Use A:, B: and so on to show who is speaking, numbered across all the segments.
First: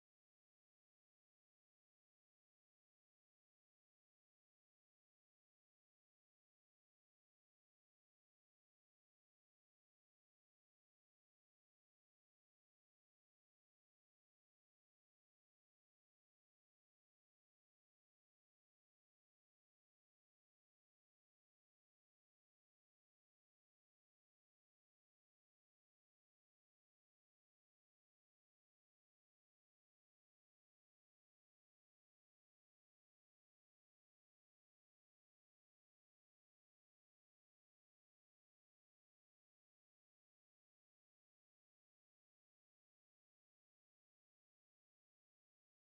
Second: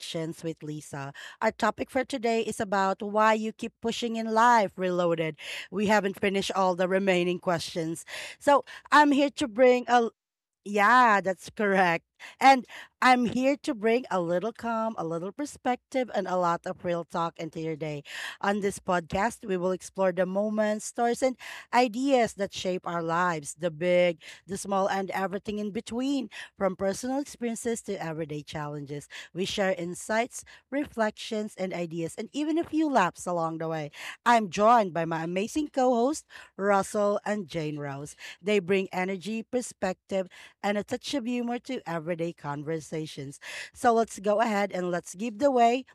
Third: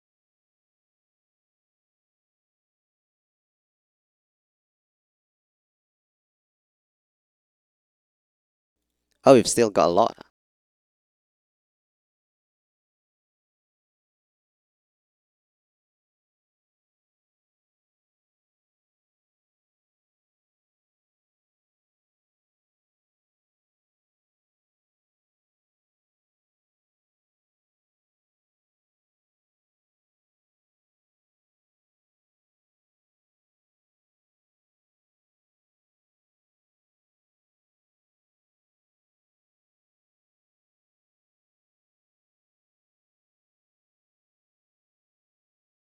A: Reflections with Lisa. Our topic for today is about why you keep pushing in life, reloaded. We haven't finished all the remaining questions. So, I'm here
B: Oh,
A: to
B: we've still
A: bring
B: got a
A: a,
B: lot.
A: yeah, that's correct. And I'm here to bring a little calm, a little perspective, and a lot of real talk into your day. On this podcast, we will explore the moments, stories, and ideas that shape our lives, the big, the small, and everything in between, from personal experiences to everyday challenges. We share insights, reflections, and ideas, and even a few laughs along the way. I'm joined by my amazing co host, Russell and Jane Rose. They bring energy, perspective, and a touch of humor to everyday conversations. So let's go ahead and let's give the way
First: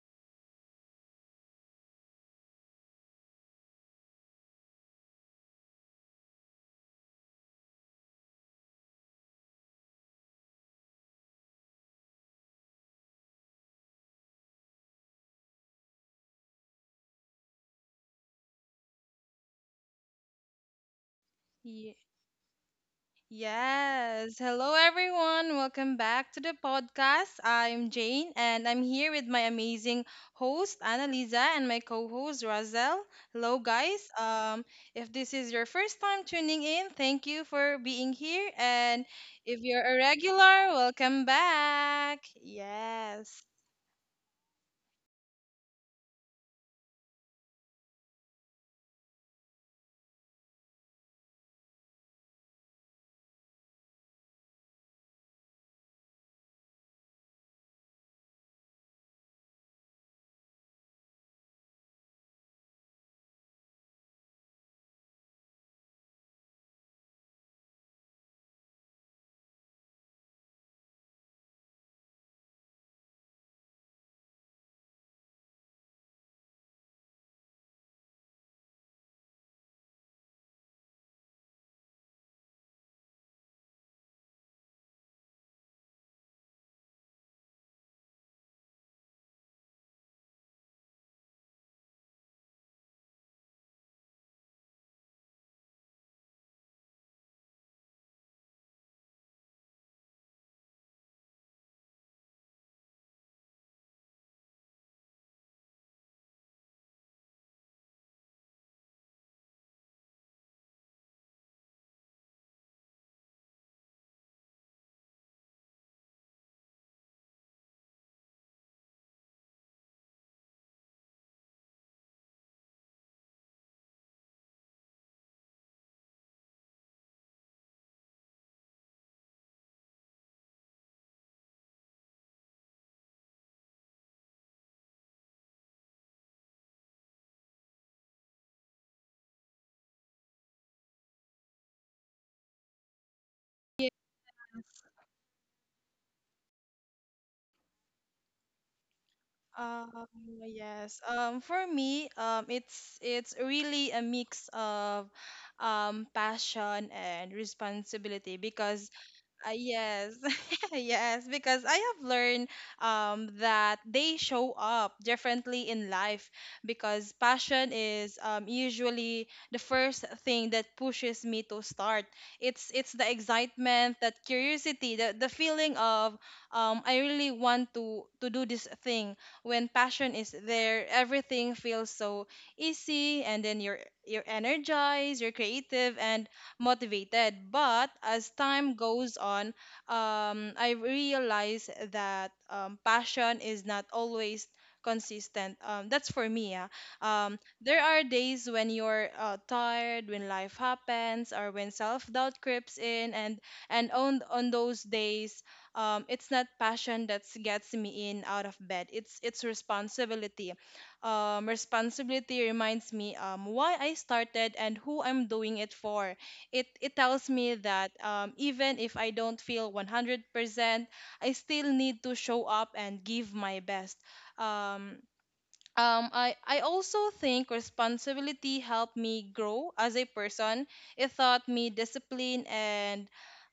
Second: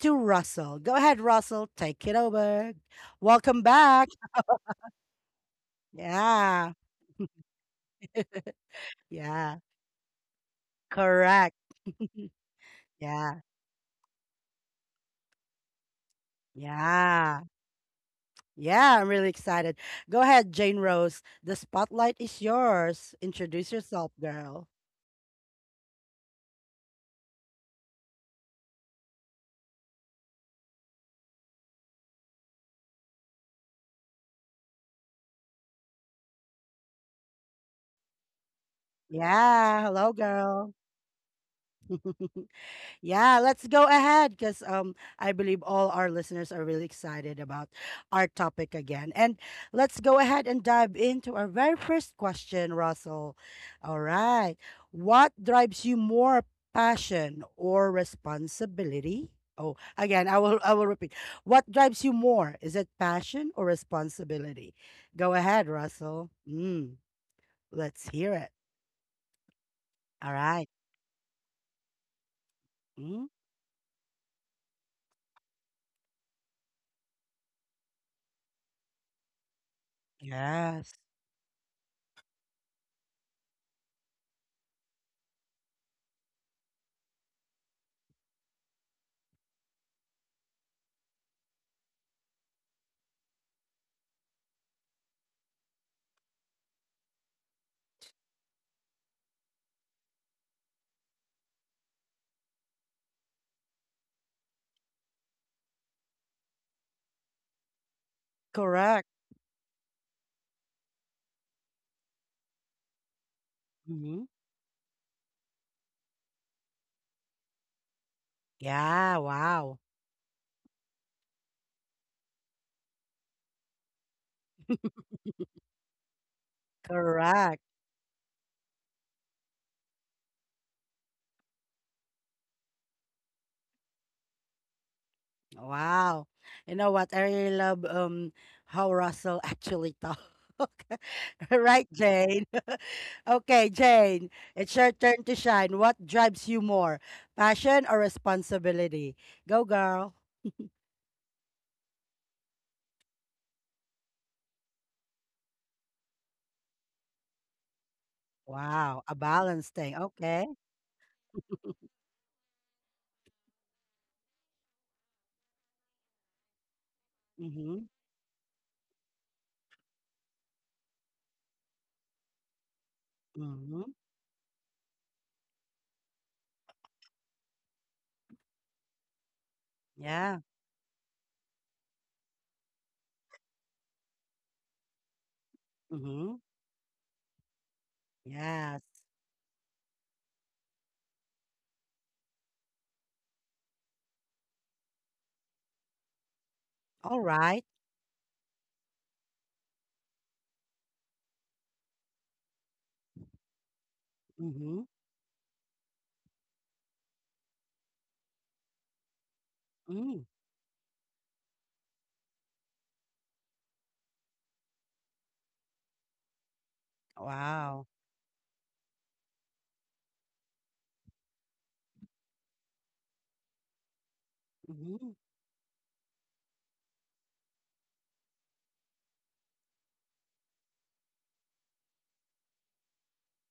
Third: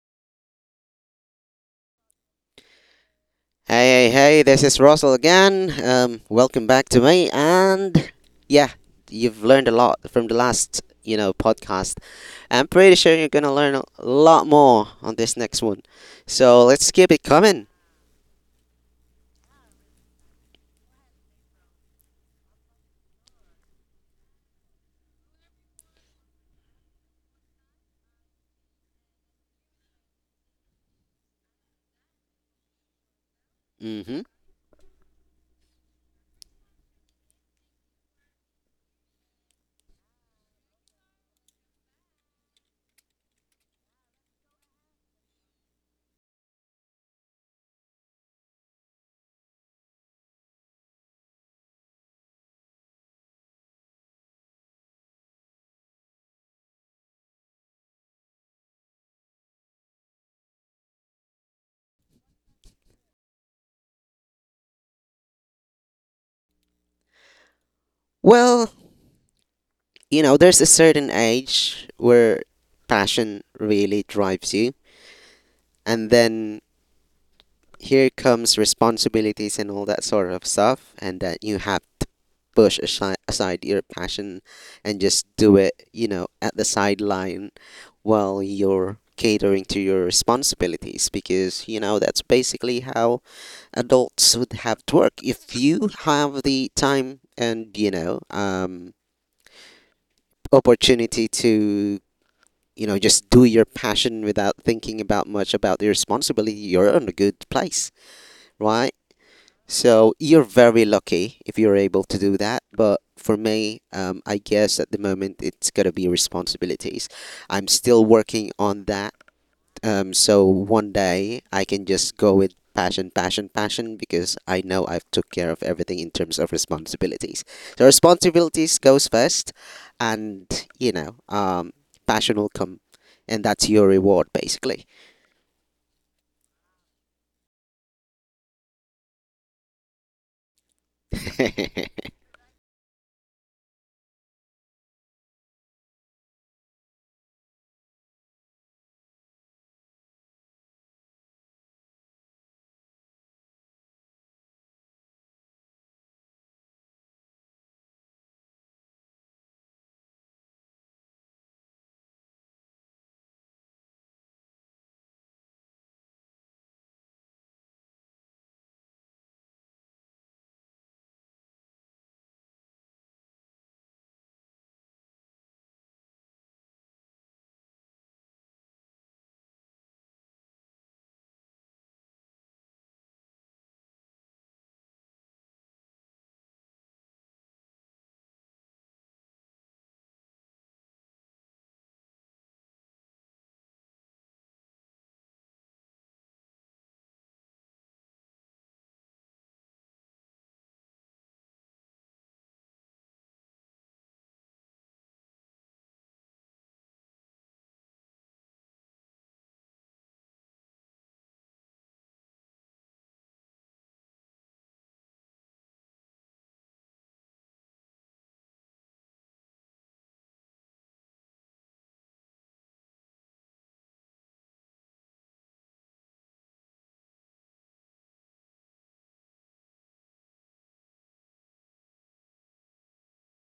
A: to Russell. Go ahead, Russell, take it over. Welcome back.
B: Hey, hey, hey, this is Russell again. Welcome
A: Yeah,
B: back to me. And yeah, you've
A: yeah,
B: learned a lot from the last,
A: correct.
B: podcast. I'm pretty sure you're
A: Yeah,
B: going to learn a lot more on this next one. So let's keep it
A: yeah,
B: coming.
A: yeah, I'm really excited. Go ahead, Jane Rose. The
C: Ye-
A: spotlight is yours. Introduce yourself,
C: Yes.
A: girl.
C: Hello, everyone. Welcome back to the podcast. I'm Jane, and I'm here with my amazing host, Annalisa, and my co host, Razel. Hello, guys.
B: hmm
C: If this is your first time tuning in, thank you for being here. And if
A: Yeah,
C: you're a
A: hello, girl.
C: regular, welcome back.
A: Yeah,
C: Yes.
A: let's go ahead because I believe all our listeners are really excited about our topic again. And let's go ahead and dive into our very first question, Russell. All right. What drives you more, passion or responsibility? Oh, again, I will repeat. What drives you more? Is it passion or responsibility? Go ahead, Russell. Mm, let's hear it.
B: Well, you
A: All
B: know, there's a
A: right.
B: certain age where
A: Mm,
B: passion really drives you. And then here comes responsibilities and all that sort of
A: yes.
B: stuff. And that you have push aside, aside your passion and just do it, you know, at the sideline while you're catering to your responsibilities because, you know, that's basically how adults would have to work. If you have the time and, opportunity to, just do your passion without thinking about much about the responsibility, you're in a good place, right?
A: Correct.
B: So you're very lucky if you're able to do that. But for me,
A: Mm-hmm.
B: I guess at the moment it's gonna be responsibilities. I'm still working on that.
A: Yeah, wow.
B: So one day I can just go with passion, passion, passion because I know I've took care of everything in terms of responsibilities.
A: Correct.
B: So responsibilities goes first, and you know, um, passion will come, and that's your reward basically.
A: Wow. You know what? I really love how Russell actually talk. Right, Jane? Okay, Jane, it's your turn to shine. What drives you more, passion or responsibility? Go,
C: Um,
A: girl.
C: yes. For me, it's really a mix of passion and responsibility because
A: Wow, a balanced thing.
C: yes,
A: Okay.
C: yes, because I have learned that they show up differently in life because passion
A: Mm-hmm.
C: is usually the first thing that pushes me to start. It's the
A: Mm-hmm.
C: excitement, that curiosity, the feeling of I really want to do this thing. When passion is
A: Yeah.
C: there, everything feels so easy, and then you're energized, you're creative, and
A: Mm-hmm.
C: motivated. But as time
A: Yes.
C: goes on, I realize that passion is not always consistent. That's for me. Yeah.
A: All right.
C: There are days when you're tired, when life happens, or when self doubt creeps in, and on those
A: Mm-hmm.
C: days, it's not passion that gets me in out of bed. It's
A: Mm.
C: responsibility. Responsibility reminds me why I started and who I'm doing it for, it tells me
A: Wow.
C: that even if I don't feel 100%, I still need to show up and give my best. Um,
A: Mm-hmm.
C: I also think responsibility helped me grow as a person. It taught me discipline and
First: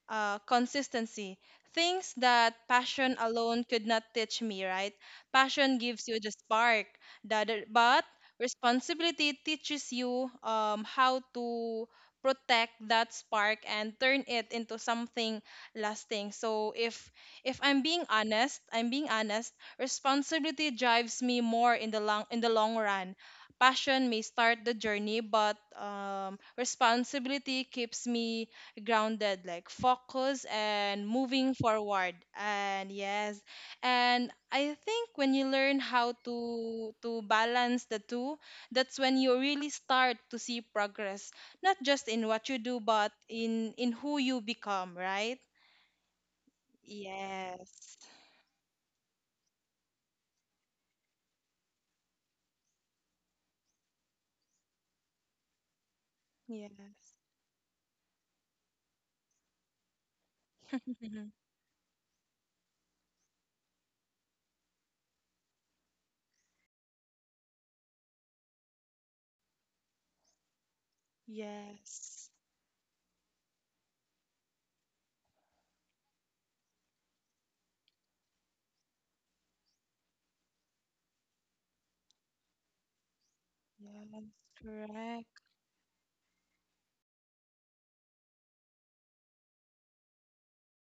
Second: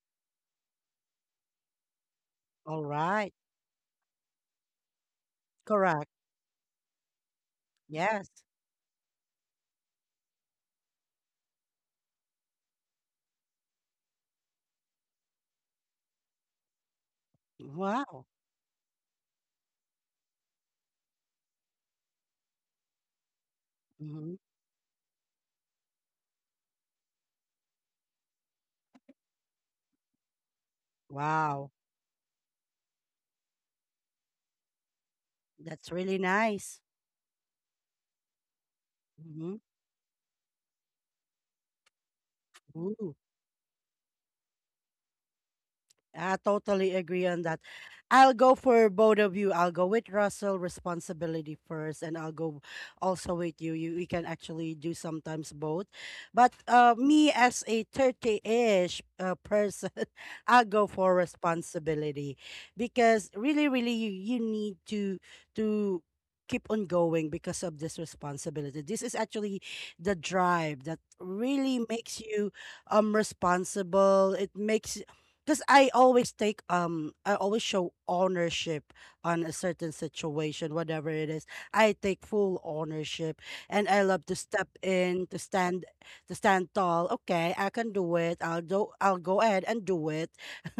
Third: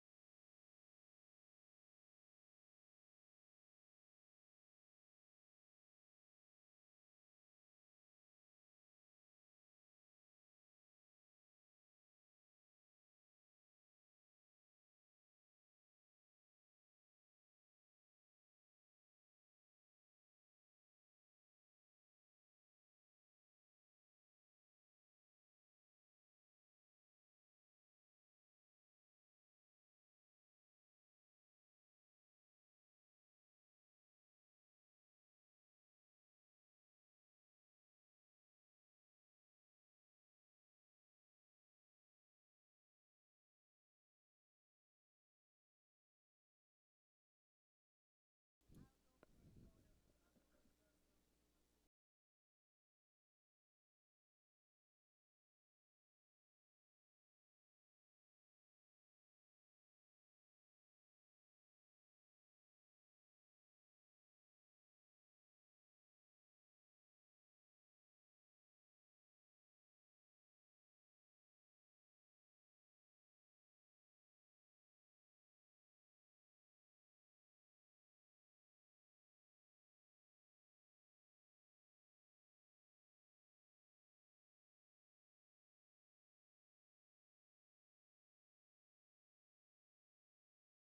C: consistency. Things that
A: All
C: passion
A: right.
C: alone could not teach me, right? Passion
A: Correct.
C: gives you the spark, but
A: Yes.
C: responsibility teaches you how to protect that spark and turn it into something lasting. So if I'm being
A: Wow.
C: honest, responsibility drives me more in the long run. Passion may
A: Mhm.
C: start the journey, but responsibility keeps me grounded, like focus and moving
A: Wow.
C: forward. And yes, and I think when you learn
A: That's
C: how
A: really nice.
C: to to balance the two, that's when you
A: Mhm.
C: really start to see progress, not just in what you do, but in who you become, right?
A: I totally agree on that.
C: Yes.
A: I'll go for both of you. I'll go with Russell responsibility first, and I'll go also with you. We can actually do sometimes both, but
C: Yes.
A: me as a 30-ish person, I'll go for responsibility because really, really, you need to keep on going because of this responsibility. This is actually the drive that really makes
C: Yes.
A: you responsible. It makes because I always take I always show ownership on a certain situation, whatever it is. I take full ownership, and I
C: Yes.
A: love to step in,
C: Correct.
A: to stand tall. Okay, I can do it. I'll go ahead and do it.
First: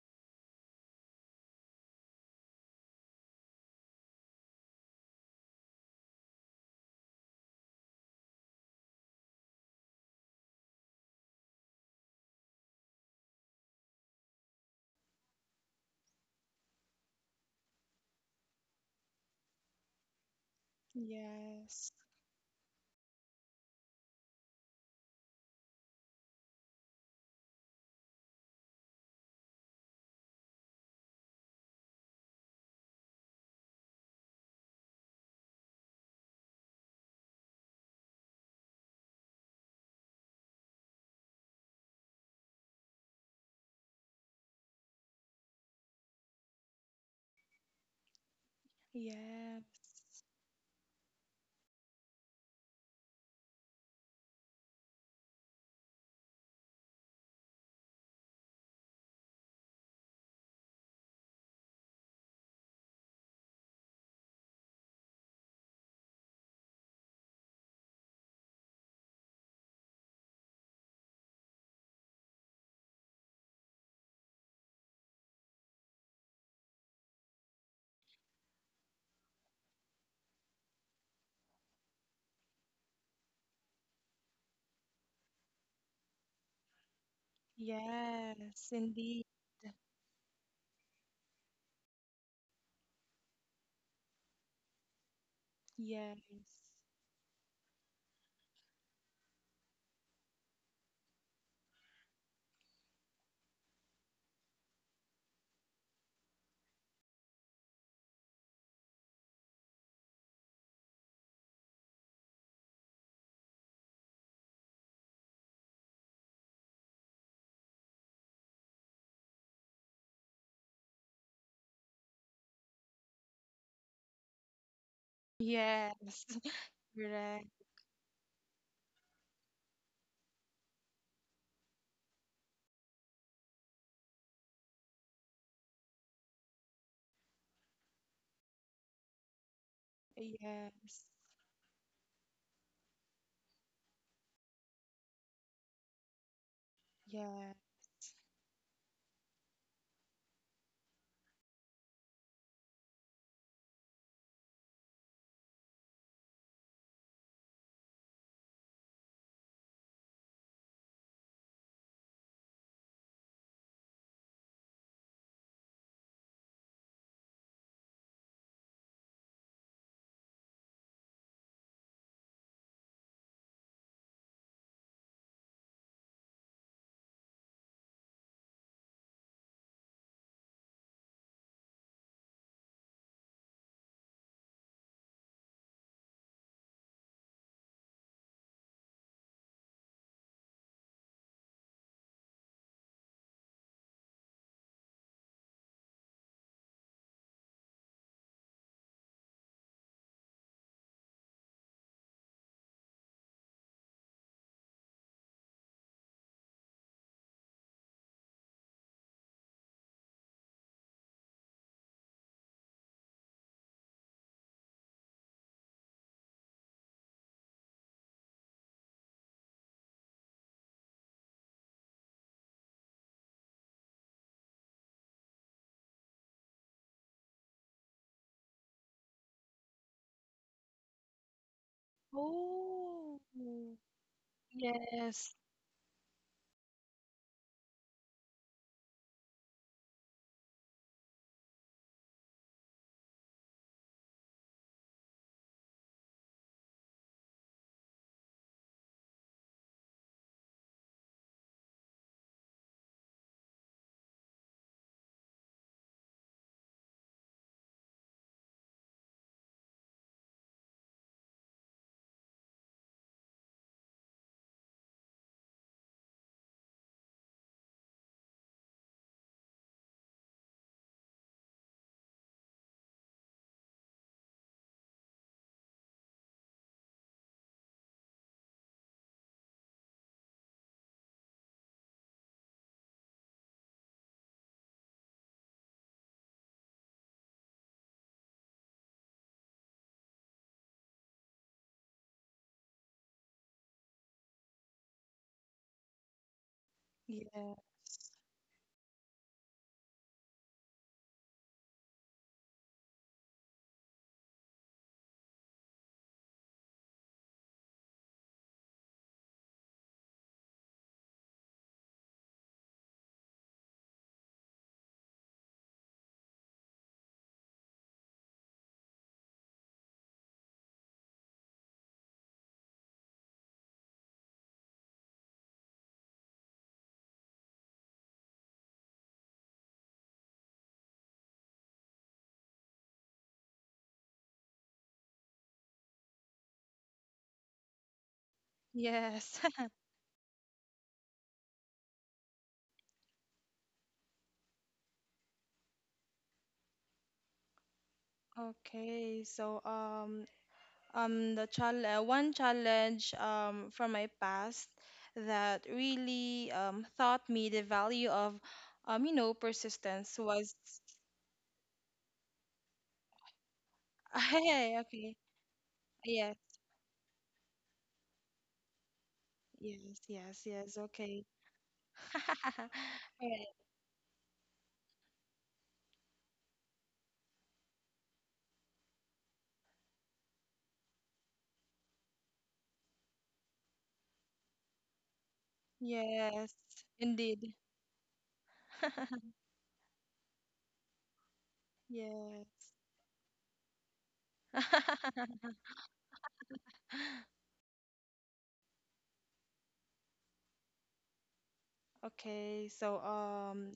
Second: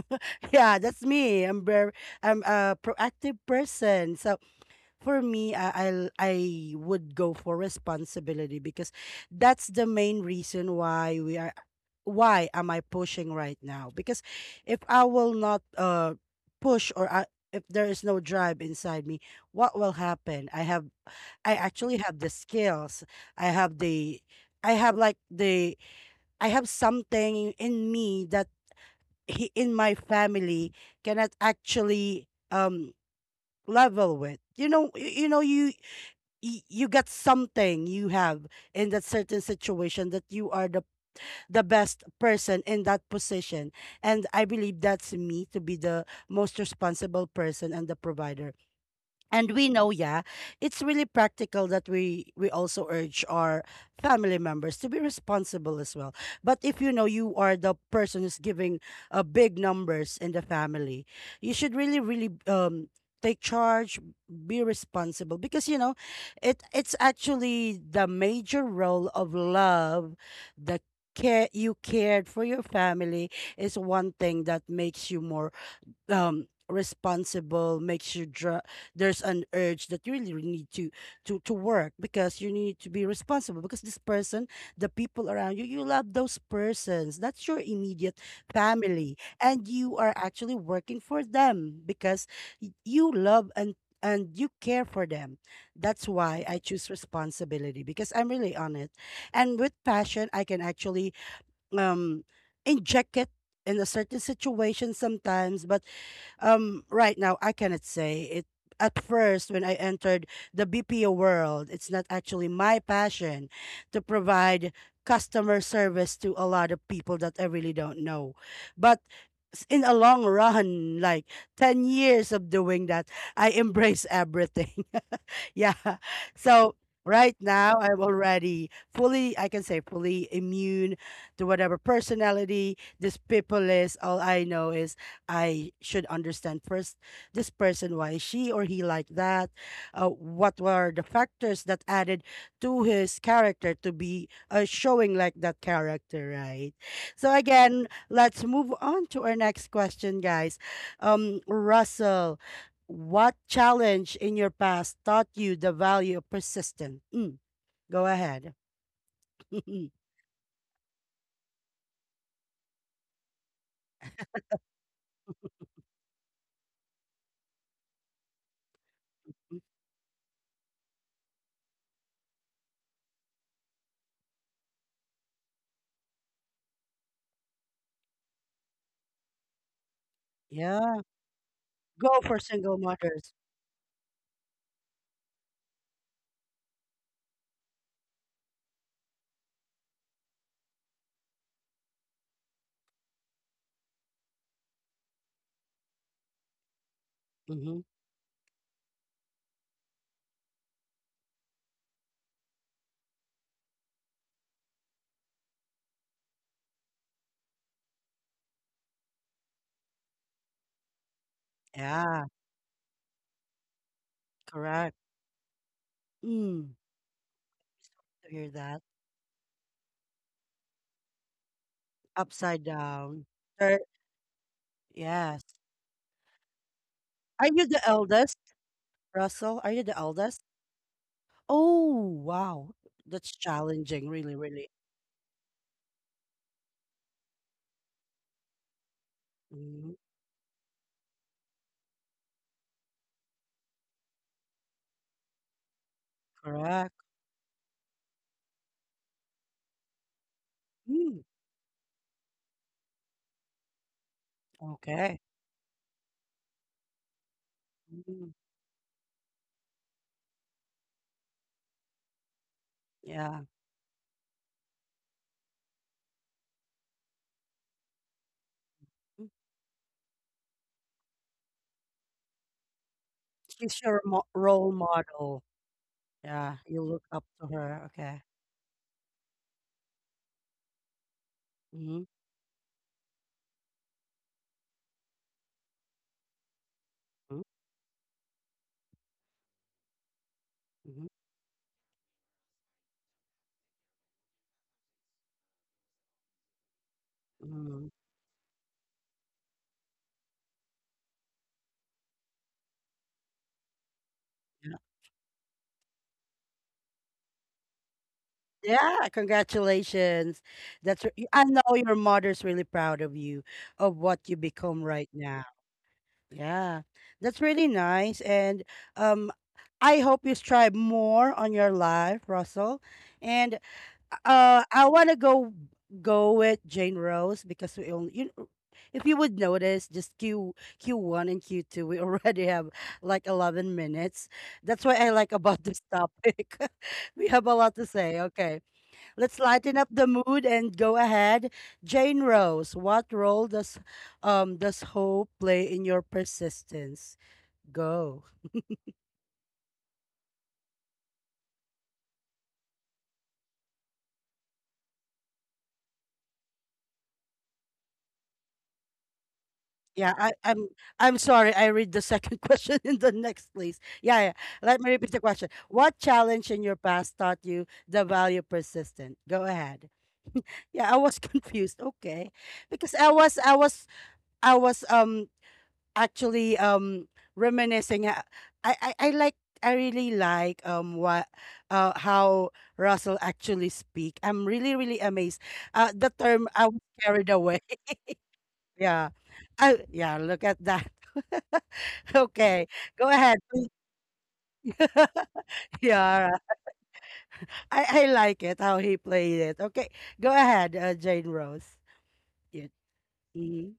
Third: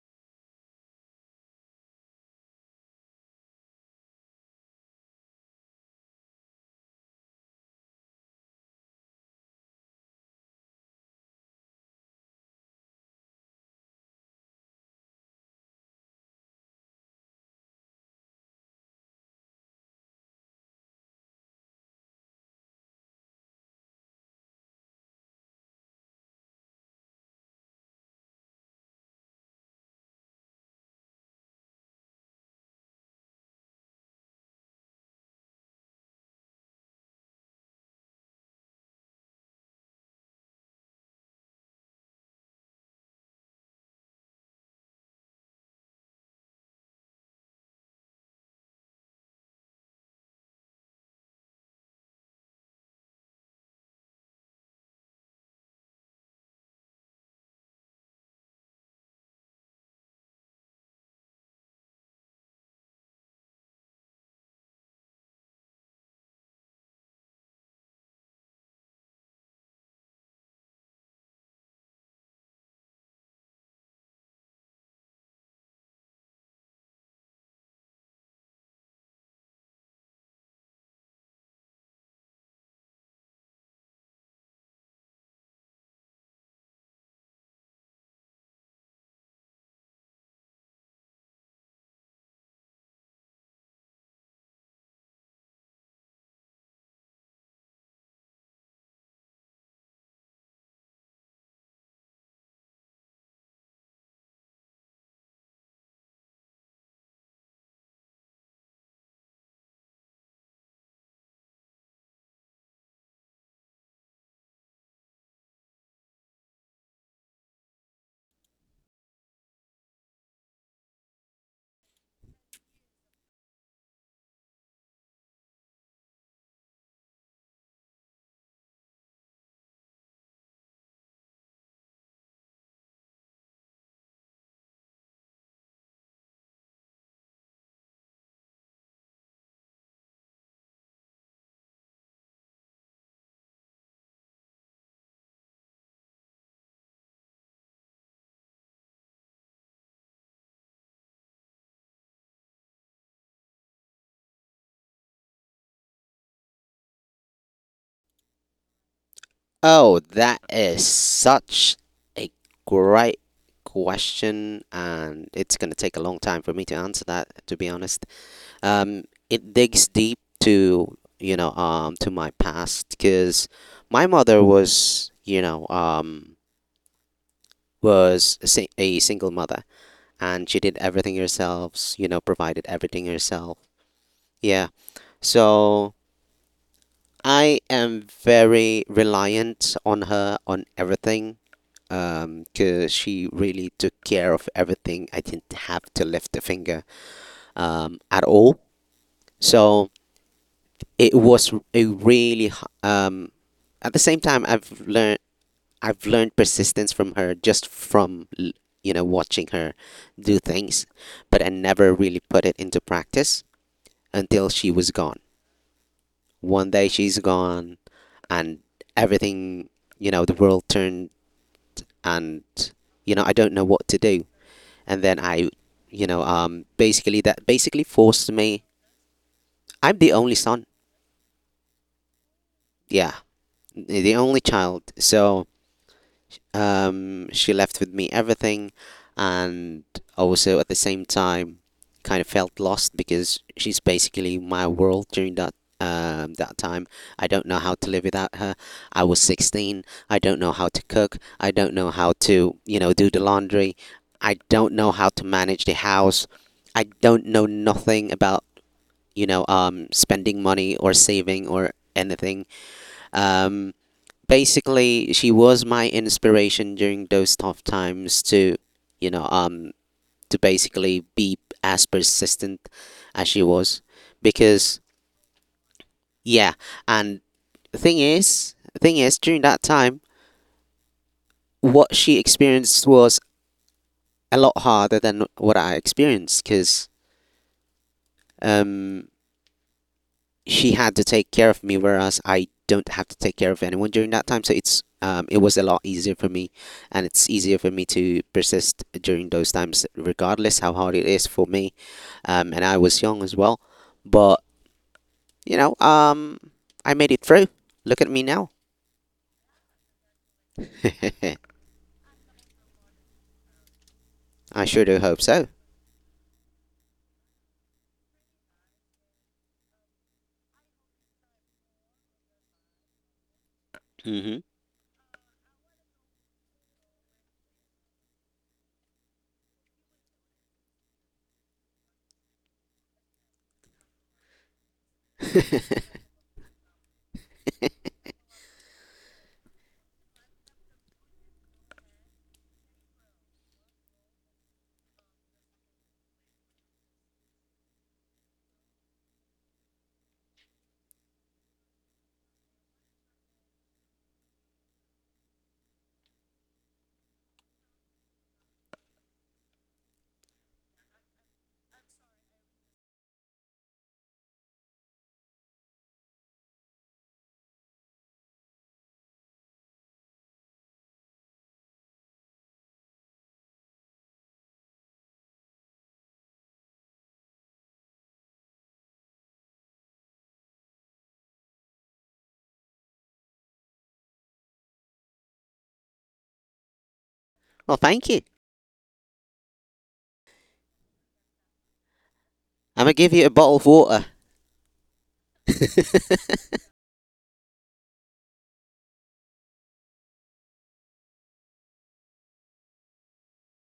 A: Yeah, that's me. I'm very I'm a proactive person. So for me, I'll I would go for responsibility because that's the main reason why we are why am I pushing right now? Because if I will not push if there is no drive inside me, what will happen? I have I
C: Yes.
A: actually have the skills. I have the I have like the I have something in me that he, in my family cannot actually level with. You know, you know, you you got something you have in that certain situation that you are the best person in that position, and I believe that's me to be the most responsible person and the provider, and we
C: Yes.
A: know, yeah, it's really practical that we also urge our family members to be responsible as well. But if you know you are the person who's giving big numbers in the family, you should really, really take charge, be responsible because you know, it's actually the major role of love, the care you cared for your family is one thing that makes you more responsible makes you there's an urge that you really really need to to work because you need to be responsible because this person the people around you you love those persons. That's your immediate
C: Yes.
A: family,
C: Indeed.
A: and you are actually working for them because you love and you care for them. That's
C: Yes.
A: why I choose responsibility because I'm really on it, and with passion I can actually um inject it in a certain situation sometimes. But right now I cannot say it at first when I entered the BPO world. It's not actually my passion to provide customer service to a lot of people that I really don't know. But in a long run like 10 years of doing that, I embrace everything. Yeah.
C: Yes.
A: So right
C: Correct.
A: now, I'm already fully, I can say, fully immune to whatever personality this people is. All I know is I should understand first this person, why is she or he like that? What were the
C: Yes.
A: factors that added to his character to be showing like that character, right? So
C: Yeah.
A: again, let's move on to our next question, guys. Russell. What challenge in your past taught you the value of persistence? Mm, go ahead.
B: Oh, that is such a great question, and it's going to take a long time for me to answer that, to be honest. It digs deep to, to my past because my mother was, a single mother, and she did
A: Yeah.
B: everything herself, you
A: Go
B: know,
A: for
B: provided
A: single
B: everything
A: mothers.
B: herself. Yeah. So I am very reliant on her on everything. Cause she really took care of everything. I didn't have to lift a finger
A: Hmm.
B: at all. So it was a really h- at the same time I've learned persistence from her just from you know watching her do things, but I never really
A: Yeah.
B: put it into practice until she was
A: Correct.
B: gone. One
A: Mm,
B: day she's gone,
A: I hear
B: and
A: that.
B: everything, you know, the world turned, and
A: Upside
B: you know
A: down.
B: I don't know
A: Third,
B: what to do. and then
A: yes.
B: I, basically
A: Are
B: that
A: you the
B: basically forced
A: eldest,
B: me.
A: Russell? Are you the
B: I'm the only
A: eldest?
B: son.
A: Oh, wow.
B: Yeah,
C: Oh.
A: That's challenging.
B: the
A: Really,
B: only
A: really.
B: child.
C: Yes.
B: So she left with me everything, and
A: Mm,
B: also at the same time, kind of felt lost because she's basically my world during that that time.
A: correct.
B: I don't know how to live without her. I was 16. I don't know how to cook.
A: Mm,
B: I don't know how to, you know, do the laundry. I don't know how
A: okay.
B: to manage the house. I don't know nothing
A: Mm,
B: about spending money or saving or anything.
A: yeah.
B: Um, Basically, she was my inspiration during those tough times to, you
A: Mm.
B: know, um, to basically be as persistent as she
A: She's
B: was,
A: your mo role
B: because
A: model.
B: yeah,
A: Yeah, you look up
B: and
A: to her.
B: thing
A: Okay.
B: is, thing is, during that time, what
A: Mhm,
B: she experienced was a lot harder than what I experienced, because.
A: mm,
B: Um, she had
A: mhm,
B: to take care of me, whereas I don't have to take care of anyone during that time. So it was a lot easier for me, and it's
C: Yeah.
B: easier for
A: mm,
B: me to persist during those times, regardless how hard it is for me. And I was young as well, but
A: yeah.
B: you know, um, I made it through. Look at me now.
A: Yeah, congratulations. That's re- I know your mother's really proud of you, of what you
B: I
A: become
B: sure do
A: right
B: hope
A: now.
B: so.
A: Yeah, that's really nice, and, um, I hope you strive more on your life, Russell, and
B: hmm
A: uh, I want to go with Jane Rose because we only you know, if you would notice just Q Q1 and Q2 we already have like 11 minutes. That's what I like about this topic. We have a lot to say. Okay. Let's
C: Yes.
A: lighten up the mood and go ahead. Jane Rose, what role does hope play in your persistence? Go.
C: Okay, so the challenge, one challenge from my past that really taught me the value of
A: Yeah,
C: persistence was
A: I'm sorry. I read the second question in the next place. Yeah, yeah. Let
C: hey,
A: me repeat
C: okay,
A: the question. What
C: yes,
A: challenge in your past taught you the value persistent? Go ahead.
C: yes, yes, yes,
A: Yeah, I was
C: okay.
A: confused. Okay, because I was
C: Alright,
A: I was I was actually reminiscing. Uh, I like I really like what how Russell actually speak. I'm really really amazed. The term
C: yes,
A: I was carried
C: indeed.
A: away.
B: Well, thank you.
A: Yeah. Oh, yeah, look at that. Okay,
C: Yes.
B: I'm gonna
A: go
B: give you a
A: ahead,
B: bottle of
A: please.
B: water.
A: Yeah, I like it how he played it. Okay, go ahead, Jane Rose. Yeah.
C: Okay, so
A: Mm-hmm.
C: um,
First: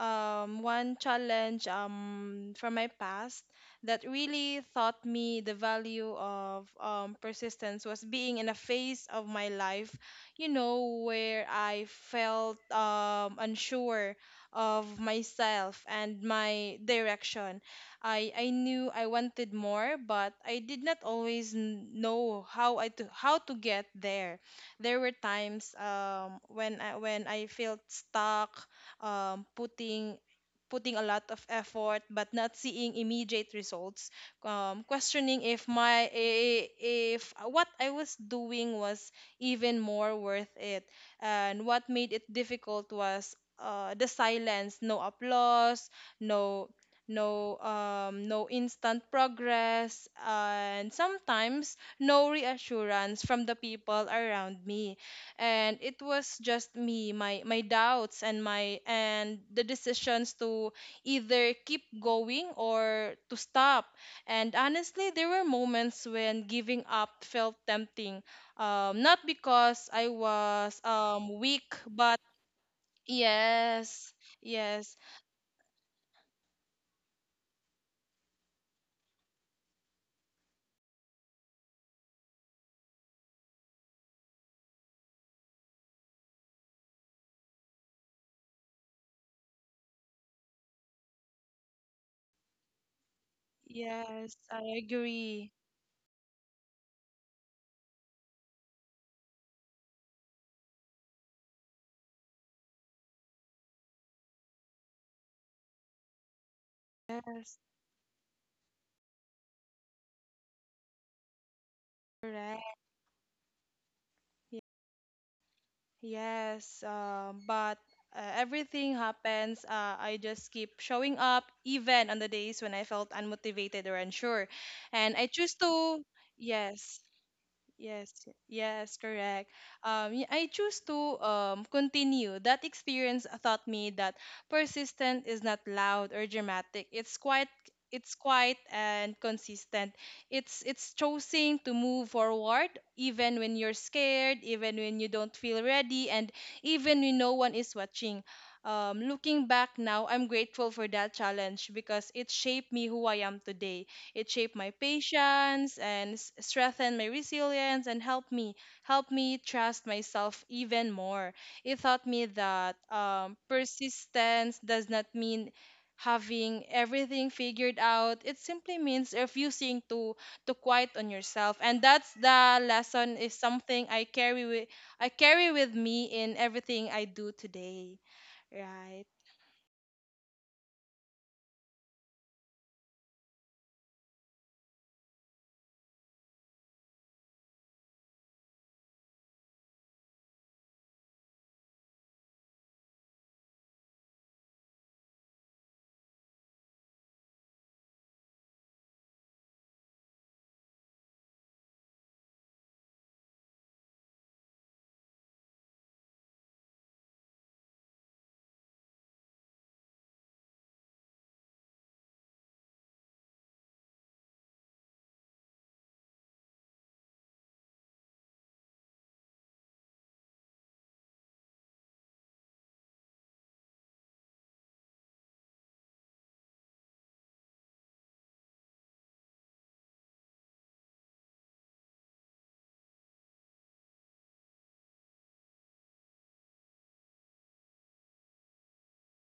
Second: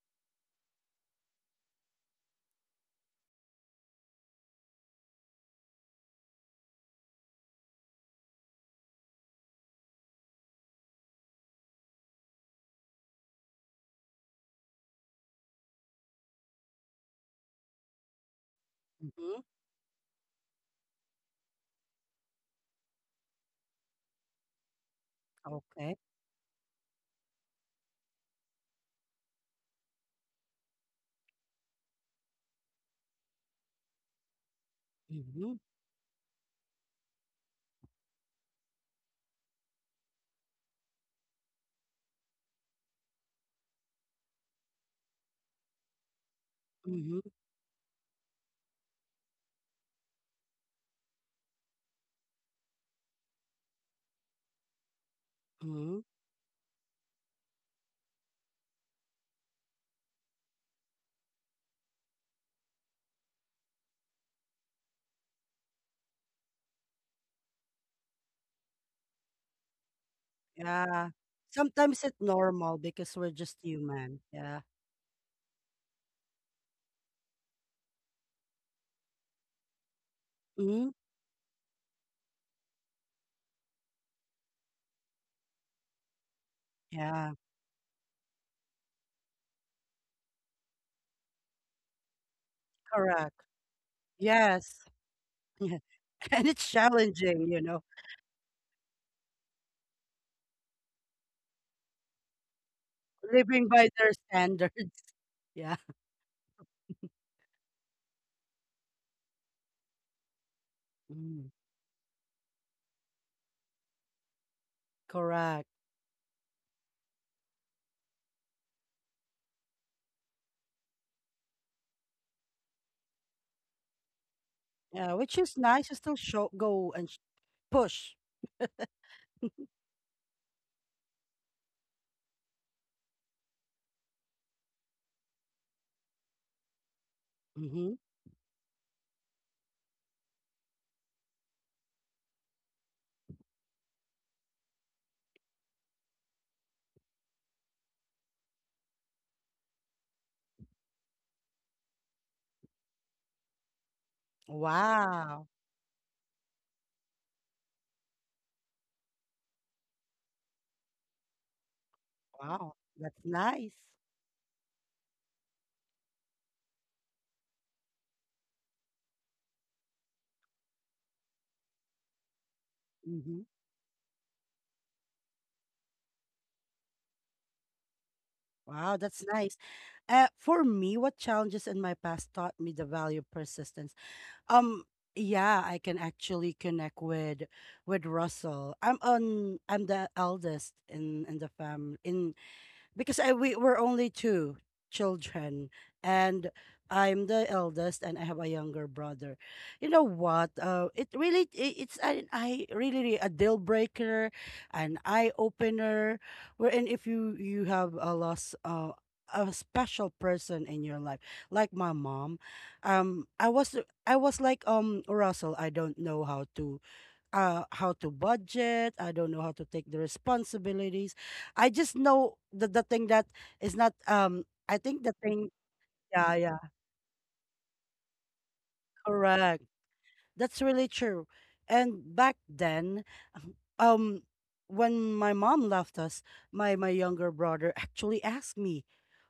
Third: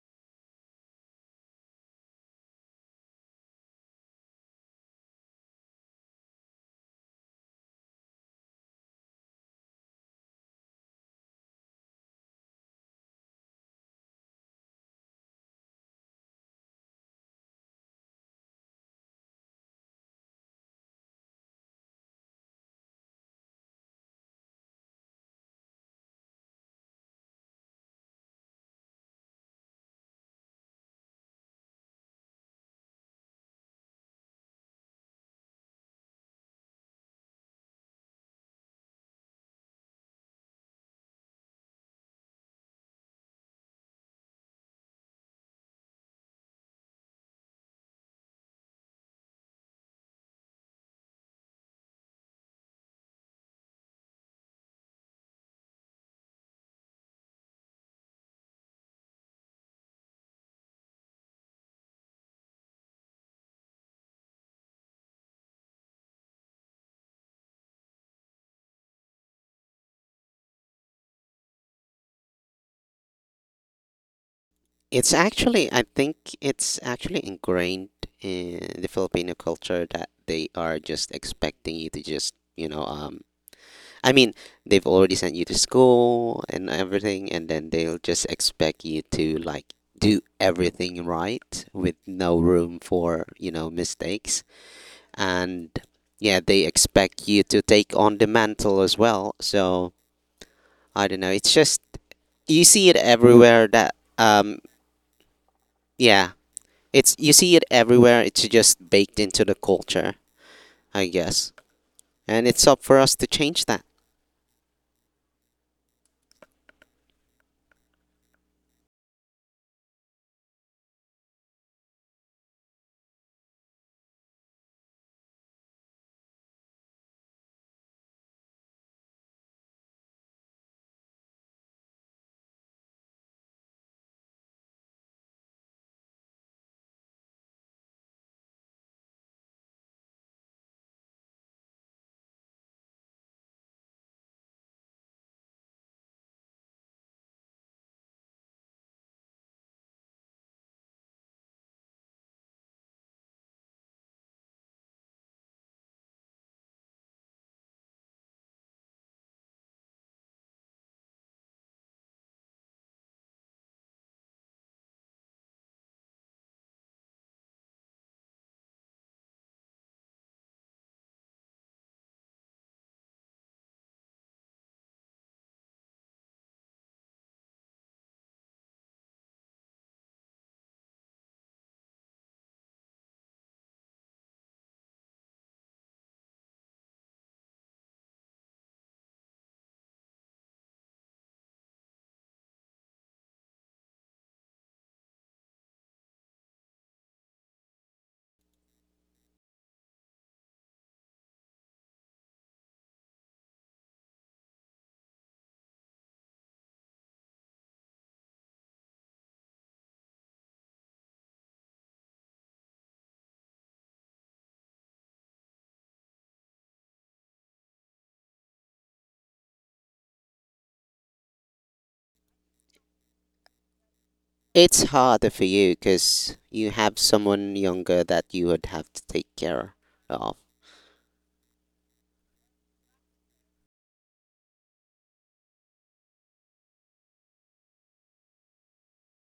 C: um, one challenge from my past that really taught me the value of persistence was being in a phase of my life, where I felt unsure of myself and my direction. I knew I
A: Mm-hmm.
C: wanted more, but I did not always know how to get there. There were times
A: Okay.
C: um, when I felt stuck um, putting a lot of effort but not seeing immediate results, um, questioning
A: Mm-hmm.
C: if my i- if what I was doing was even more worth it, and what made it difficult was the silence, no applause, no
A: Mm-hmm.
C: no instant progress, and sometimes no reassurance from the people around me, and
A: Mm-hmm.
C: it was just me, my doubts, and my and the decisions to either keep going or to stop, and honestly there were moments when giving up felt tempting, not because I was
A: Yeah.
C: weak
A: Sometimes
C: but
A: it's normal because we're just
C: yes,
A: human. Yeah.
C: yes,
B: It's actually, I think it's actually ingrained in the Filipino culture that they are
A: Mm-hmm.
B: just expecting you to just, I mean, they've already sent you to school and everything,
A: Yeah.
B: and then they'll just expect you to like do everything right with no room for,
A: Correct.
B: you know,
C: yes,
B: mistakes.
C: I
A: Yes.
C: agree,
B: And yeah,
A: And
B: they
A: it's
B: expect you
A: challenging, you
B: to
A: know,
B: take on the mantle as well. So I don't know, you see it everywhere
A: living by
B: that,
A: their standards. Yeah.
B: yeah, it's you see
C: yes,
B: it everywhere. It's just baked into the culture, I
A: Mm.
B: guess. And it's
C: correct.
B: up for us to change that.
A: Correct.
C: Yes, but everything happens. I just keep showing up, even on the days when I felt unmotivated or unsure.
A: Yeah,
C: And I
A: which is
C: choose
A: nice to
C: to,
A: still show go
C: yes.
A: and push.
C: Yes, yes, correct. I choose to continue. That experience taught me that persistent is not loud or dramatic.
A: Mm-hmm.
C: It's quiet and consistent. It's choosing to move forward even when you're scared, even when you don't feel ready, and even when no one is watching. Looking back now, I'm grateful for that challenge because it shaped me who I am today. It shaped my
A: Wow.
C: patience and strengthened my resilience and helped me trust myself even more. It taught me
A: Wow.
C: that
A: That's nice.
C: persistence does not mean having everything figured out. It simply means refusing to quiet on yourself. And that's the lesson is
A: Mm-hmm.
C: something I carry with me in everything I do today.
A: Wow,
C: Right.
A: that's nice. For me, what challenges in my past taught me the value of persistence? Um, yeah, I can actually connect with Russell. I'm the eldest in the family in because I we were only two children, and I'm the eldest and I have a younger brother. You know what? It really it's an I really really a deal breaker, an eye opener. Wherein if you you have a loss a special person in your life, like my mom, um, I was I was like Russell. I don't know how to budget. I don't know how to take the responsibilities. I just know the thing that is not I
B: It's
A: think the
B: harder for
A: thing.
B: you
A: Yeah,
B: because
A: yeah,
B: you have someone younger that you would have to take
A: correct.
B: care of.
A: That's really true. And back then, um, when my mom left us, my younger brother actually asked me,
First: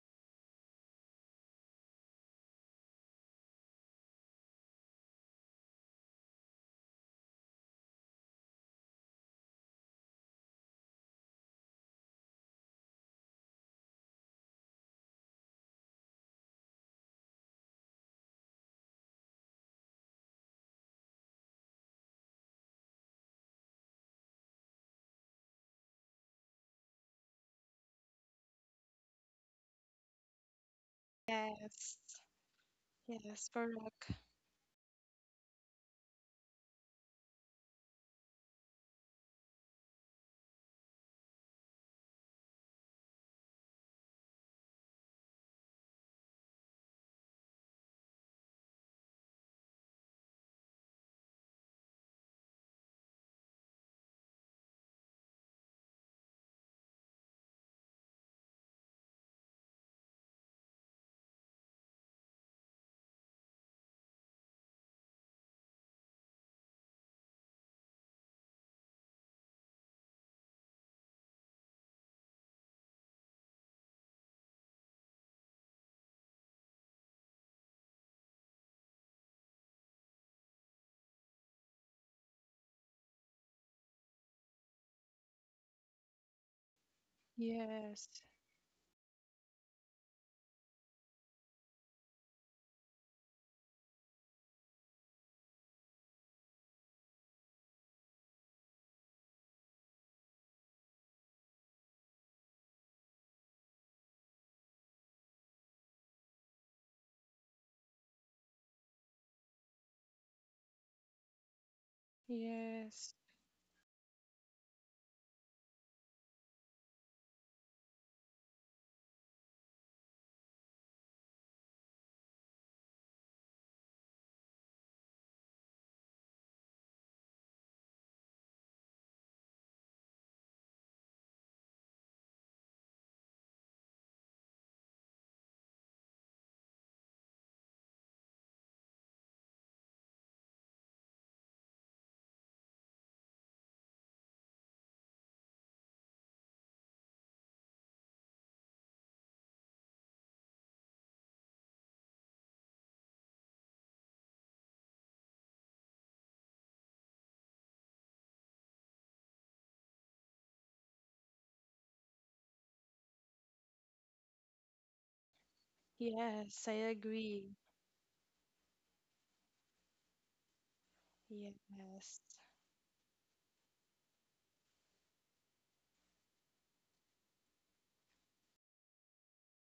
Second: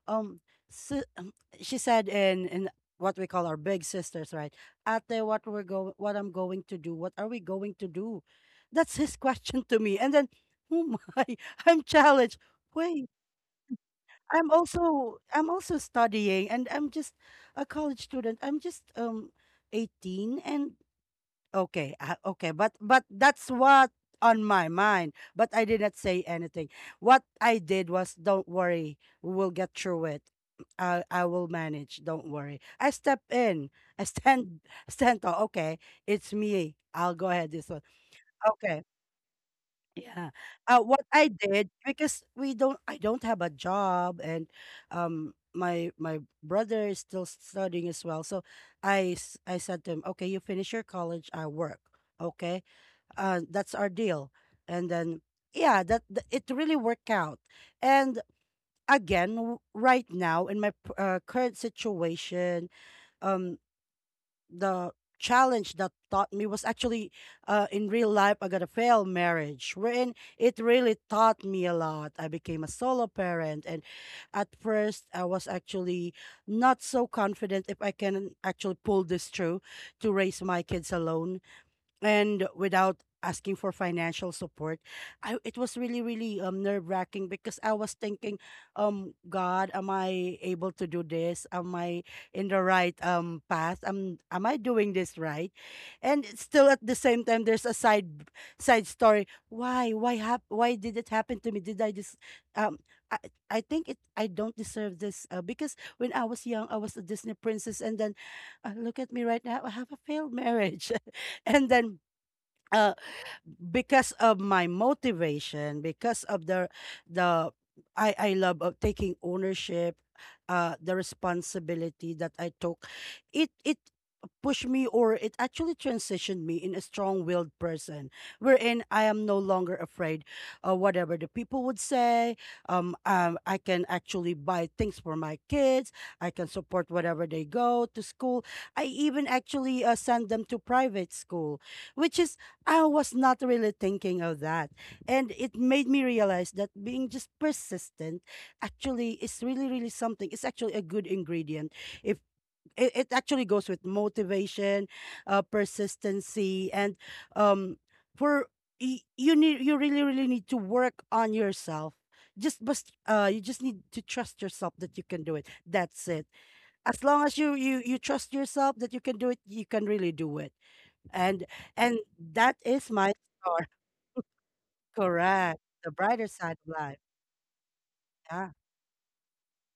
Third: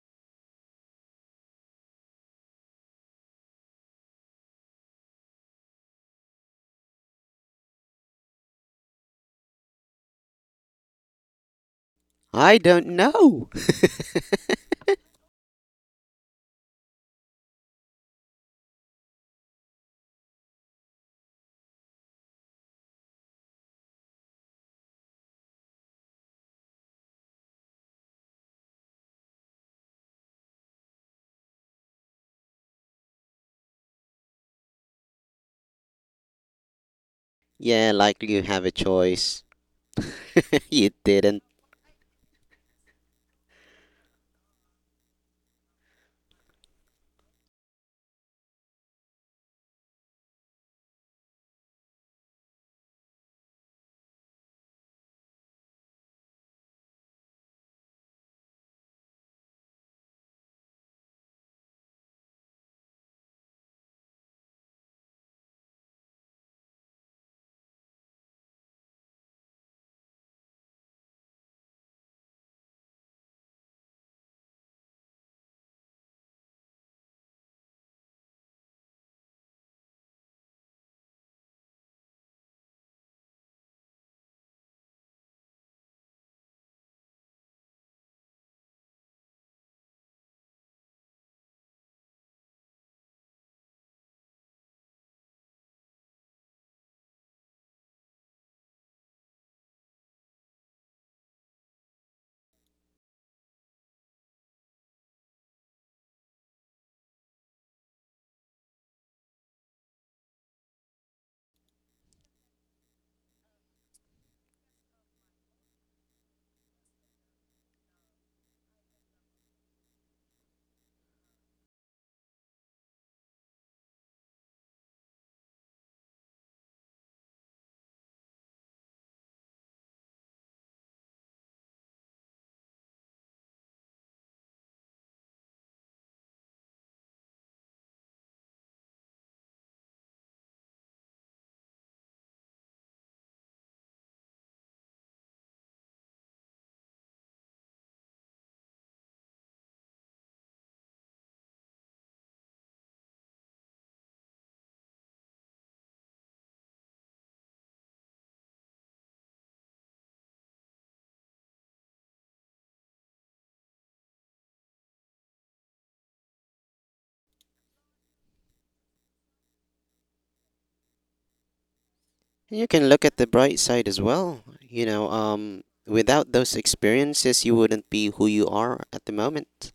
A: um, so, she said in what we call our big sisters, right? Ate, what I'm going to do, what are we going to do? That's his question to me. And then, oh my, I'm challenged.
B: I don't
A: Wait,
B: know.
A: I'm also studying, and I'm just a college student. I'm just 18, and okay, ah, okay, but that's what on my mind. But I did not say anything. What I did was, don't worry, we will get through it. I will
C: Yes.
A: manage. Don't worry. I step
C: Yes,
A: in. I
C: correct.
A: stand stand tall. Okay, it's me. I'll go ahead this one.
B: Yeah, like you have a
A: Okay,
B: choice.
A: yeah.
B: You
A: What I
B: didn't.
A: did because we don't. I don't have a job, and my brother is still studying as well. So I said to him, okay, you finish your college. I work. Okay, that's our deal. And then, yeah, it really worked out. And again, right now in my current situation, um, the challenge that taught me was actually in real life. I got a failed marriage, wherein it really taught me a lot. I became a solo parent, and at first, I was actually not so confident if I can actually pull this through to raise my kids alone and without asking for financial support. I it was really really nerve wracking because I was
C: Yes.
A: thinking, god, am I able to do this? Am I in the right path? Am I doing this right? And it's still at the same time there's a side story. Why did it happen to me? Did I just um I, I think it I don't deserve this? Because when I was young I was a Disney princess, and then look at me right now, I have a failed marriage. And then uh
C: Yes.
A: because of my motivation, because of the I love of taking ownership, the responsibility that I took, it pushed me, or it actually transitioned me in a strong-willed person, wherein I am no longer afraid of whatever the people would say. I can actually buy things for my kids. I can support whatever they go to school. I even actually send them to private school, which is, I was not really thinking of that. And it made me realize that being just persistent actually is really, really something. It's actually a good ingredient. If it actually goes with motivation, persistency, and um, for you need, you really, really need to work on yourself. Just but you just need to trust yourself that you can do it. That's it.
C: Yes, I
A: As long as you
C: agree.
A: you you trust yourself that you can do it, you can really do it. and and
C: Yes.
A: that
B: You
A: is
B: can look
A: my
B: at the bright
A: star.
B: side as well.
A: Correct, the brighter
B: Without
A: side
B: those
A: of life.
B: experiences, you wouldn't be who you
A: Yeah,
B: are at the moment.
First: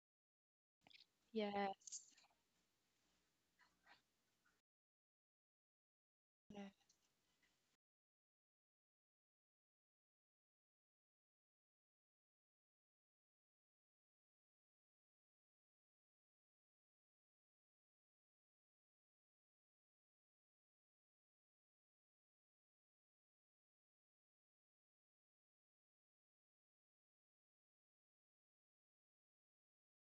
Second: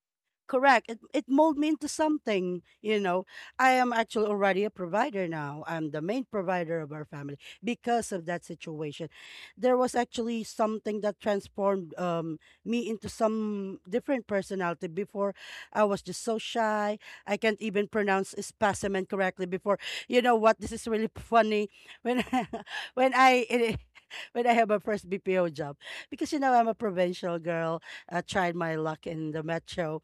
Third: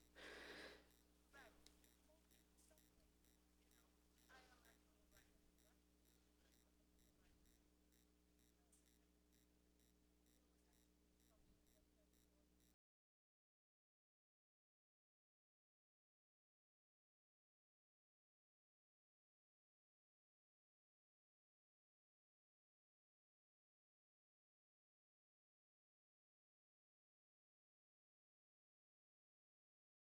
A: correct, it molded me into
C: Yes.
A: something, you know. I am actually already a provider now. I'm the main provider of our family because of that situation. There was actually something that transformed, me into some different personality. Before, I was just so shy. I can't even pronounce specimen correctly before. You know what, this is really funny. when I, when I when I have my first bpo job, because you know I'm a provincial girl, I tried my luck in the metro.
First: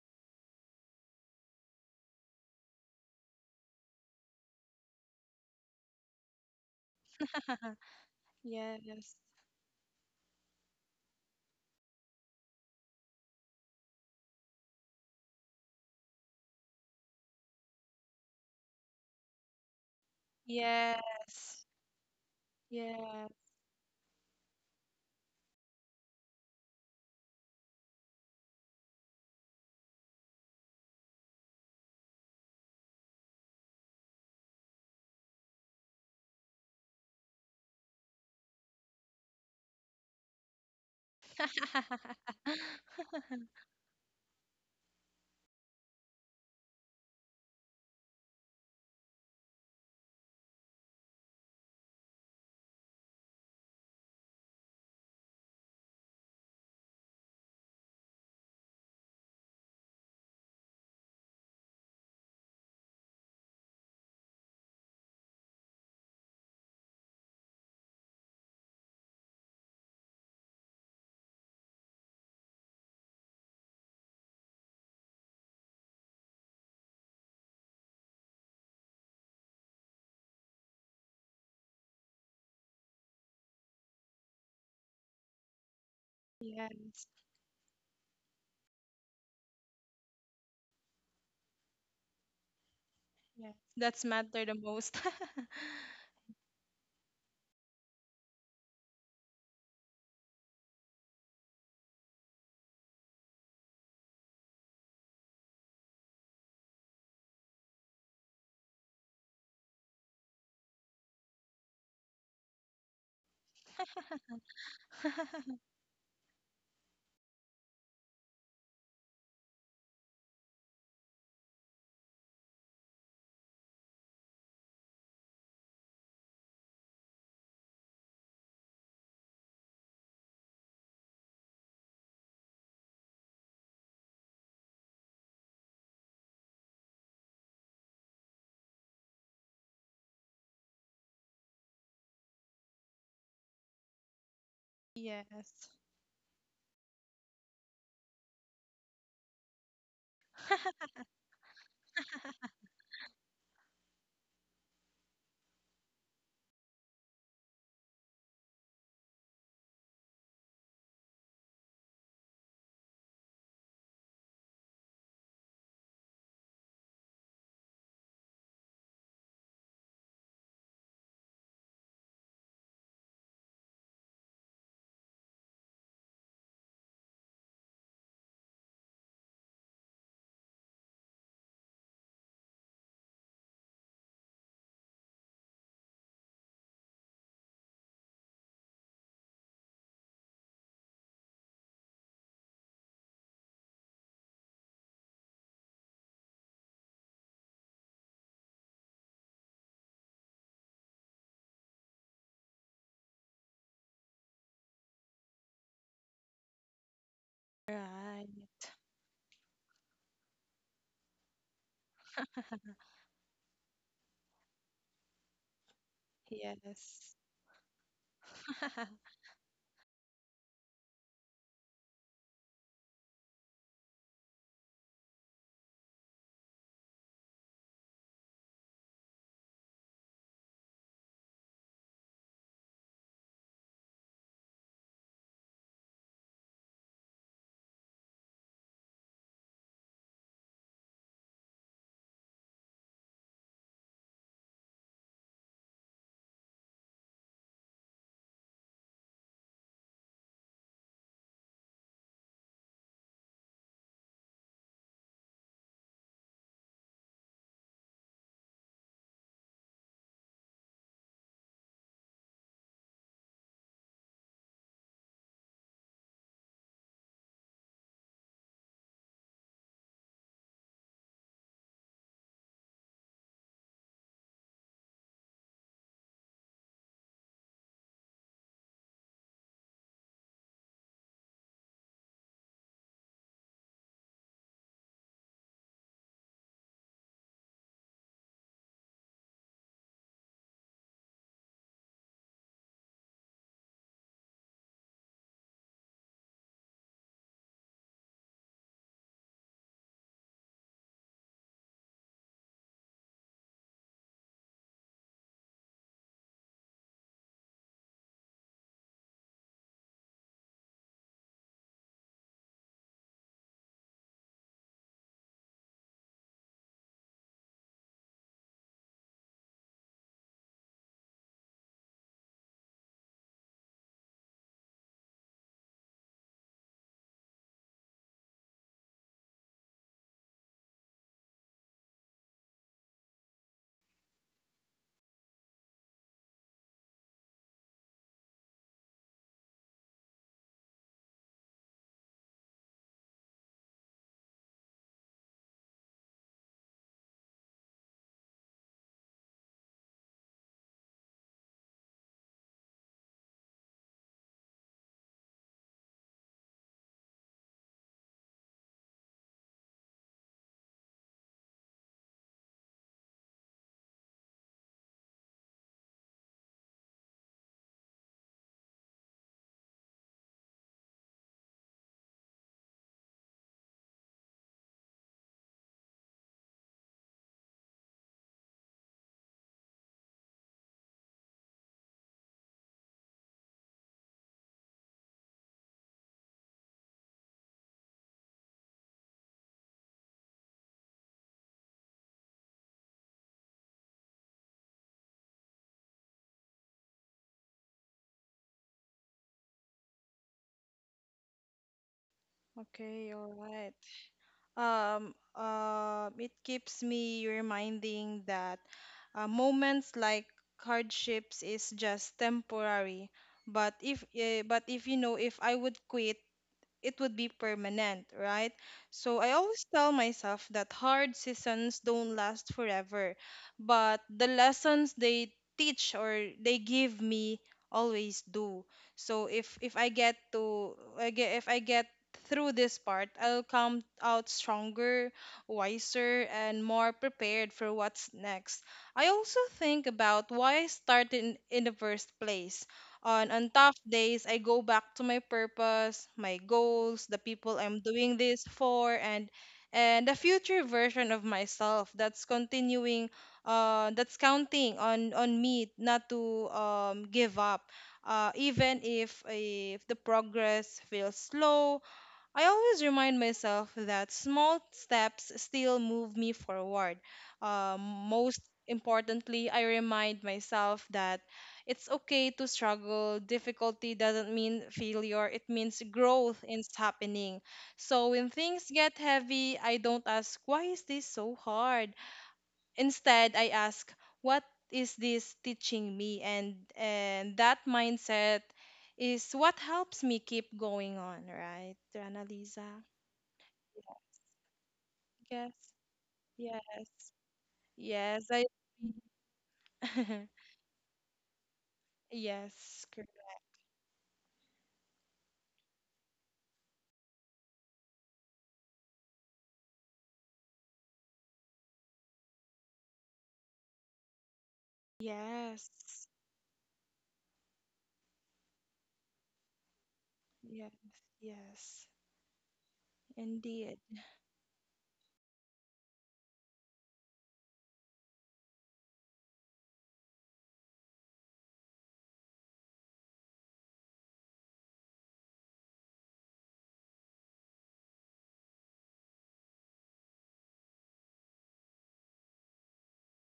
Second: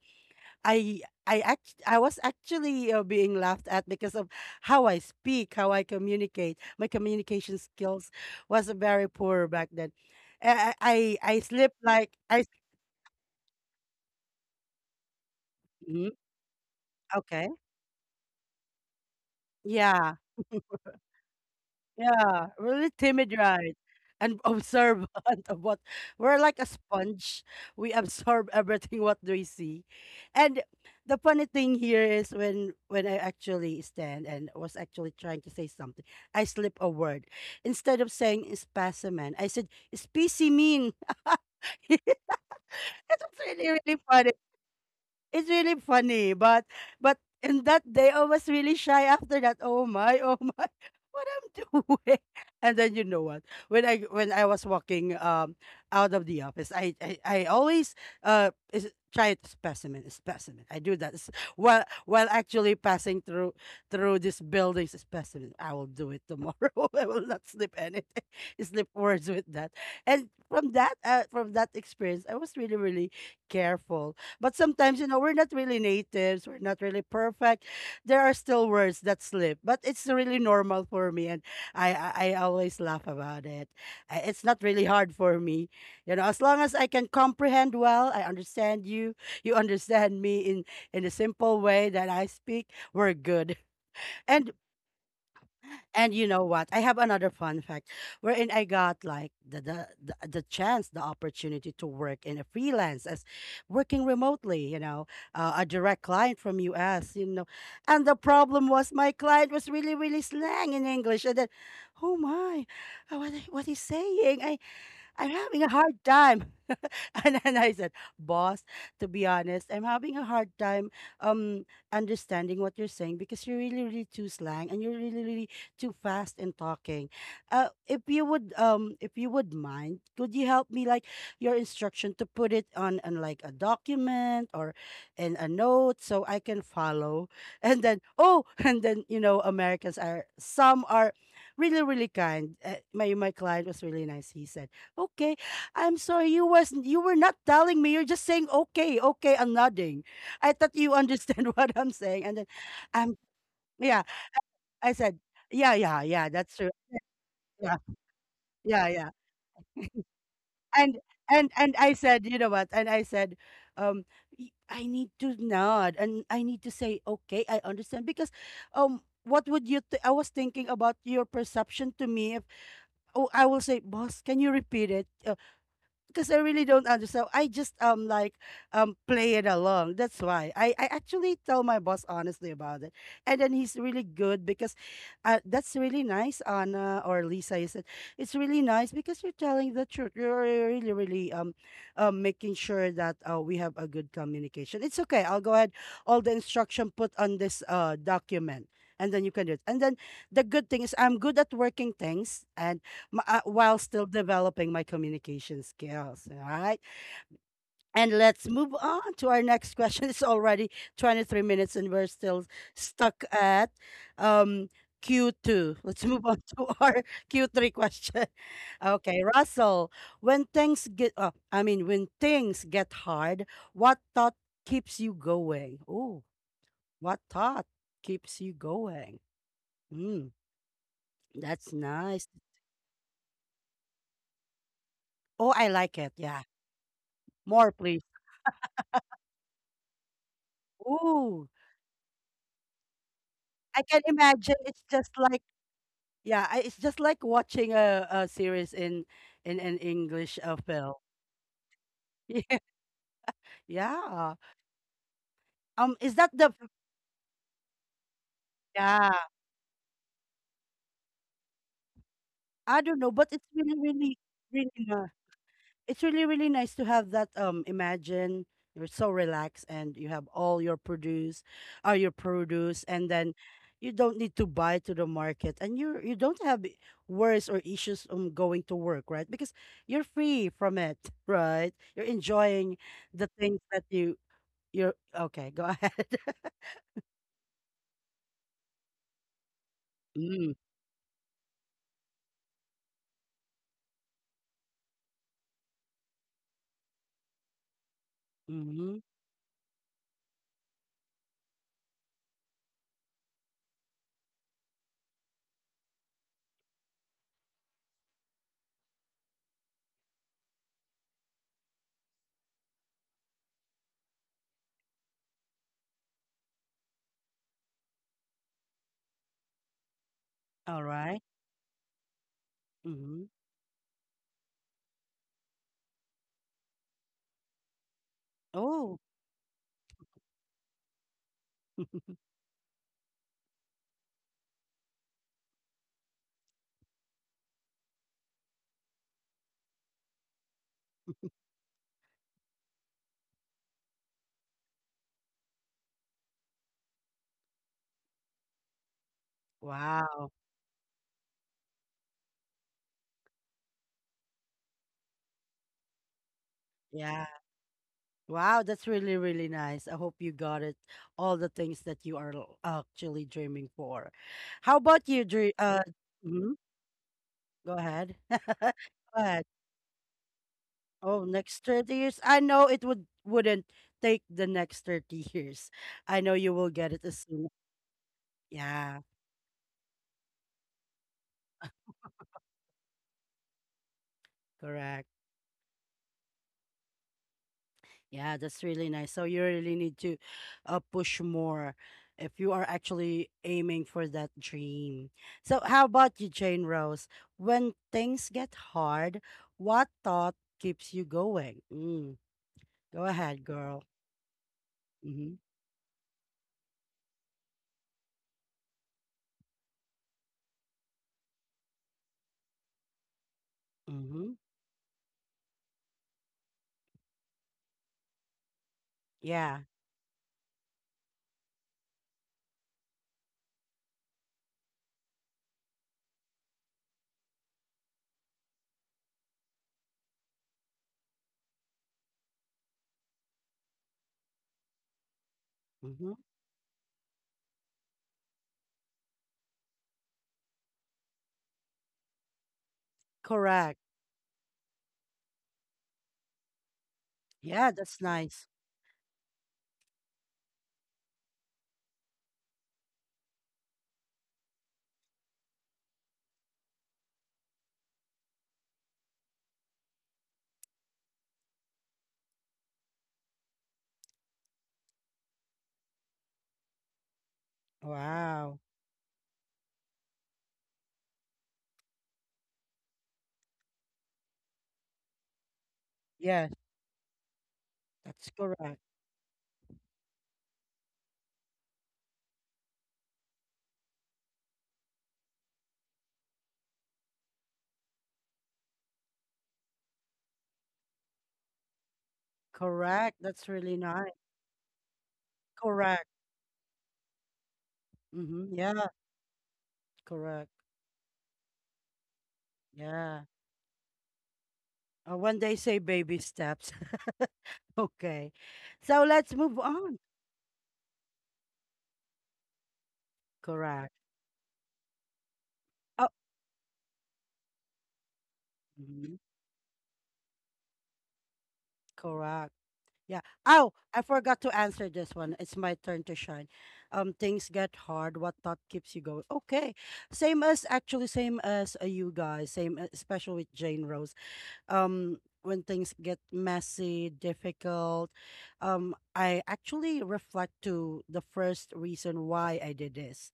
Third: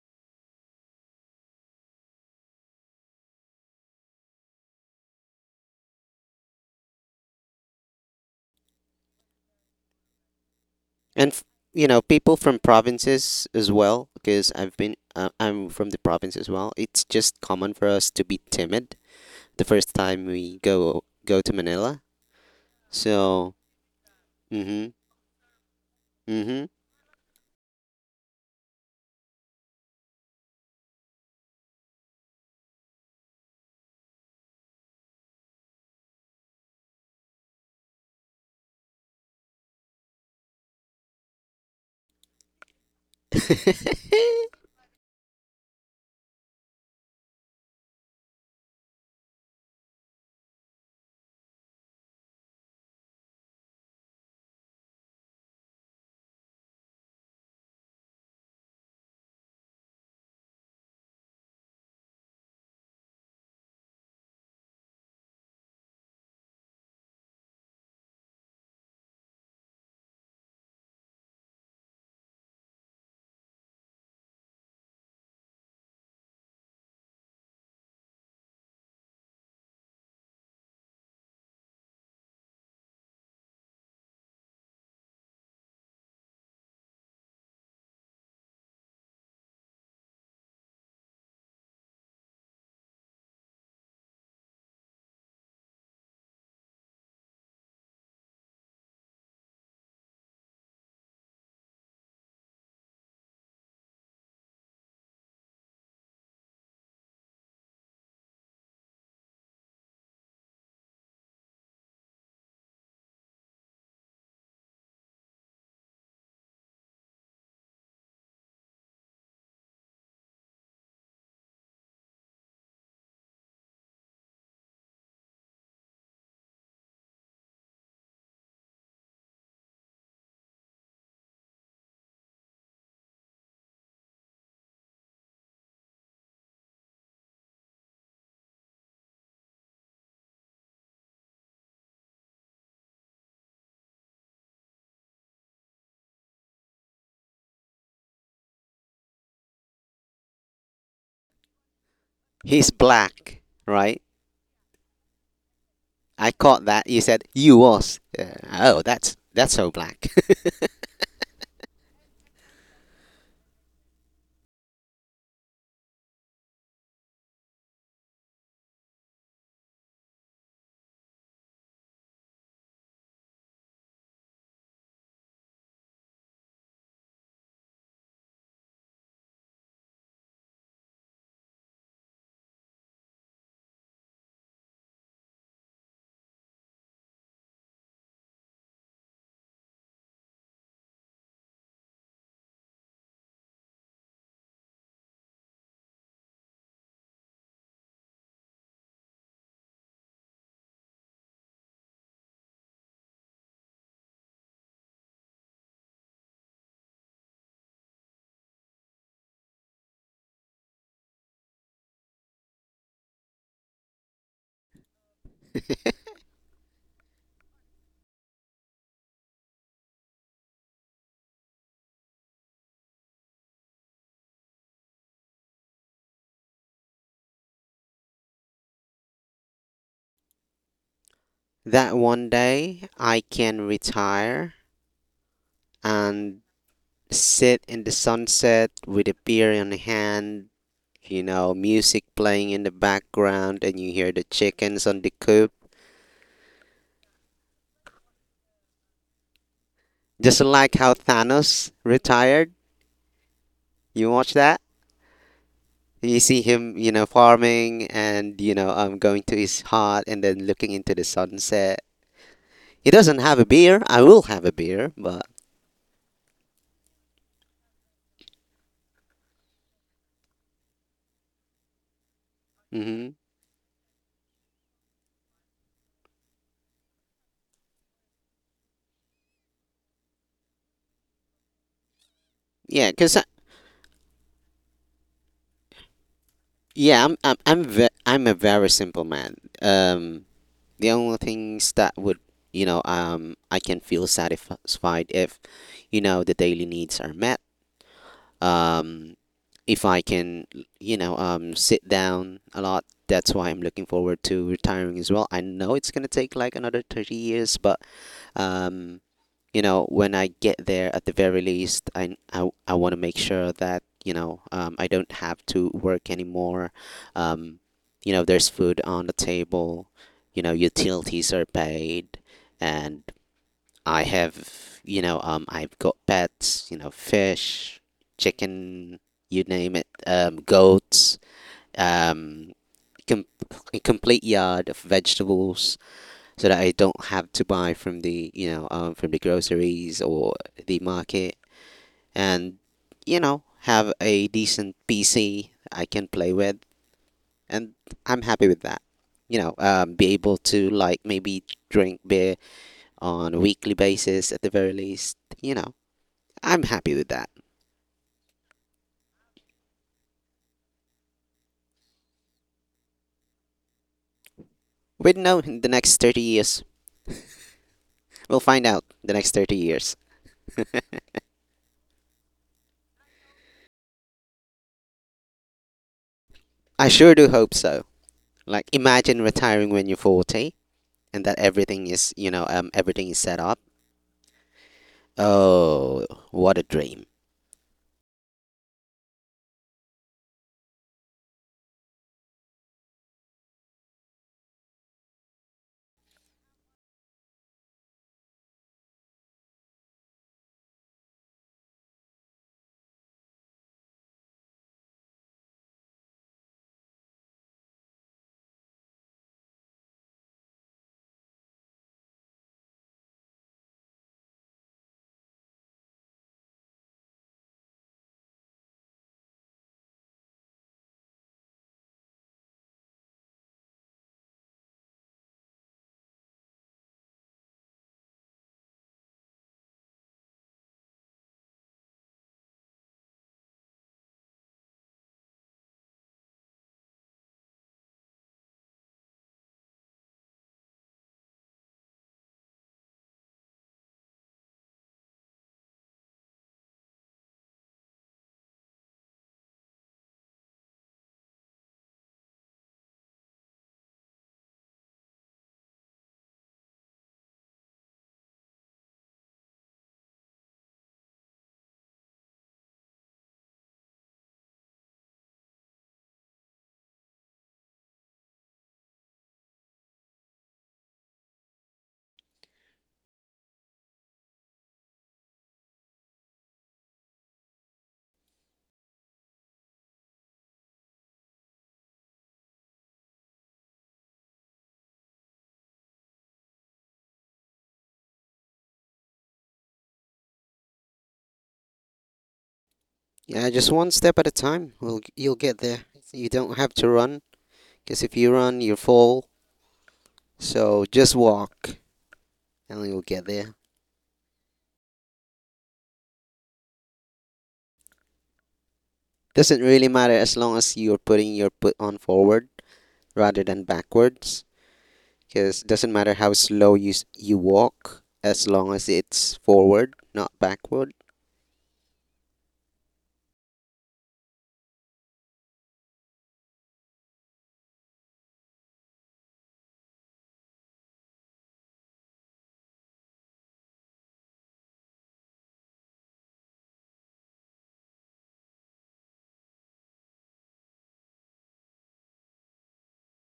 A: I I act I was actually being laughed at because of how I speak, how I communicate. My communication skills was
C: Yeah.
A: very
C: Yes.
A: poor back then. I
B: and f-
A: sleep
B: you know
A: like
B: people from provinces as well because I'm from the
A: Mhm,
B: province as well. It's just
A: okay.
B: common for us to be timid the first
A: Yeah.
B: time we go to
C: Yes.
B: Manila
A: Yeah, really timid,
C: Yeah.
B: so.
A: right? And
B: mm-hmm
A: observant of what, we're like a
B: mm-hmm
A: sponge. We absorb everything what we see. And the funny thing here is when I actually stand and was actually trying to say something, I slip a word. Instead of saying specimen, I said specimen. It was really, really funny. It's really funny, but in that day I was really shy after that. Oh my, oh my, what I'm doing. And then you know what? When I was walking out of the office, I always try to specimen, specimen. I do that while actually passing through this building's specimen. I will do it tomorrow. I will not slip anything, slip words with that. And from that experience, I was really really careful, but sometimes, you know, we're not really natives, we're not really perfect. There are still words that slip, but it's really normal for me, and I always laugh about it. It's not really hard for me, you know, as long as I can
C: Yes.
A: comprehend well, I understand you, you understand me in a simple way that I speak. We're good.
C: Yes. That's
A: And
C: matter the most.
A: and you know what? I have another fun fact wherein I got like the chance, the opportunity to work in a freelance as working remotely, you know, a direct client from US, you know. And the problem was my client was really really slang in English, and then oh my, what he's saying. I I'm having a hard time. And then I said, boss, to be honest, I'm having a hard time um understanding what you're saying because you're really, really too slang, and you're really, really too fast in talking. If you would, mind, could you help me like your instruction to put it on like a document or in a note so I can follow? And then oh, and then you know, Americans, are some are really really kind. My my client was really nice. He said okay.
C: Yes.
A: I'm sorry. You was, you were not telling me. You're just saying okay, okay, and nodding. I thought you understand what I'm saying. And then
B: he's
A: um
B: black,
A: yeah,
B: right?
A: I said, yeah, yeah, yeah,
B: I
A: that's true.
B: caught that you said you
A: Yeah,
B: was.
A: yeah,
B: Oh,
A: yeah.
B: that's so black.
A: And and I said, you know what? And I said, um, I need to nod and I need to say okay, I understand, because what would you I was thinking about your perception to me. If oh I will say, boss, can you repeat it? Because I really don't understand. I just play it along." That's why I actually tell my boss honestly about it, and then he's really good because, that's really nice, Anna or Lisa. You said, it's really nice because you're telling the truth. You're really really making sure that we have a good communication. It's okay. I'll go ahead. All the instruction put on this document. And then you can do it. And then the good thing is I'm good at working things, and while still developing my communication skills. All right. And
C: Right.
A: let's move on to our next question. It's already 23 minutes and we're still stuck at um, Q2. Let's move on to our
C: Yes.
A: Q3 question. Okay, Russell, when things get, when things get hard, what thought keeps you going? Oh, what thought keeps you going? Mm, that's
B: That
A: nice.
B: one day I can retire
A: Oh, I like it. Yeah.
B: and sit
A: More,
B: in the
A: please.
B: sunset with a beer in hand, you
A: Ooh,
B: know, music playing in the background
A: I
B: and you
A: can
B: hear the
A: imagine it's
B: chickens on
A: just
B: the
A: like,
B: coop.
A: yeah, it's just like watching a series in an English
B: Just like
A: film.
B: how Thanos
A: Yeah.
B: retired. You
A: Yeah.
B: watch that?
A: Is
B: You
A: that
B: see
A: the
B: him, you know, farming and,
A: yeah?
B: going to his hut and then looking into the sunset.
A: I don't
B: He
A: know, but
B: doesn't
A: it's
B: have a
A: really,
B: beer. I
A: really,
B: will have a
A: really
B: beer,
A: nice.
B: but
A: It's really really nice to have that, imagine you're so relaxed and you have all your produce, and
B: hmm
A: then you don't need to buy to the market, and you don't have worries or issues going to work right, because you're free from it. Right, you're enjoying
B: yeah, because
A: the things that you, you're okay, go ahead.
B: yeah, I'm a very simple man. Um,
A: Mm,
B: the only things that would I can feel satisfied if you know the daily needs are met,
A: mm-hmm.
B: um, if I can, sit down a lot. That's why I'm looking forward to retiring as well. I know it's gonna take like another 30 years, but um, you know, when I get there, at the very least, I want to make sure that I don't have to work anymore. Um, you know, there's food on the table. You know,
A: All right.
B: utilities are paid, and
A: Mm-hmm.
B: I have, I've got pets, you know, fish,
A: Oh.
B: chicken, you name it, goats, um, com- a complete yard of vegetables, so that I don't have to buy from the, from the groceries or the market, and you know, have a decent PC I can play with, and I'm happy with that. Be
A: Wow.
B: able to like maybe drink beer on a weekly basis at the very least. You know, I'm happy with
A: Yeah.
B: that.
A: Wow, that's really, really nice. I hope you got it, all the things that you are actually dreaming for. How about you,
B: We'd know
A: Dre?
B: in the next 30
A: Mhm,
B: years.
A: go ahead.
B: We'll find
A: Go
B: out the next
A: ahead.
B: 30 years.
A: Oh, next 30 years. I know it would wouldn't take the next 30 years. I know you will get
B: I
A: it as
B: sure do
A: soon.
B: hope so. Like,
A: Yeah,
B: imagine retiring when you're 40 and that everything is, everything is set up.
A: correct.
B: Oh, what a dream.
A: Yeah, that's really nice. So you really need to push more if you are actually aiming for that dream. So how about you, Jane Rose? When things get hard, what thought keeps you going? Mm, go
C: Okay, all
A: ahead,
C: right.
A: girl. Mm-hmm.
C: It keeps me reminding that moments like hardships is just temporary. But if
A: Mm-hmm.
C: eh, but if you know if I would quit it would be permanent, right? So I
A: Yeah.
C: always tell myself that hard seasons don't last forever, but the lessons they teach or they give me always do. So if I get to I get, if I get through this part, I'll come out stronger,
A: Mm-hmm.
C: wiser, and more prepared for what's next. I also think about why I started in the first place. On
A: Correct.
C: tough days, I go back to my purpose, my goals, the people
A: Yeah,
C: I'm
A: that's
C: doing
A: nice.
C: this for, and the future version of myself that's continuing, that's counting on me not to give up, even if the progress feels slow. I always remind myself that small steps still move me forward. Um, most
A: Wow.
C: importantly, I remind myself that it's okay to struggle. Difficulty doesn't mean failure, it means
A: Yes,
C: growth is happening. So
A: that's
C: when things
A: correct.
C: get heavy, I don't ask, why is this so hard? Instead, I ask, what is this teaching me? And that mindset is what helps me keep going on, right, Rana Lisa?
A: Correct. That's
B: Yeah,
A: really
B: just one
A: nice.
B: step at a time. You'll
C: Yes,
B: get there.
A: Correct.
B: You don't have
C: yes,
B: to run, because if
C: yes,
B: you
A: Mm-hmm.
C: I
B: run, you
A: Yeah,
B: fall.
C: agree.
A: correct.
B: So just walk
C: Yes,
B: and you'll
C: correct.
A: Yeah.
B: get there.
A: One day say baby steps. Okay. So let's move
B: Doesn't really
A: on.
B: matter as long as you're putting your foot on forward rather than
A: Correct.
B: backwards. Because
C: Yes,
B: doesn't
A: Oh,
B: matter how slow you walk, as long as
A: mhm,
B: it's forward, not
C: yes,
B: backward.
C: yes,
A: correct. Yeah. Oh,
C: indeed.
A: I forgot to answer this one. It's my turn to shine. Things get hard. What thought keeps you going? Okay. Same as actually same as you guys. Same especially with Jane Rose. um when things get messy, difficult. I actually reflect to the first reason why I did this.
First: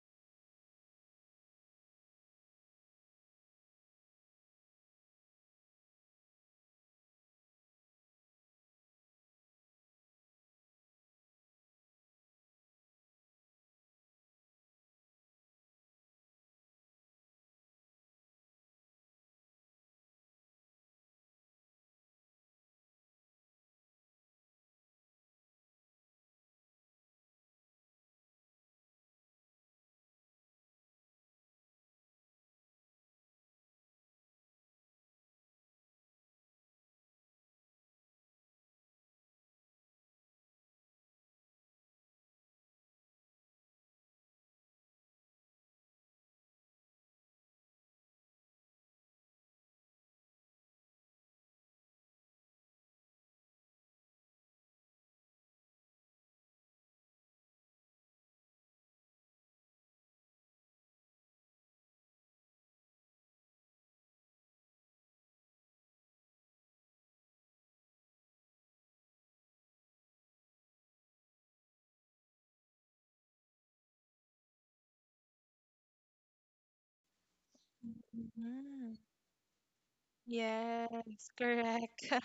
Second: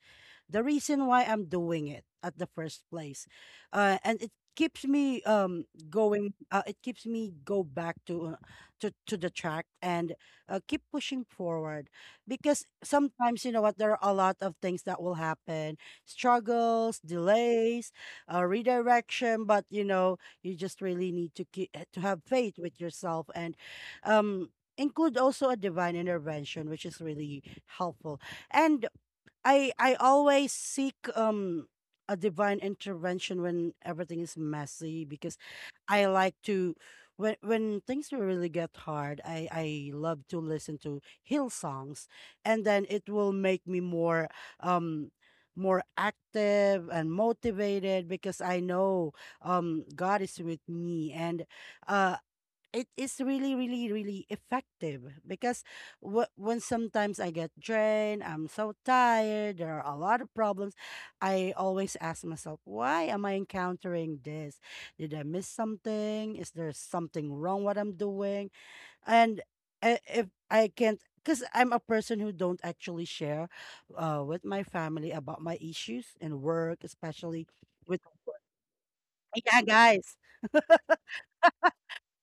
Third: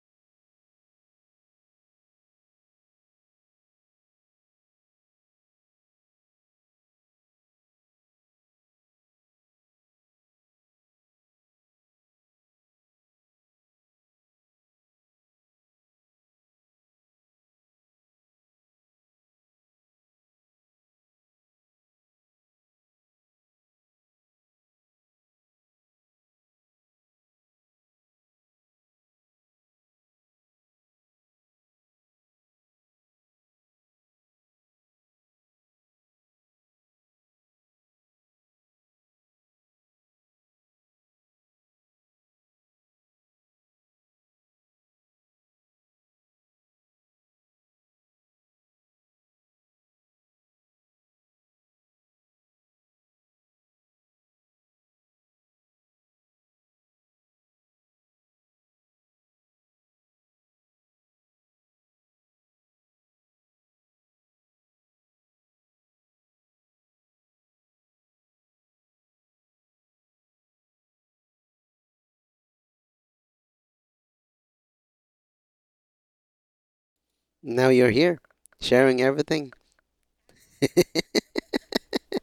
A: The reason why I'm doing it at the first place. And it keeps me going, it keeps me go back to to the track and keep pushing forward, because sometimes you know what, there are a lot of things that will happen: struggles, delays, redirection. But you know, you just really need to have faith with yourself, and um include also a divine intervention, which is really helpful. And I always seek a divine intervention when everything is messy. Because I like to, when things really get hard, I love to listen to Hill Songs, and then it will make me more um more active and motivated because I know God is with me. And uh it is really, really, really effective. Because when sometimes I get drained, I'm so tired, there are a lot of problems. I always ask myself, why am I encountering this? Did I miss something? Is there something wrong what I'm doing? And if I can't, because I'm a person who don't actually share, with my family about my issues and work especially,
B: Now you're
A: with.
B: here,
C: Mhm.
B: sharing everything.
A: Yeah, guys.
C: Yes, correct.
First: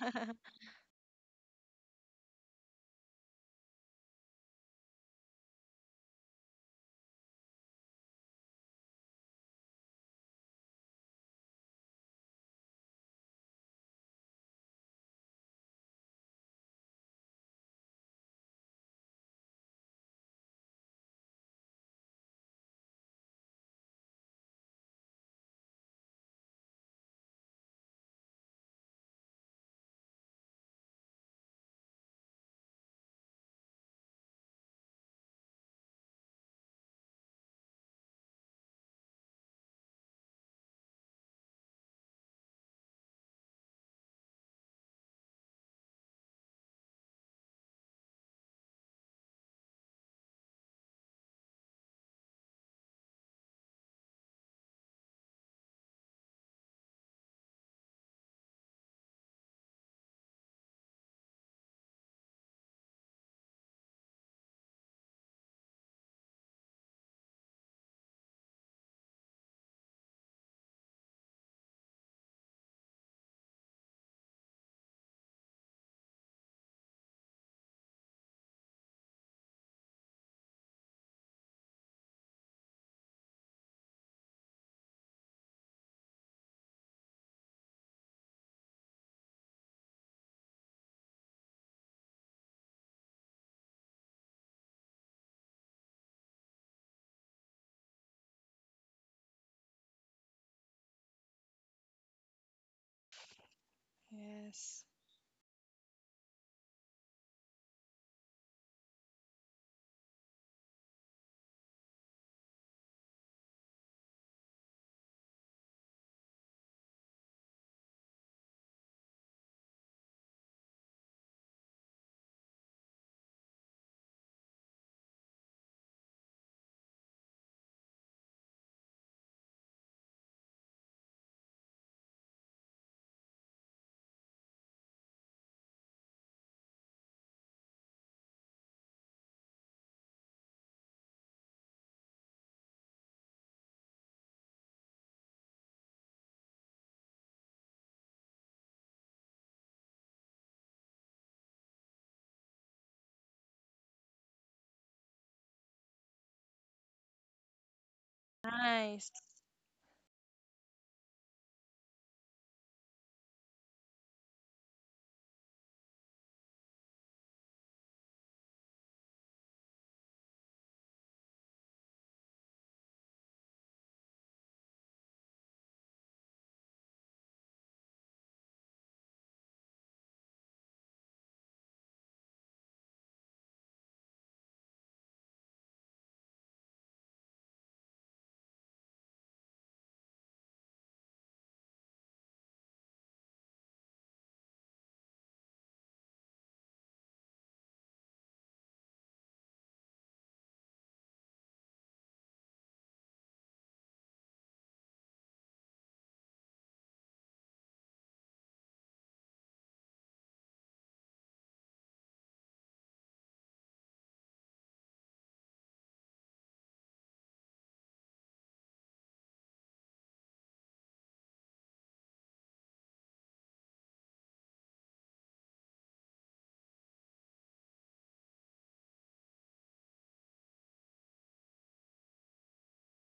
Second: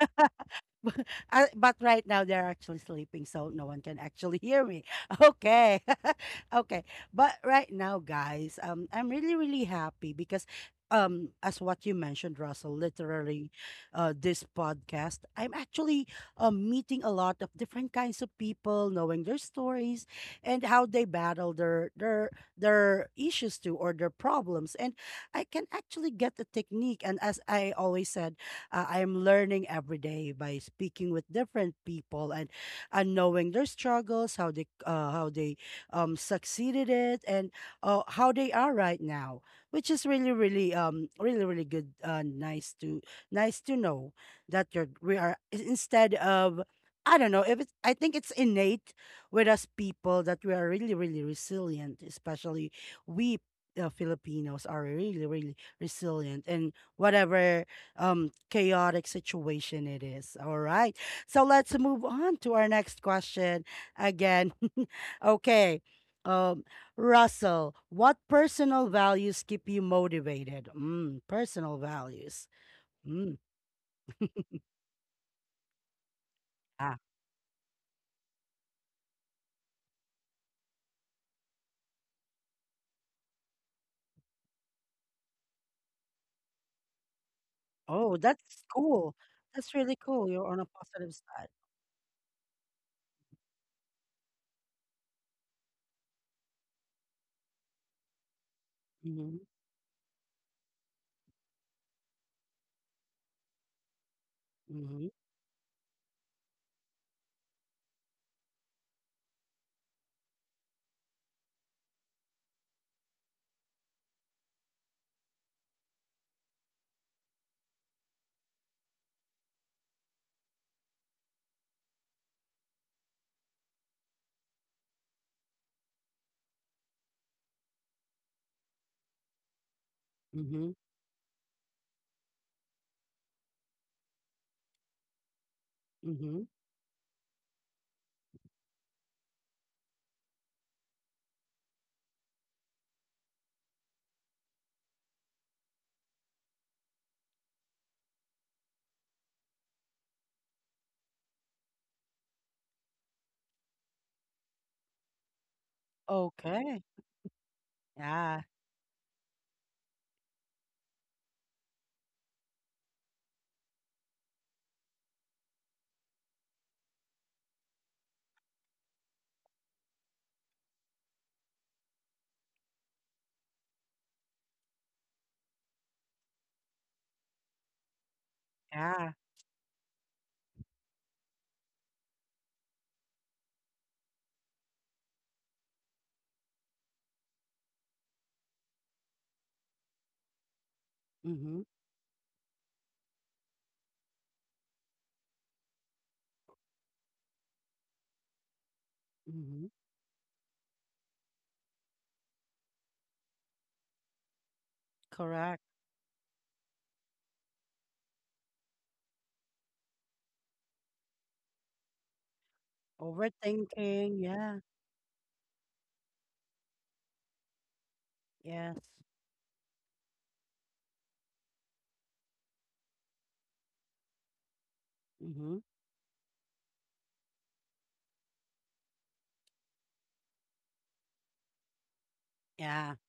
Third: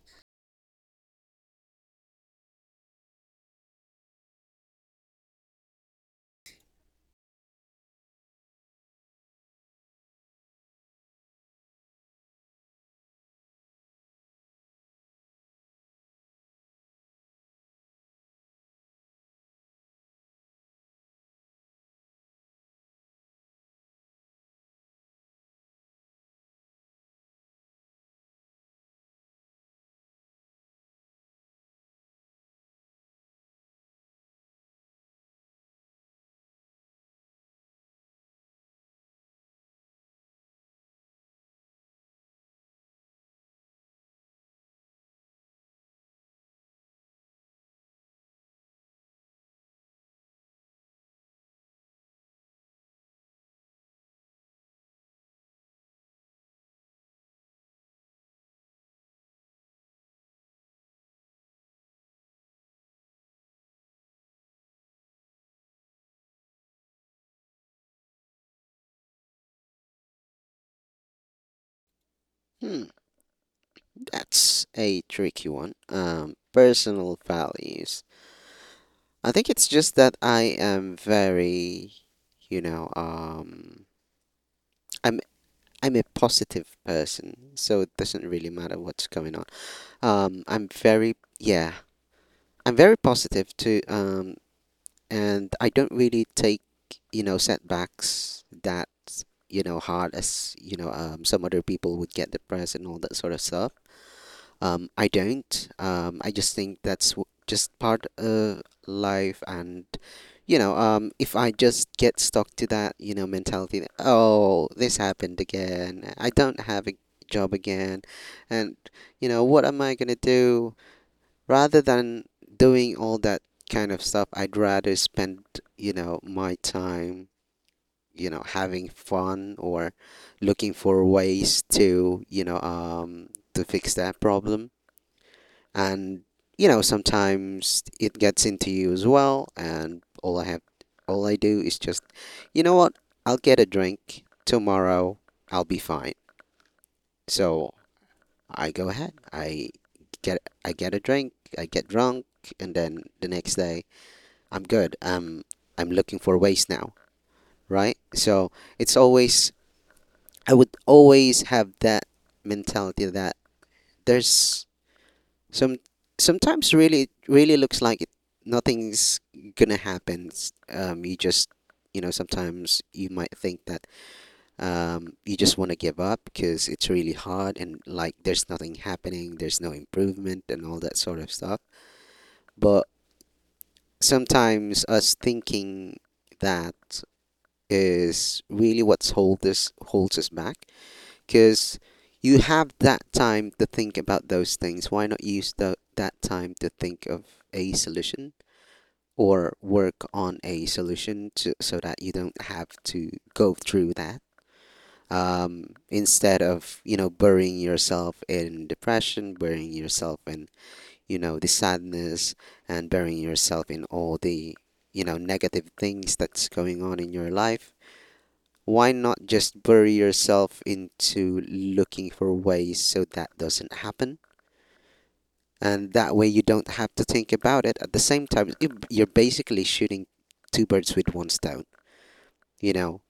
A: But right now they're actually sleeping, so no one can actually hear me. Okay. Okay. But right now, guys, I'm really, really happy because, as what you mentioned, Russell, literally, this podcast, I'm actually, meeting a lot of different kinds of people, knowing their stories and how they battle their issues too, or their problems. And I can actually get the technique, and as I always said, I am learning every day by speaking with different people, and knowing their struggles, how they succeeded it, and how they are right now, which is really, really, really, really good. Nice to nice to know that you're we are I- instead of I don't know if it's, I think it's innate with us people, that we are really, really resilient, especially we, Filipinos are really, really resilient, and whatever chaotic situation it is. All right. So let's move on to our next question again. Okay. Um Russell, what personal values keep you motivated? Mm, personal values.
B: Hmm,
A: Mm.
B: that's a tricky one.
A: Ah.
B: Personal values. I think it's just that I am very, you know, um, I'm I'm a positive person, so it
A: Oh,
B: doesn't really
A: that's
B: matter what's
A: cool.
B: going on.
A: That's really cool.
B: Um,
A: You're on a
B: I'm
A: positive
B: very
A: side.
B: yeah, I'm very positive to and I don't really take you know setbacks that
A: Mhm.
B: you know hard as some other people would get depressed and all that sort of stuff.
C: Yes,
B: I
A: Mhm.
B: don't. I just think that's just part of life, and if I just get stuck to that you know mentality, that, oh, this happened again. I don't have a job again, and you know, what am I gonna do? Rather than doing all that kind of stuff, I'd rather spend, you know, my time, you know, having fun or
A: Mhm.
B: looking for ways to, to fix that problem. And,
A: Mhm.
B: you know, sometimes it gets into you as well. And all I have, all I do is just, you know what? I'll get a drink tomorrow. I'll be fine. So I go ahead. I get a drink. I get drunk, and then the next day I'm good. I'm looking for ways
A: Okay.
B: now, right?
A: Yeah.
B: So it's
C: nice.
B: always, I would always have that mentality that there's some, sometimes really, it really looks like it, nothing's gonna happen. You just, you know, sometimes you might think that you just want to give up because it's really hard and like there's nothing
A: Yeah.
B: happening, there's no improvement and all that sort of stuff. But sometimes us thinking that is really what's hold this holds us back
A: Mhm.
B: because you have that time to think about those things. Why not use that time to think of a solution or
A: Mhm.
B: work on a solution so that you don't have to go through that?
A: Correct.
B: Instead of you know burying yourself in depression, burying yourself in you know the sadness, and burying yourself in all
A: Overthinking.
B: the
A: Yeah.
B: you know negative things that's going on in your life,
A: Yes.
B: why not just bury yourself into looking for ways so that doesn't happen?
A: Mhm.
B: And that way you don't have to think about it. At the same time, are basically shooting two birds with one stone, you
A: Yeah.
B: know?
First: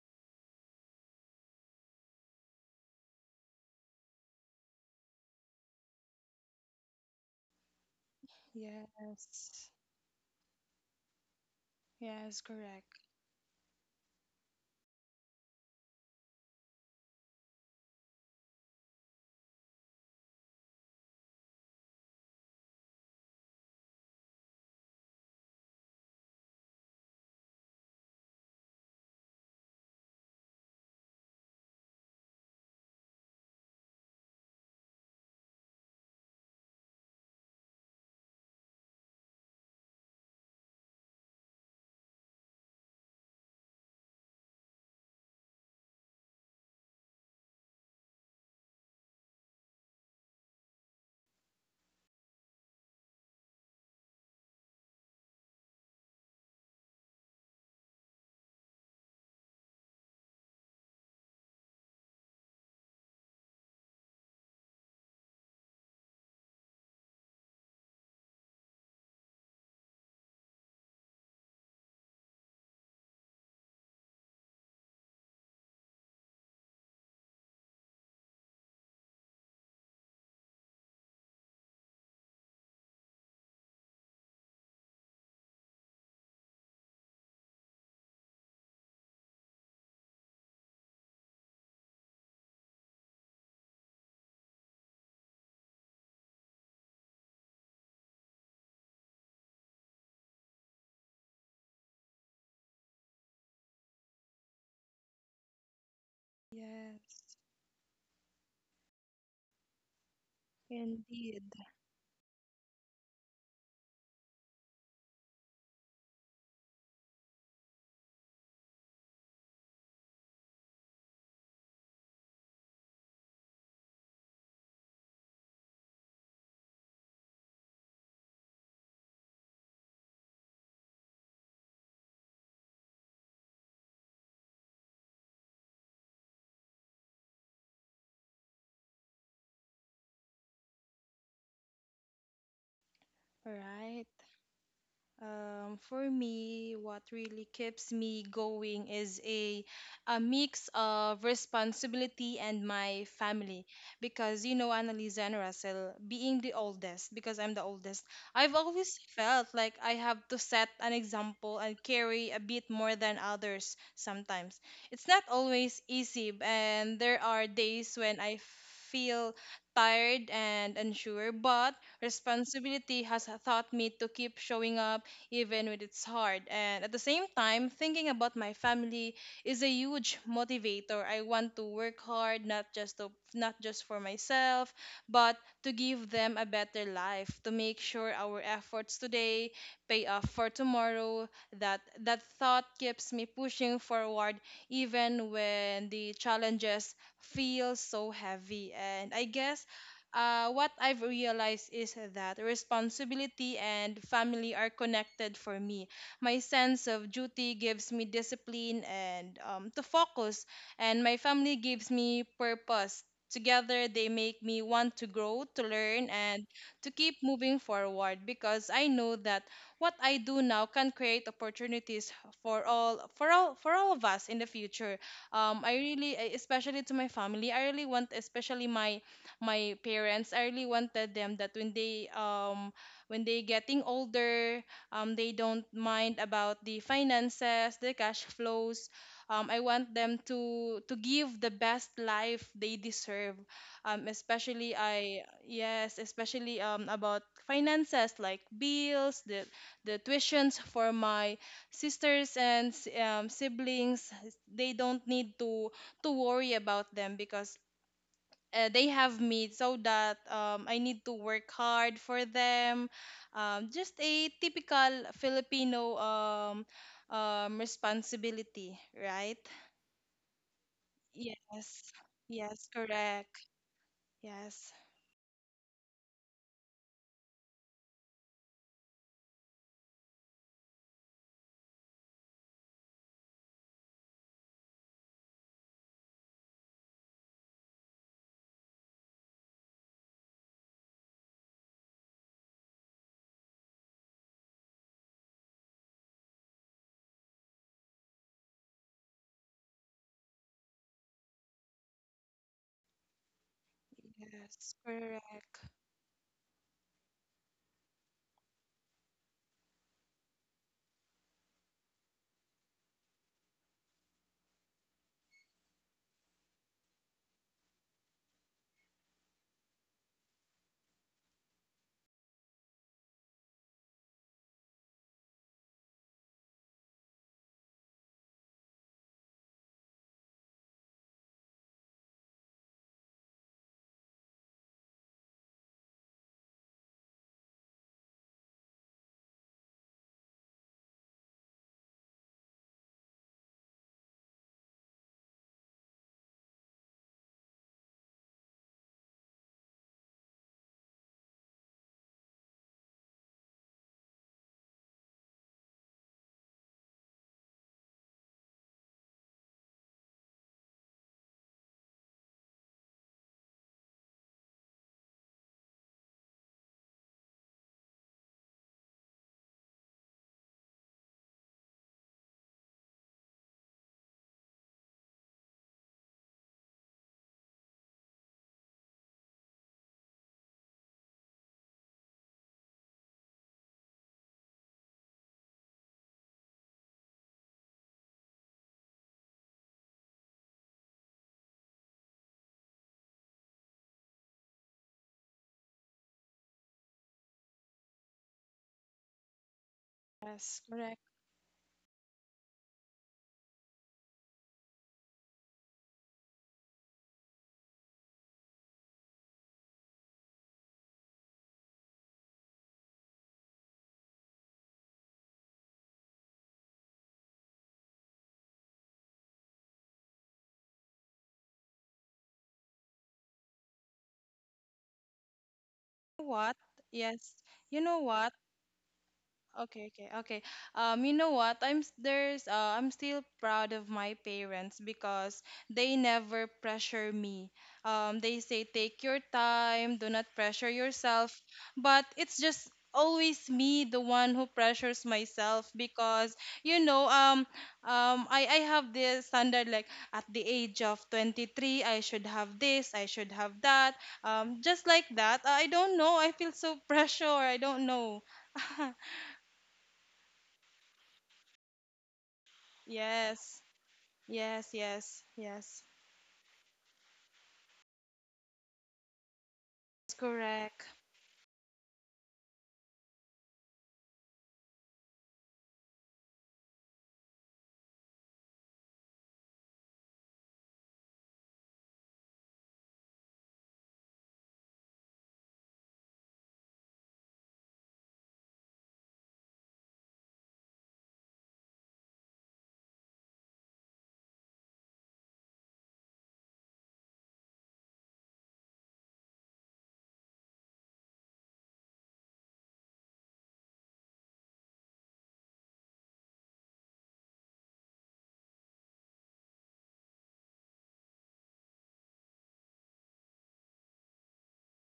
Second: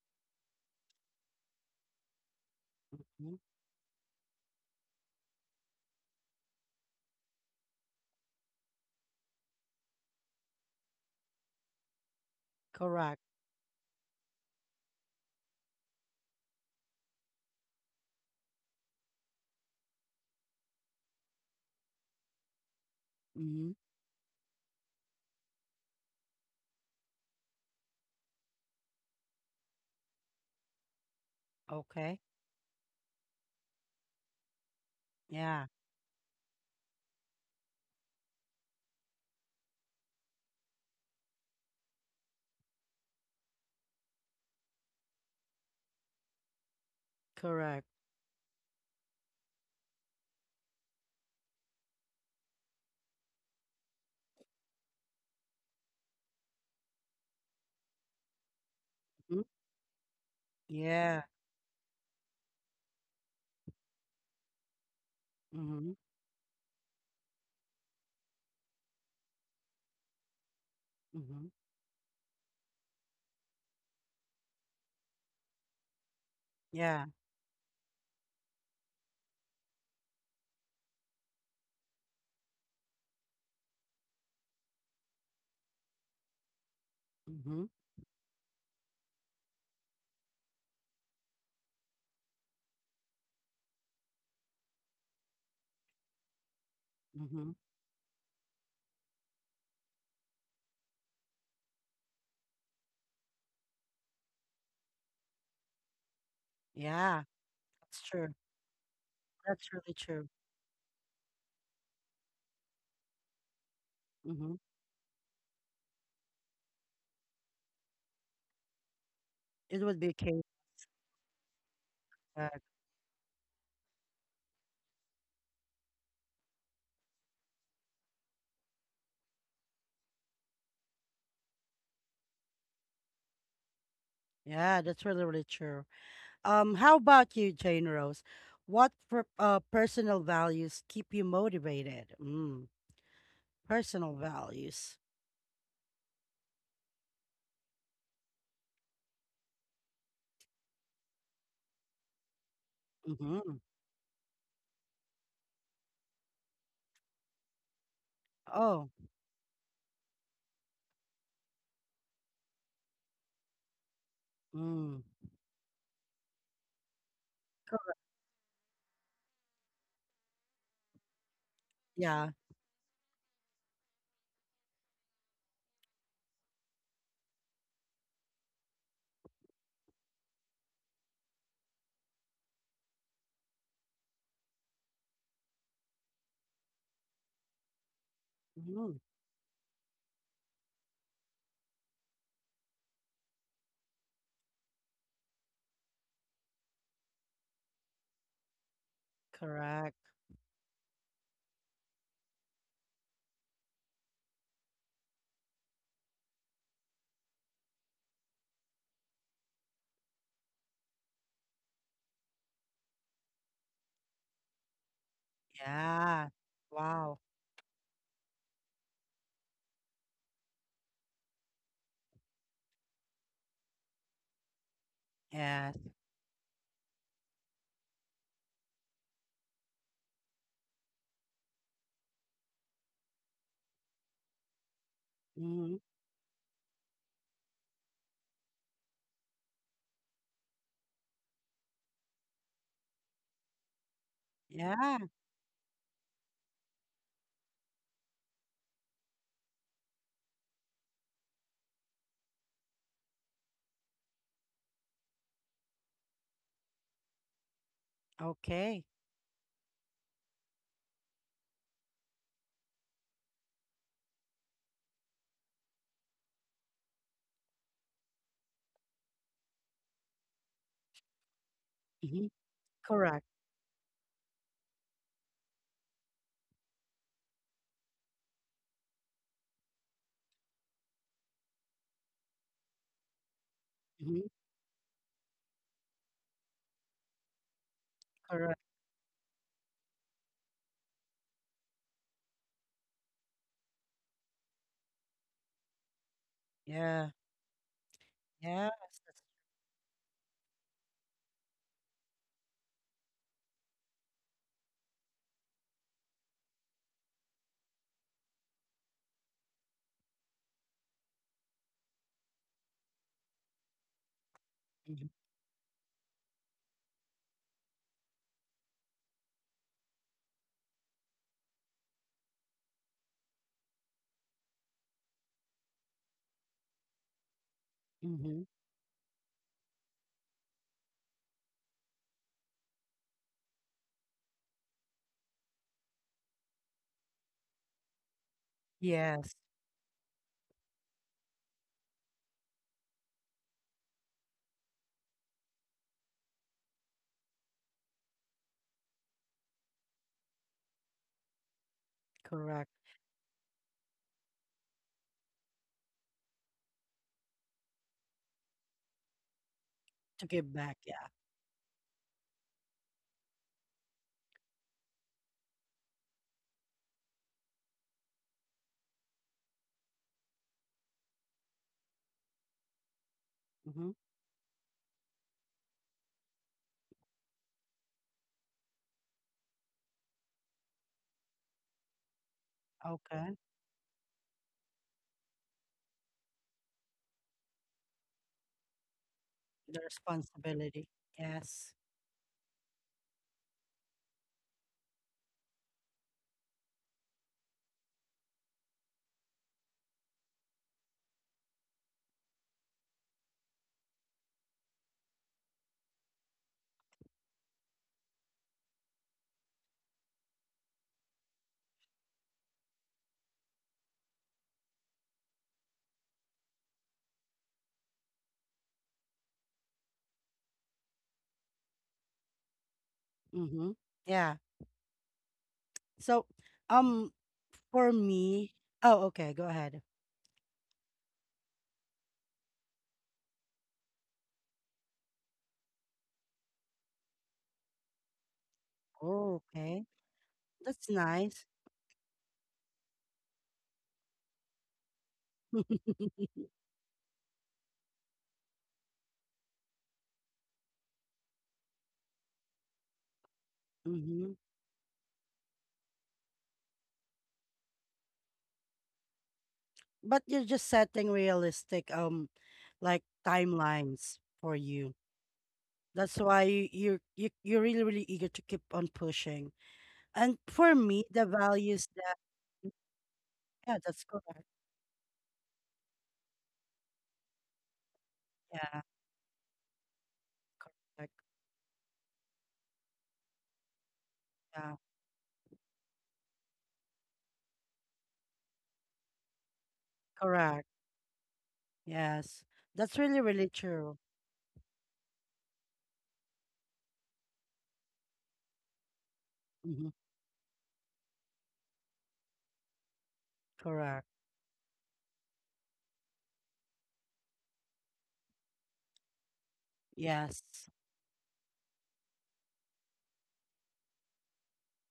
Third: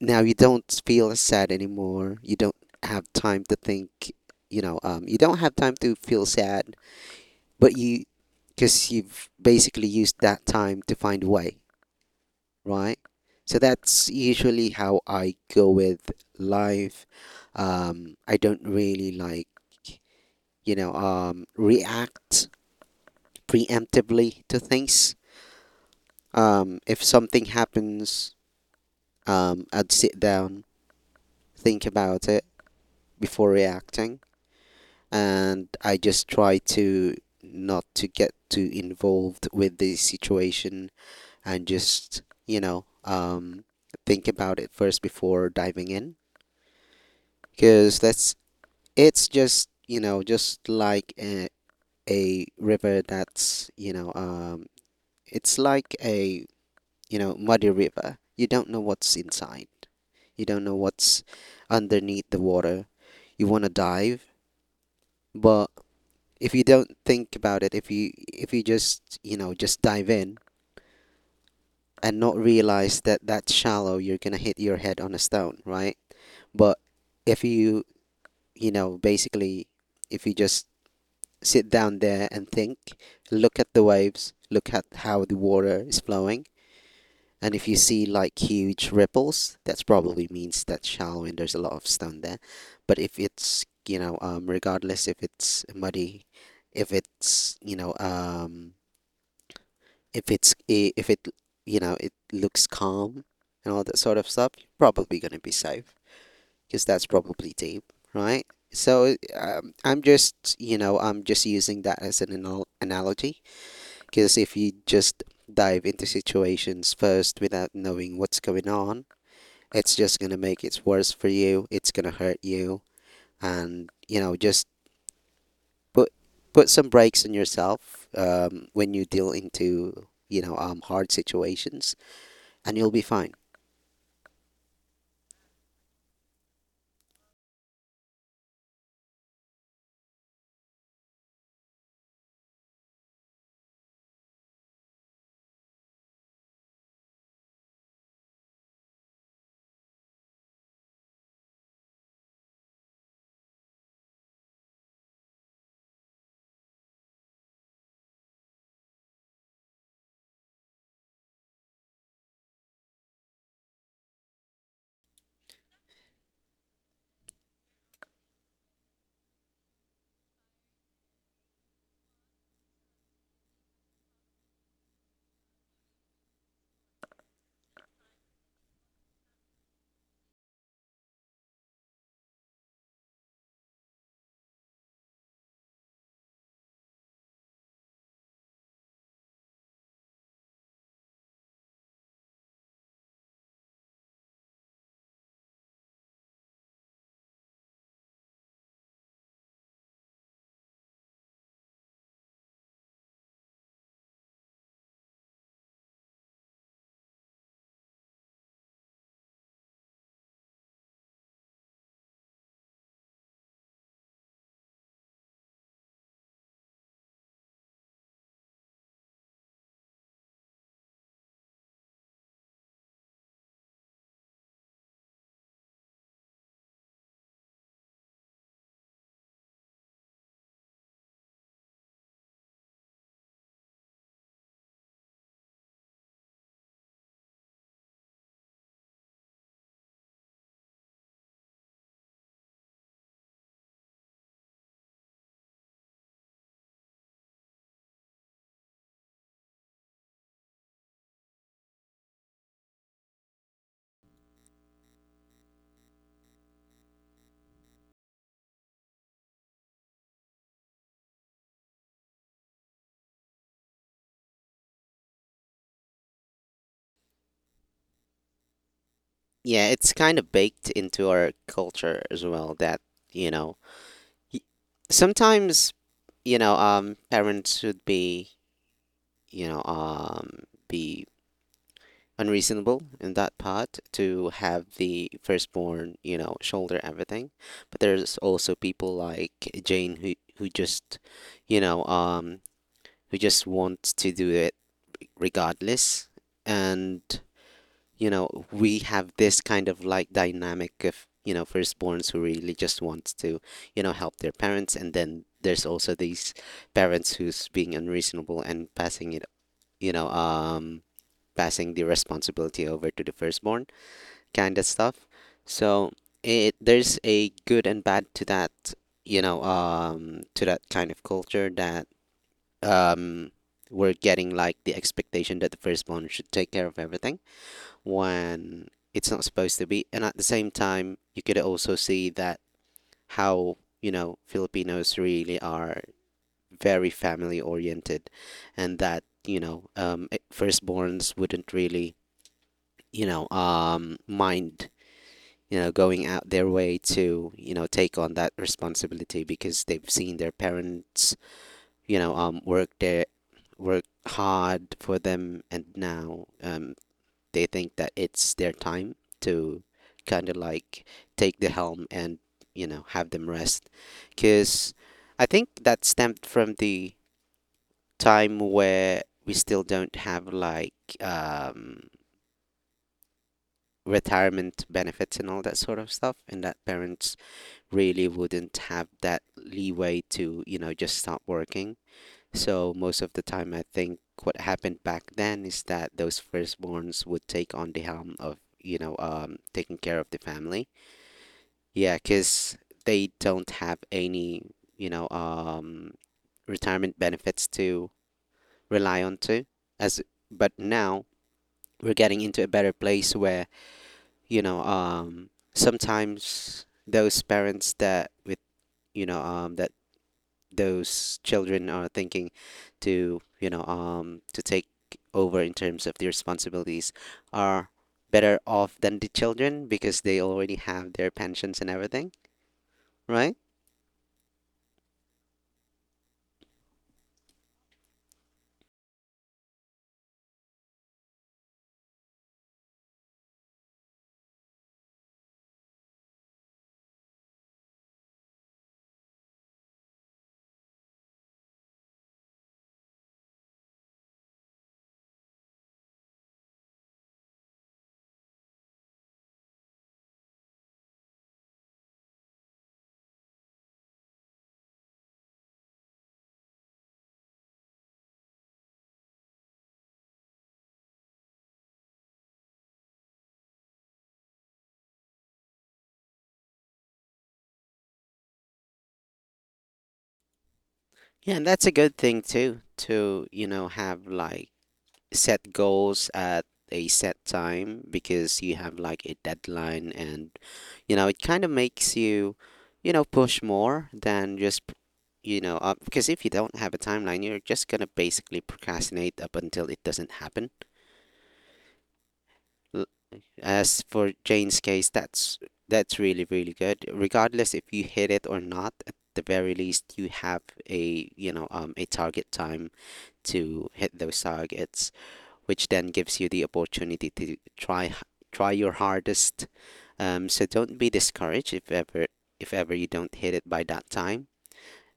B: Now you don't feel sad anymore. You don't have
A: Mhm.
B: time to think, you don't have time to feel sad, but you, because you've
C: Yes,
B: basically used that time to find a way,
C: yes,
B: right?
C: correct.
A: Correct.
B: So that's usually how I go with live. I don't really react
A: Hmm.
B: preemptively to things. If something happens, I'd sit down, think
A: Okay.
B: about it before reacting,
A: Yeah.
B: and I just try to not to get too involved with the situation and just think about it first before diving in
A: Correct.
B: because that's it's just, you know, just like a river that's, it's like a muddy river. You don't know what's
A: Hmm.
B: inside. You don't know
A: Yeah.
B: what's underneath the water. You want to dive, but
A: Hmm.
B: if you don't think about it, if you just, you know, just dive in
A: Hmm.
B: and not realize that that's shallow, you're gonna hit your head on a stone, right? But
A: Yeah.
B: if you, you know, basically, if you just sit down there and think, look at the waves, look at how the water is flowing. And
A: Hmm.
B: if you see like huge ripples, that's probably means that's shallow and there's a lot of stone there. But if it's, regardless if it's muddy, if
A: Hmm.
B: it's, if it's, if it, you know, it looks calm and all that sort of stuff, you're probably going to be safe because that's
A: Yeah.
C: Yes,
B: probably deep,
A: That's true.
B: right? So
A: That's really
B: I'm
A: true.
B: just, you know, I'm just
C: indeed.
B: using that as an analogy because
A: Hmm.
B: if you just dive into situations first without knowing what's going on,
A: It
B: it's
A: would be a
B: just gonna
A: case.
B: make it worse for you. It's gonna hurt
A: Back.
B: you, and you know, just put put some brakes on yourself when you deal into hard situations, and you'll be fine.
A: Yeah, that's really, really true. How about you, Jane Rose? What personal values keep you motivated? Mm.
C: Right.
A: Personal values.
C: For me, what really keeps me going is a mix of responsibility and my
A: Hmm.
C: family. Because you know, Annalisa and Russell, being the oldest, because I'm the oldest, I've
A: Oh.
C: always felt like I have to set an example and carry a bit more than others sometimes. It's
A: Mm.
C: not always easy, and there are days when I feel tired and unsure, but
A: Yeah.
C: responsibility has taught me to keep showing up even when it's hard. And at the same time, thinking about my family is a huge motivator. I want to work hard, not just for myself, but to give them a better life, to make sure our efforts
A: Hmm.
C: today pay off for tomorrow. That thought keeps me pushing forward even when the challenges feel so heavy. And I guess
A: Correct.
C: what I've realized is that responsibility and family are connected for me. My sense of duty gives me discipline and to focus, and my family gives me purpose. Together, they make me want to grow, to learn,
A: Yeah.
C: and to keep
A: Wow.
C: moving forward because I know that what I do now can create opportunities for all of us in the future. I
A: Yes.
C: really, especially to my family, I really want, especially my parents. I really wanted them that when they getting older, they don't
A: Mhm.
C: mind about the finances, the cash flows. I want them to give the best life they deserve. Especially
A: Yeah.
C: I Yes, especially about finances like bills, the tuitions for my sisters and siblings. They don't need to worry about them because they
A: Okay.
C: have me so that I need to work hard for them. Just a typical Filipino responsibility, right?
B: Yeah, it's kind of baked into our
C: Yes,
B: culture as
A: Hmm.
B: well
C: yes,
B: that
A: Correct.
B: you
C: correct.
B: know y-
C: Yes,
B: sometimes parents should be you know um be unreasonable in that part to
A: Hmm.
B: have the firstborn, you know, shoulder everything. But there's also
A: Correct.
B: people like Jane who just, you know, um, who just wants to do it regardless. And
A: Yeah.
B: you know, we
A: Yes.
B: have this kind of like dynamic of you know firstborns who really just wants to you know help their
C: yes,
B: parents, and then there's
C: correct.
B: also these parents who's being unreasonable and passing it, you know, um, passing the responsibility over to the firstborn kind of stuff.
A: Hmm.
B: So it there's a good and bad to that, to that kind of culture that um we're getting like the expectation that the firstborn should take care of everything
A: Hmm.
B: when it's not supposed to be. And at the same time, you could also see that how, you know, Filipinos really are very family oriented and that,
A: Yes.
B: firstborns wouldn't really, mind you know, going out their way to, you know, take on that responsibility because they've seen their parents, you know, um, work
A: Correct.
B: their work hard for them, and now they think that it's their time to kind
A: To
B: of
A: give back.
B: like
A: Yeah.
B: take the helm and you know have them rest, because I think that stemmed from the time where we still don't have like um,
A: Hmm.
B: retirement benefits and all that sort of stuff, and that parents really wouldn't have that leeway to, you know, just stop working. So most of the
A: Okay.
B: time, I think what happened back then is that those firstborns would take on the helm of, taking
A: The
B: care of the family.
A: responsibility. Yes.
B: Yeah, because they don't have any, you know, um, retirement benefits to rely on to. As But
C: Yes, correct.
B: now we're getting into a better place where, sometimes those parents that with, that those children are thinking to you know to take over in terms of the responsibilities are better off than the children because they already have their pensions and everything, right?
A: Hmm. Yeah.
C: You know
A: So,
C: what?
A: um,
C: Yes, you
A: for
C: know what?
A: me. Oh, okay, go ahead.
C: Okay, okay, okay. You know what? I'm s- there's I'm still proud of my parents because they never pressure me. They say take your
A: Oh, okay.
C: time, do not pressure
A: That's
C: yourself.
A: nice.
C: But it's just always me, the one who pressures myself because you know, um, I have this standard like at the age of 23, I should have this, I should have that.
A: Hmm.
C: Just like that. I don't know. I feel so pressure. I don't know.
A: But you're just setting realistic, like,
C: Yes.
A: timelines for
C: Yes,
A: you.
C: yes, yes.
A: That's why you you're, you are really, really eager to keep on pushing.
C: That's
A: And for
C: correct.
A: me, the
B: Yeah, and that's a
A: values
B: good thing
A: that,
B: too to you know
A: yeah,
B: have
A: that's correct.
B: like set goals at a set time because you have
A: Yeah,
B: like a deadline and you know it
A: correct.
B: kind of makes you you know, push more than just
A: Yeah,
B: because if you don't have a timeline, you're just going to basically procrastinate up until it doesn't happen.
A: correct. Yes,
B: L-
A: that's really, really
B: As
A: true.
B: for Jane's case, that's really really good. Regardless if you hit it or not, at the very least
A: Hmm.
B: you have you know, a target time to hit
A: Correct.
B: those targets, which then gives you the opportunity to try your hardest. So
A: Yes.
B: don't be discouraged if ever you don't hit it by that time,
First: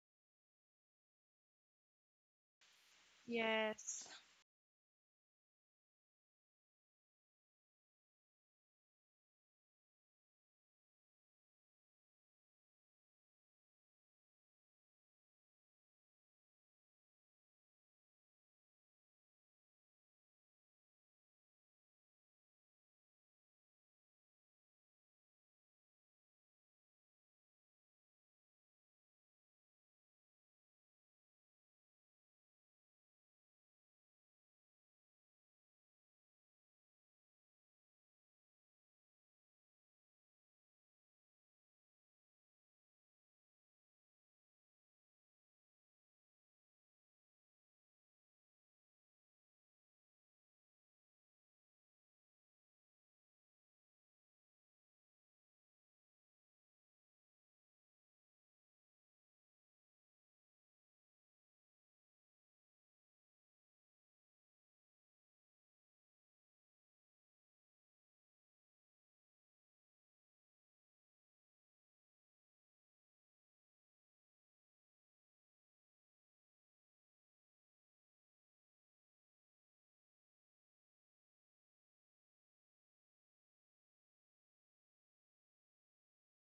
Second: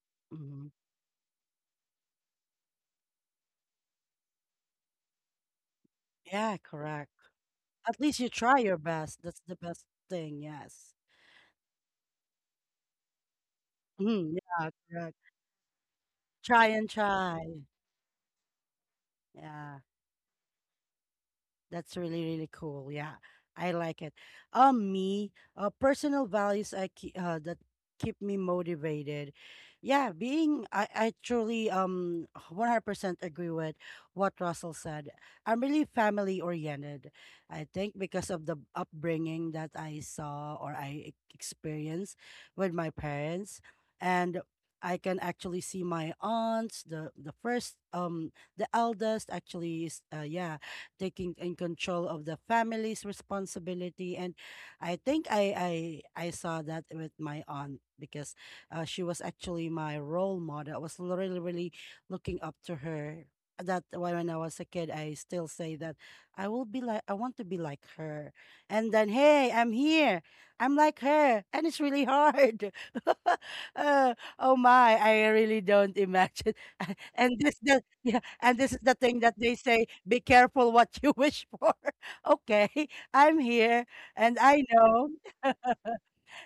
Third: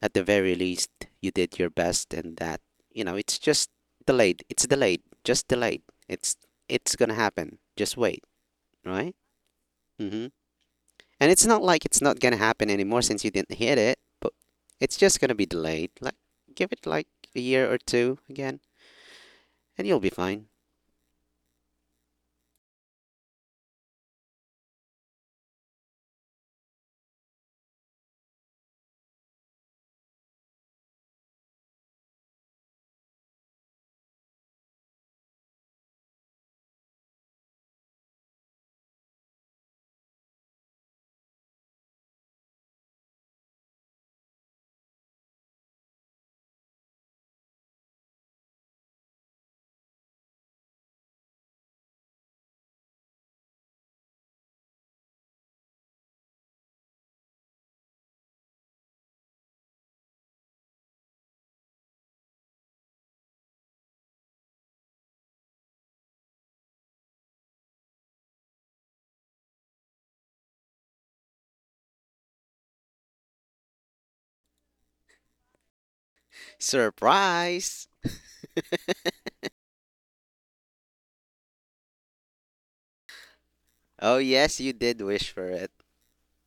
B: at the very
A: Hmm.
B: least you did your best and that you know it's just
C: Yes.
B: delayed it's delayed just delayed, it's
A: Yeah,
B: it's
A: correct.
B: gonna happen, just
A: At least
B: wait,
A: you try your
B: right?
A: best. That's the best
B: Mm-hmm.
A: thing. Yes.
B: And it's not like it's not gonna happen anymore since you didn't hit it,
A: Hmm.
B: but
A: Yeah,
B: it's
A: correct.
B: just gonna be delayed. Like
A: Try
B: give it
A: and
B: like a
A: try.
B: year or two again
A: Yeah.
B: and you'll be fine.
A: That's really, really cool. Yeah, I like it. Me, personal values I keep, that keep me motivated. Yeah, being I truly 100% agree with what Russell said. I'm really family oriented. I think because of the upbringing that I saw or I experienced with my parents. And I can actually see my aunts. The first, the eldest actually, is yeah, taking in control of the family's responsibility. And I think I saw that with my aunt because she was actually my role model. I was really, really looking up to her. That why when I was a kid, I still say that I want to be like her. And then hey, I'm here. I'm like her, and it's really hard. Oh my, I really don't imagine. and this the
B: Surprise.
A: Yeah, and this is the thing that they say, be careful what you wish for. Okay, I'm here
B: Oh
A: and
B: yes,
A: I
B: you did
A: know.
B: wish for it.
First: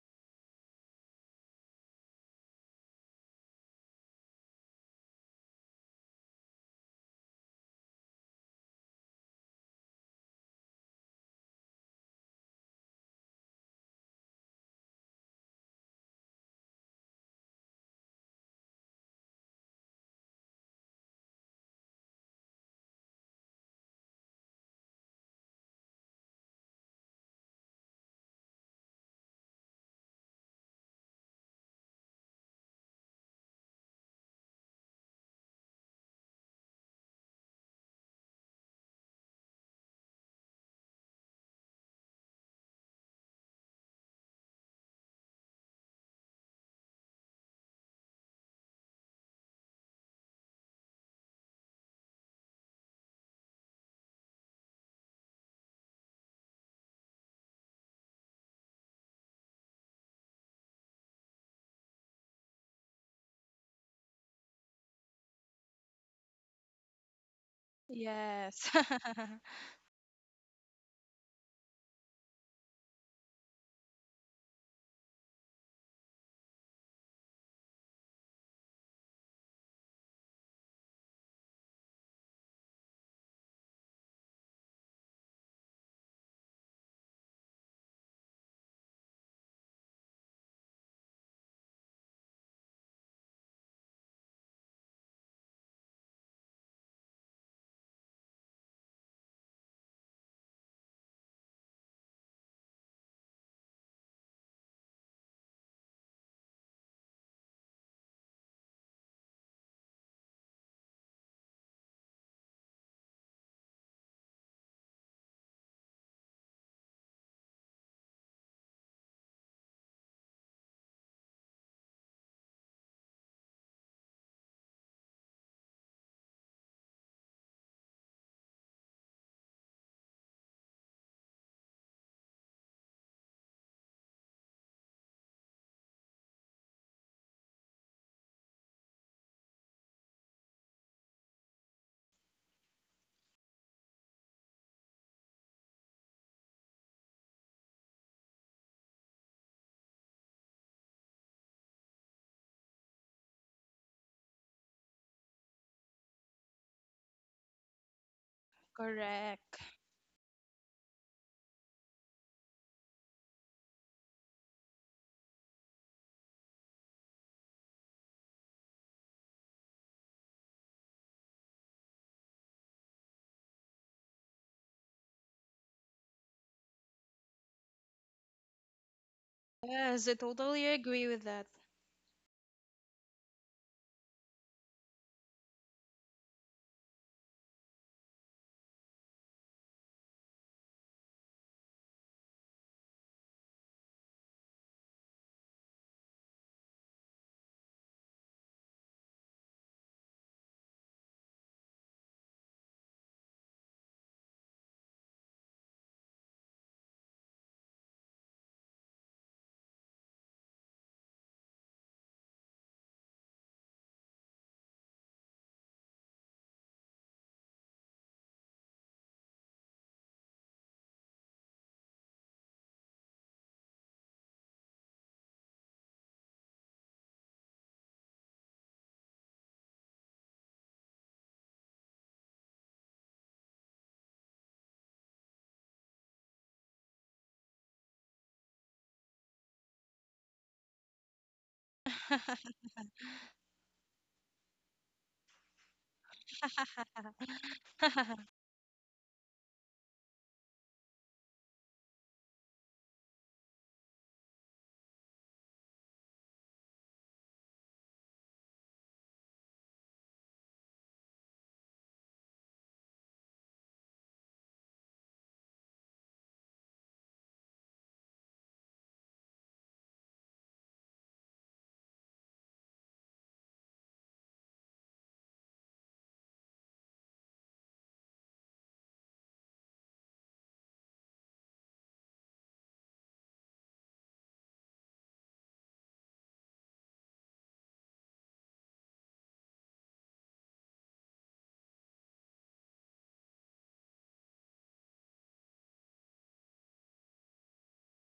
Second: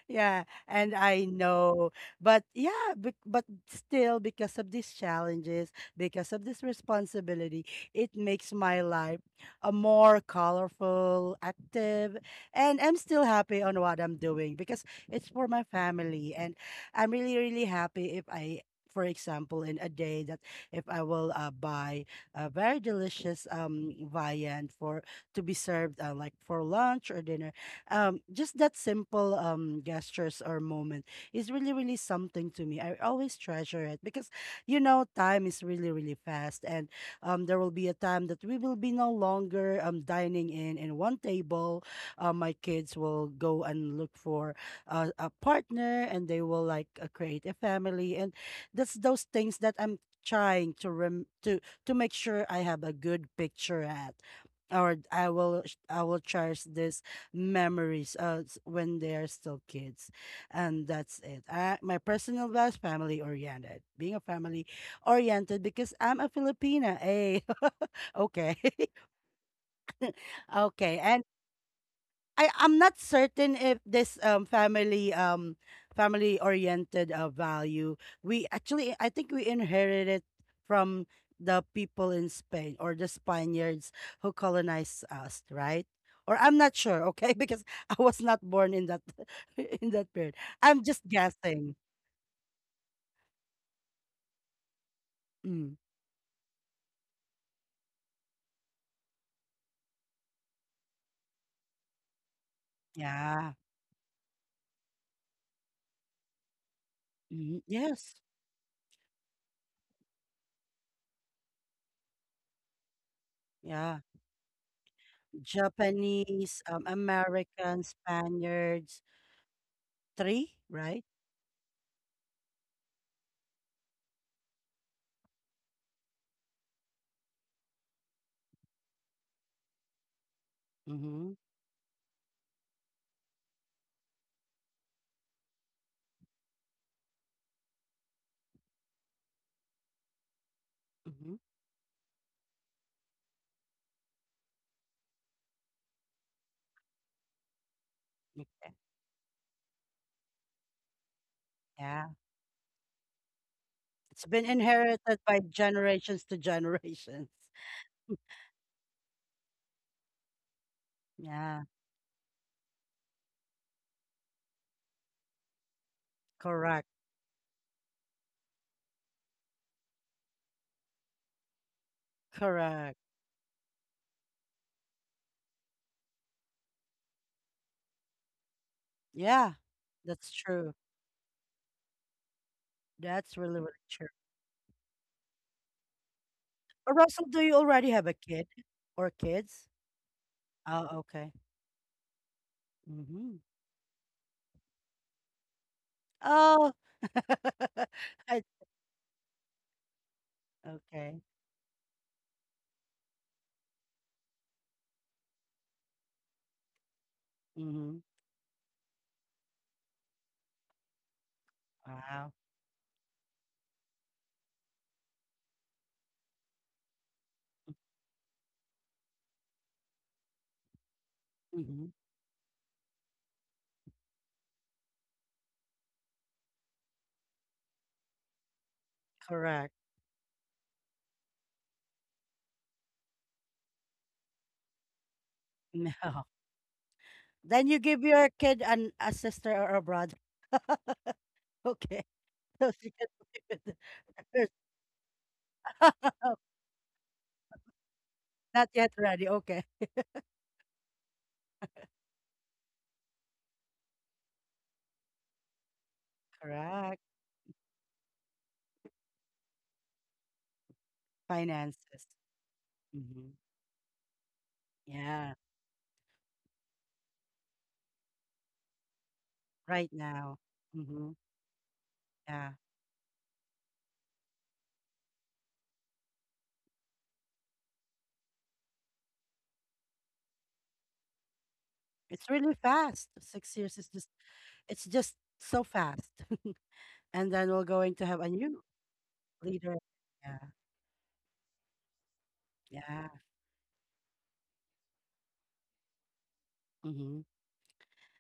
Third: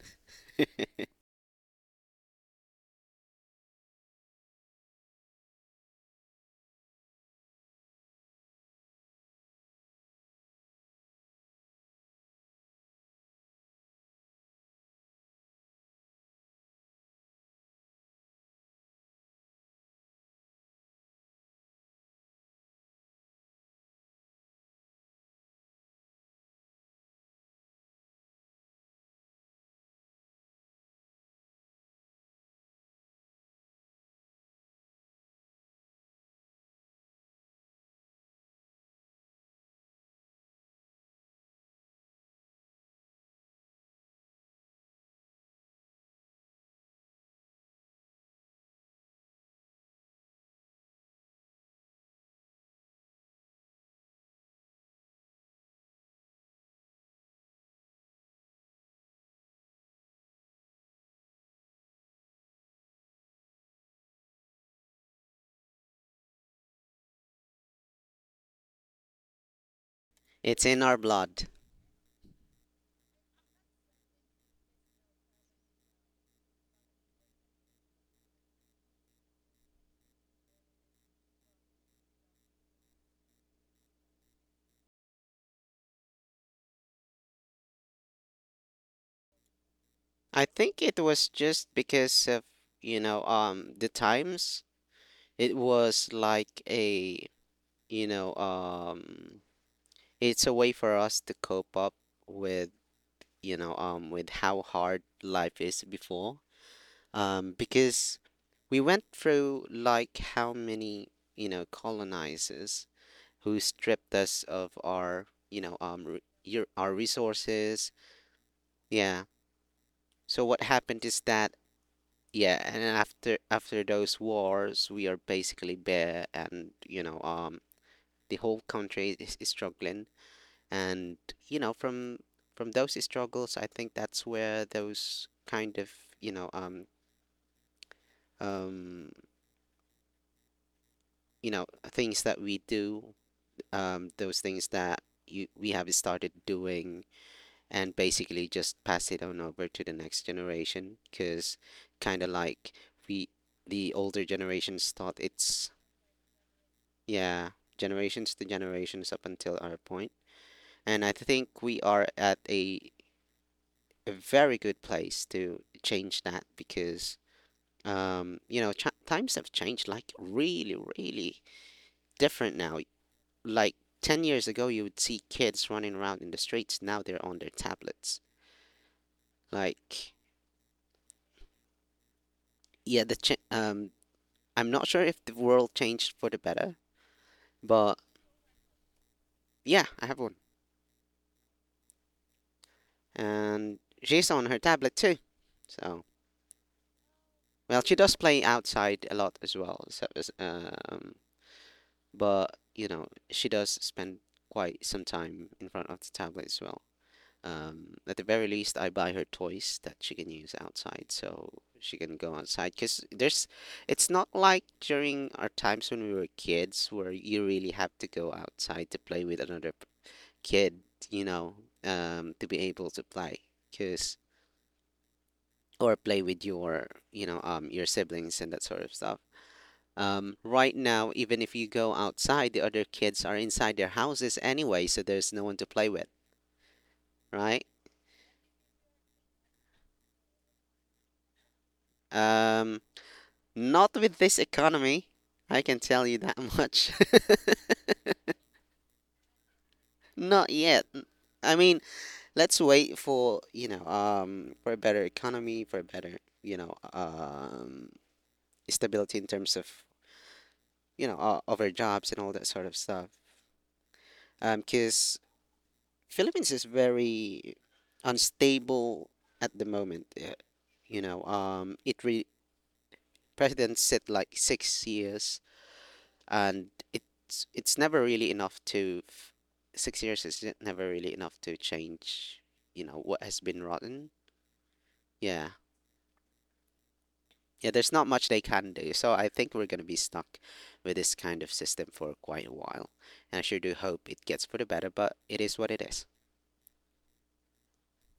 A: Yeah, and I know, but yeah, but still, because of these challenges, because of this responsibility, it makes my life a more colorful, active, and I'm still happy on what I'm doing because it's for my family, and I'm really, really happy if I. For example, in a day that if I will buy a very delicious viand for to be served, like for lunch or dinner, just that simple gestures or moment is really, really something to me. I always treasure it because, you know, time is really, really fast. And there will be a time that we will be no longer dining in one table. My kids will go and look for a partner and they will, like, create a family. And that's those things that I'm trying to rem- to make sure I have a good picture at, or I will cherish this memories when they are still kids. And that's it. My personal values, family oriented, being a family oriented, because I'm a Filipina. Hey! Okay.
C: Yes.
B: It's in our
A: Okay. And
B: blood.
A: I'm not certain if this family, oriented, value, we actually I think we inherited it from the people in Spain, or the Spaniards who colonized us, right? Or I'm not sure. Okay. Because I was not born in that in that period.
B: I think
A: I'm
B: it
A: just
B: was just
A: guessing.
B: because of the times. It
A: Mm,
B: was like a you know um it's a way for us to cope up with
A: yeah.
B: with how hard life is before,
A: Mhm. Yes.
B: because we went through like how many you know colonizers who
A: Yeah.
B: stripped us of our
A: Japanese,
B: our
A: American,
B: resources.
A: Spaniards,
B: Yeah, so
A: three,
B: what happened
A: right?
B: is that, yeah, and then after those wars we are basically bare, and the whole country is struggling, and
A: Mm-hmm.
B: you know from those struggles I think that's where those kind of you know um um
A: Mm-hmm.
B: you know things that we do, those things that we have started doing and basically just pass it on over to the next generation because
A: Yeah.
B: kind of like we the older
A: It's been
B: generations thought
A: inherited by
B: it's,
A: generations to generations.
B: yeah, generations to generations up until
C: Correct.
B: our point, and I think
A: Yeah,
B: we are at a very good place to change that
A: correct,
B: because you know times have changed like really really different now.
A: correct.
B: Like 10 years ago you would see kids running around in the streets, now they're on their tablets.
A: Yeah,
C: Yes, I
B: Like,
A: that's
C: totally
A: true.
C: agree with that.
B: yeah, the
A: That's really, really true.
B: I'm not sure if the world changed for the better,
A: Russell, do you already
B: but
A: have a kid or kids?
B: yeah, I have one
A: Oh, okay. Mm-hmm.
B: and she's on her tablet too so
A: Oh,
B: well she does play
A: I-
B: outside a lot as well so
A: okay.
B: but, you know, she does spend quite some time in front of the tablet as well.
A: Mm-hmm.
B: At the very least, I buy her toys that she can use outside so she can
A: Wow.
B: go outside. Because there's, it's not like during our times when we were kids where you really have to go outside to play with another kid, you know,
A: Mm-hmm.
B: to be able to play. Because, or play with your, your siblings and that sort of stuff.
A: Correct.
B: Right now, even if you go outside, the other kids are inside their houses anyway, so there's no one to play with,
A: No.
B: right?
A: Then you give your kid an a sister or a brother. Okay. So
B: Um,
A: she can.
B: not with this economy, I can tell you that much.
A: Not yet ready. Okay.
B: Not yet. I mean, let's wait for, for a better economy, for a better, you know,
A: Correct.
B: um, stability in terms of, of our
A: Finances.
B: jobs and all that sort of stuff.
A: Mhm.
B: 'Cause
A: Yeah,
B: Philippines is very unstable at the
A: right
B: moment.
A: now.
B: You
A: Mhm.
B: know,
A: Yeah.
B: presidents sit like 6 years, and it's never really enough to 6 years is never really enough to
A: It's
B: change.
A: really
B: You know
A: fast.
B: what has
A: Six
B: been
A: years is just,
B: rotten.
A: it's just
B: Yeah,
A: so fast. And then we're
B: yeah. There's
A: going to
B: not
A: have a
B: much they
A: new
B: can do. So I think we're
A: leader.
B: gonna be stuck
A: Yeah.
B: with this kind of system for quite a while,
A: Yeah.
B: and I sure do hope it gets for the better. But it is what it is.
A: Hmm.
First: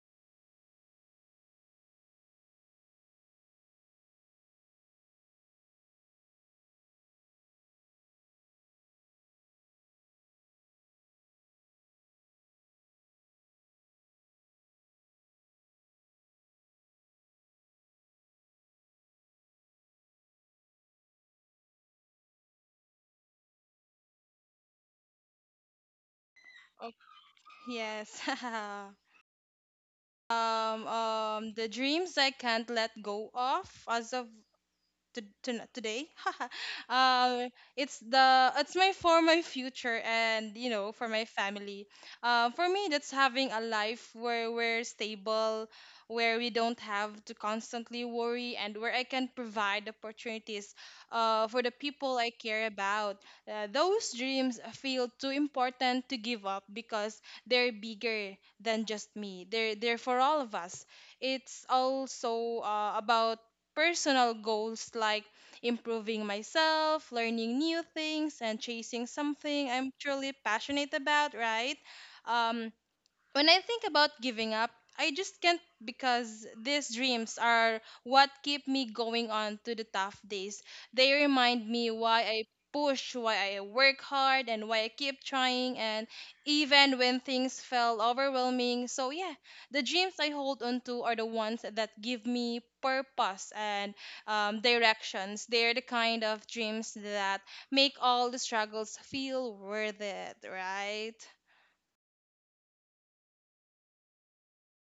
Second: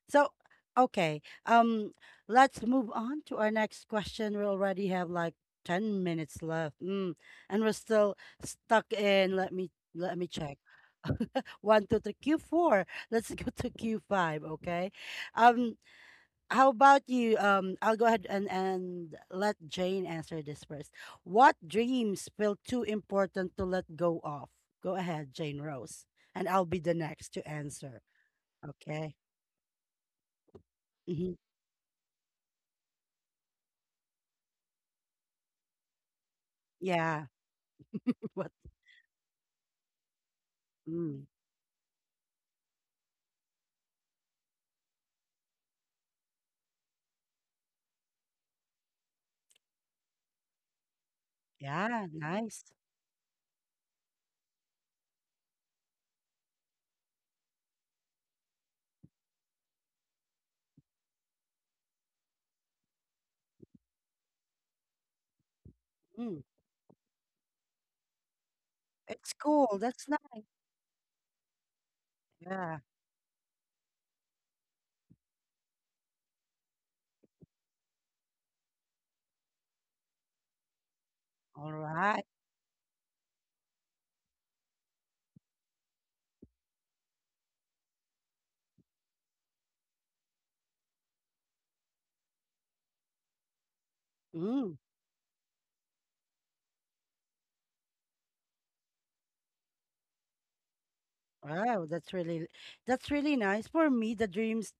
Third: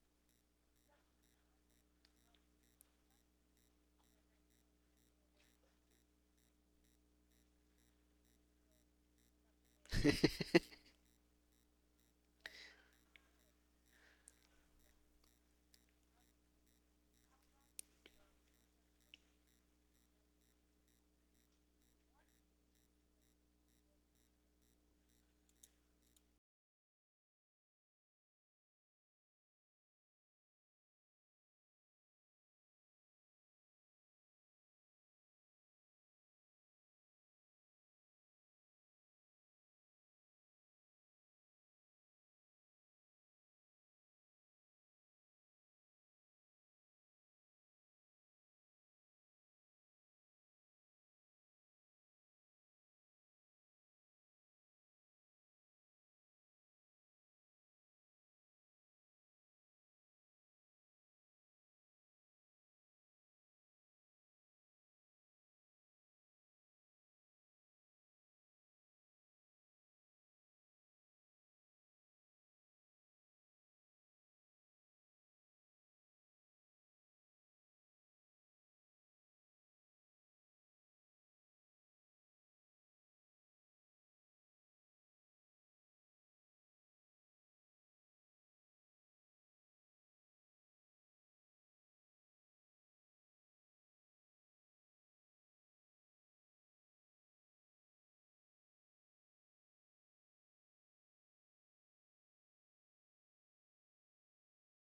A: So, okay. Let's move on to our next question. We already have like 10 minutes left. Mm. And we're still stuck in, let me check. One, two, three, Q4. Let's go to Q5, okay? Um, How about you? I'll go ahead and let Jane answer this first. What dreams feel too important to let go of? Go ahead, Jane Rose, and I'll be
C: Oh,
A: the next to answer.
C: yes.
A: Okay. Mm-hmm.
C: The dreams I can't let go of as of to, today.
A: Yeah.
C: um it's
A: What?
C: the it's my for my future and you know for
A: Mm,
C: my family. For me, that's having a life where we're stable, where we don't have to constantly worry, and where I can provide opportunities for the
A: yeah.
C: people I
A: Nice.
C: care about. Uh, those dreams feel too important to give up because they're bigger than just me, they're for all of us. It's also about personal goals like improving
A: Mm,
C: myself, learning new things, and chasing
A: it's
C: something
A: cool.
C: I'm
A: That's
C: truly
A: nice.
C: passionate about, right? Um,
A: Yeah.
C: when I think about giving up, I just can't because these dreams are what keep me going on to the tough days. They remind
A: All
C: me why
A: right.
C: I push, why I work hard, and why I keep trying, and even when things felt overwhelming. So, yeah, the dreams I hold on to are the ones that give me purpose and
A: Mm.
C: directions. They're the kind of dreams that make all the struggles feel worth it, right?
A: Wow, that's really nice. For me, the dreams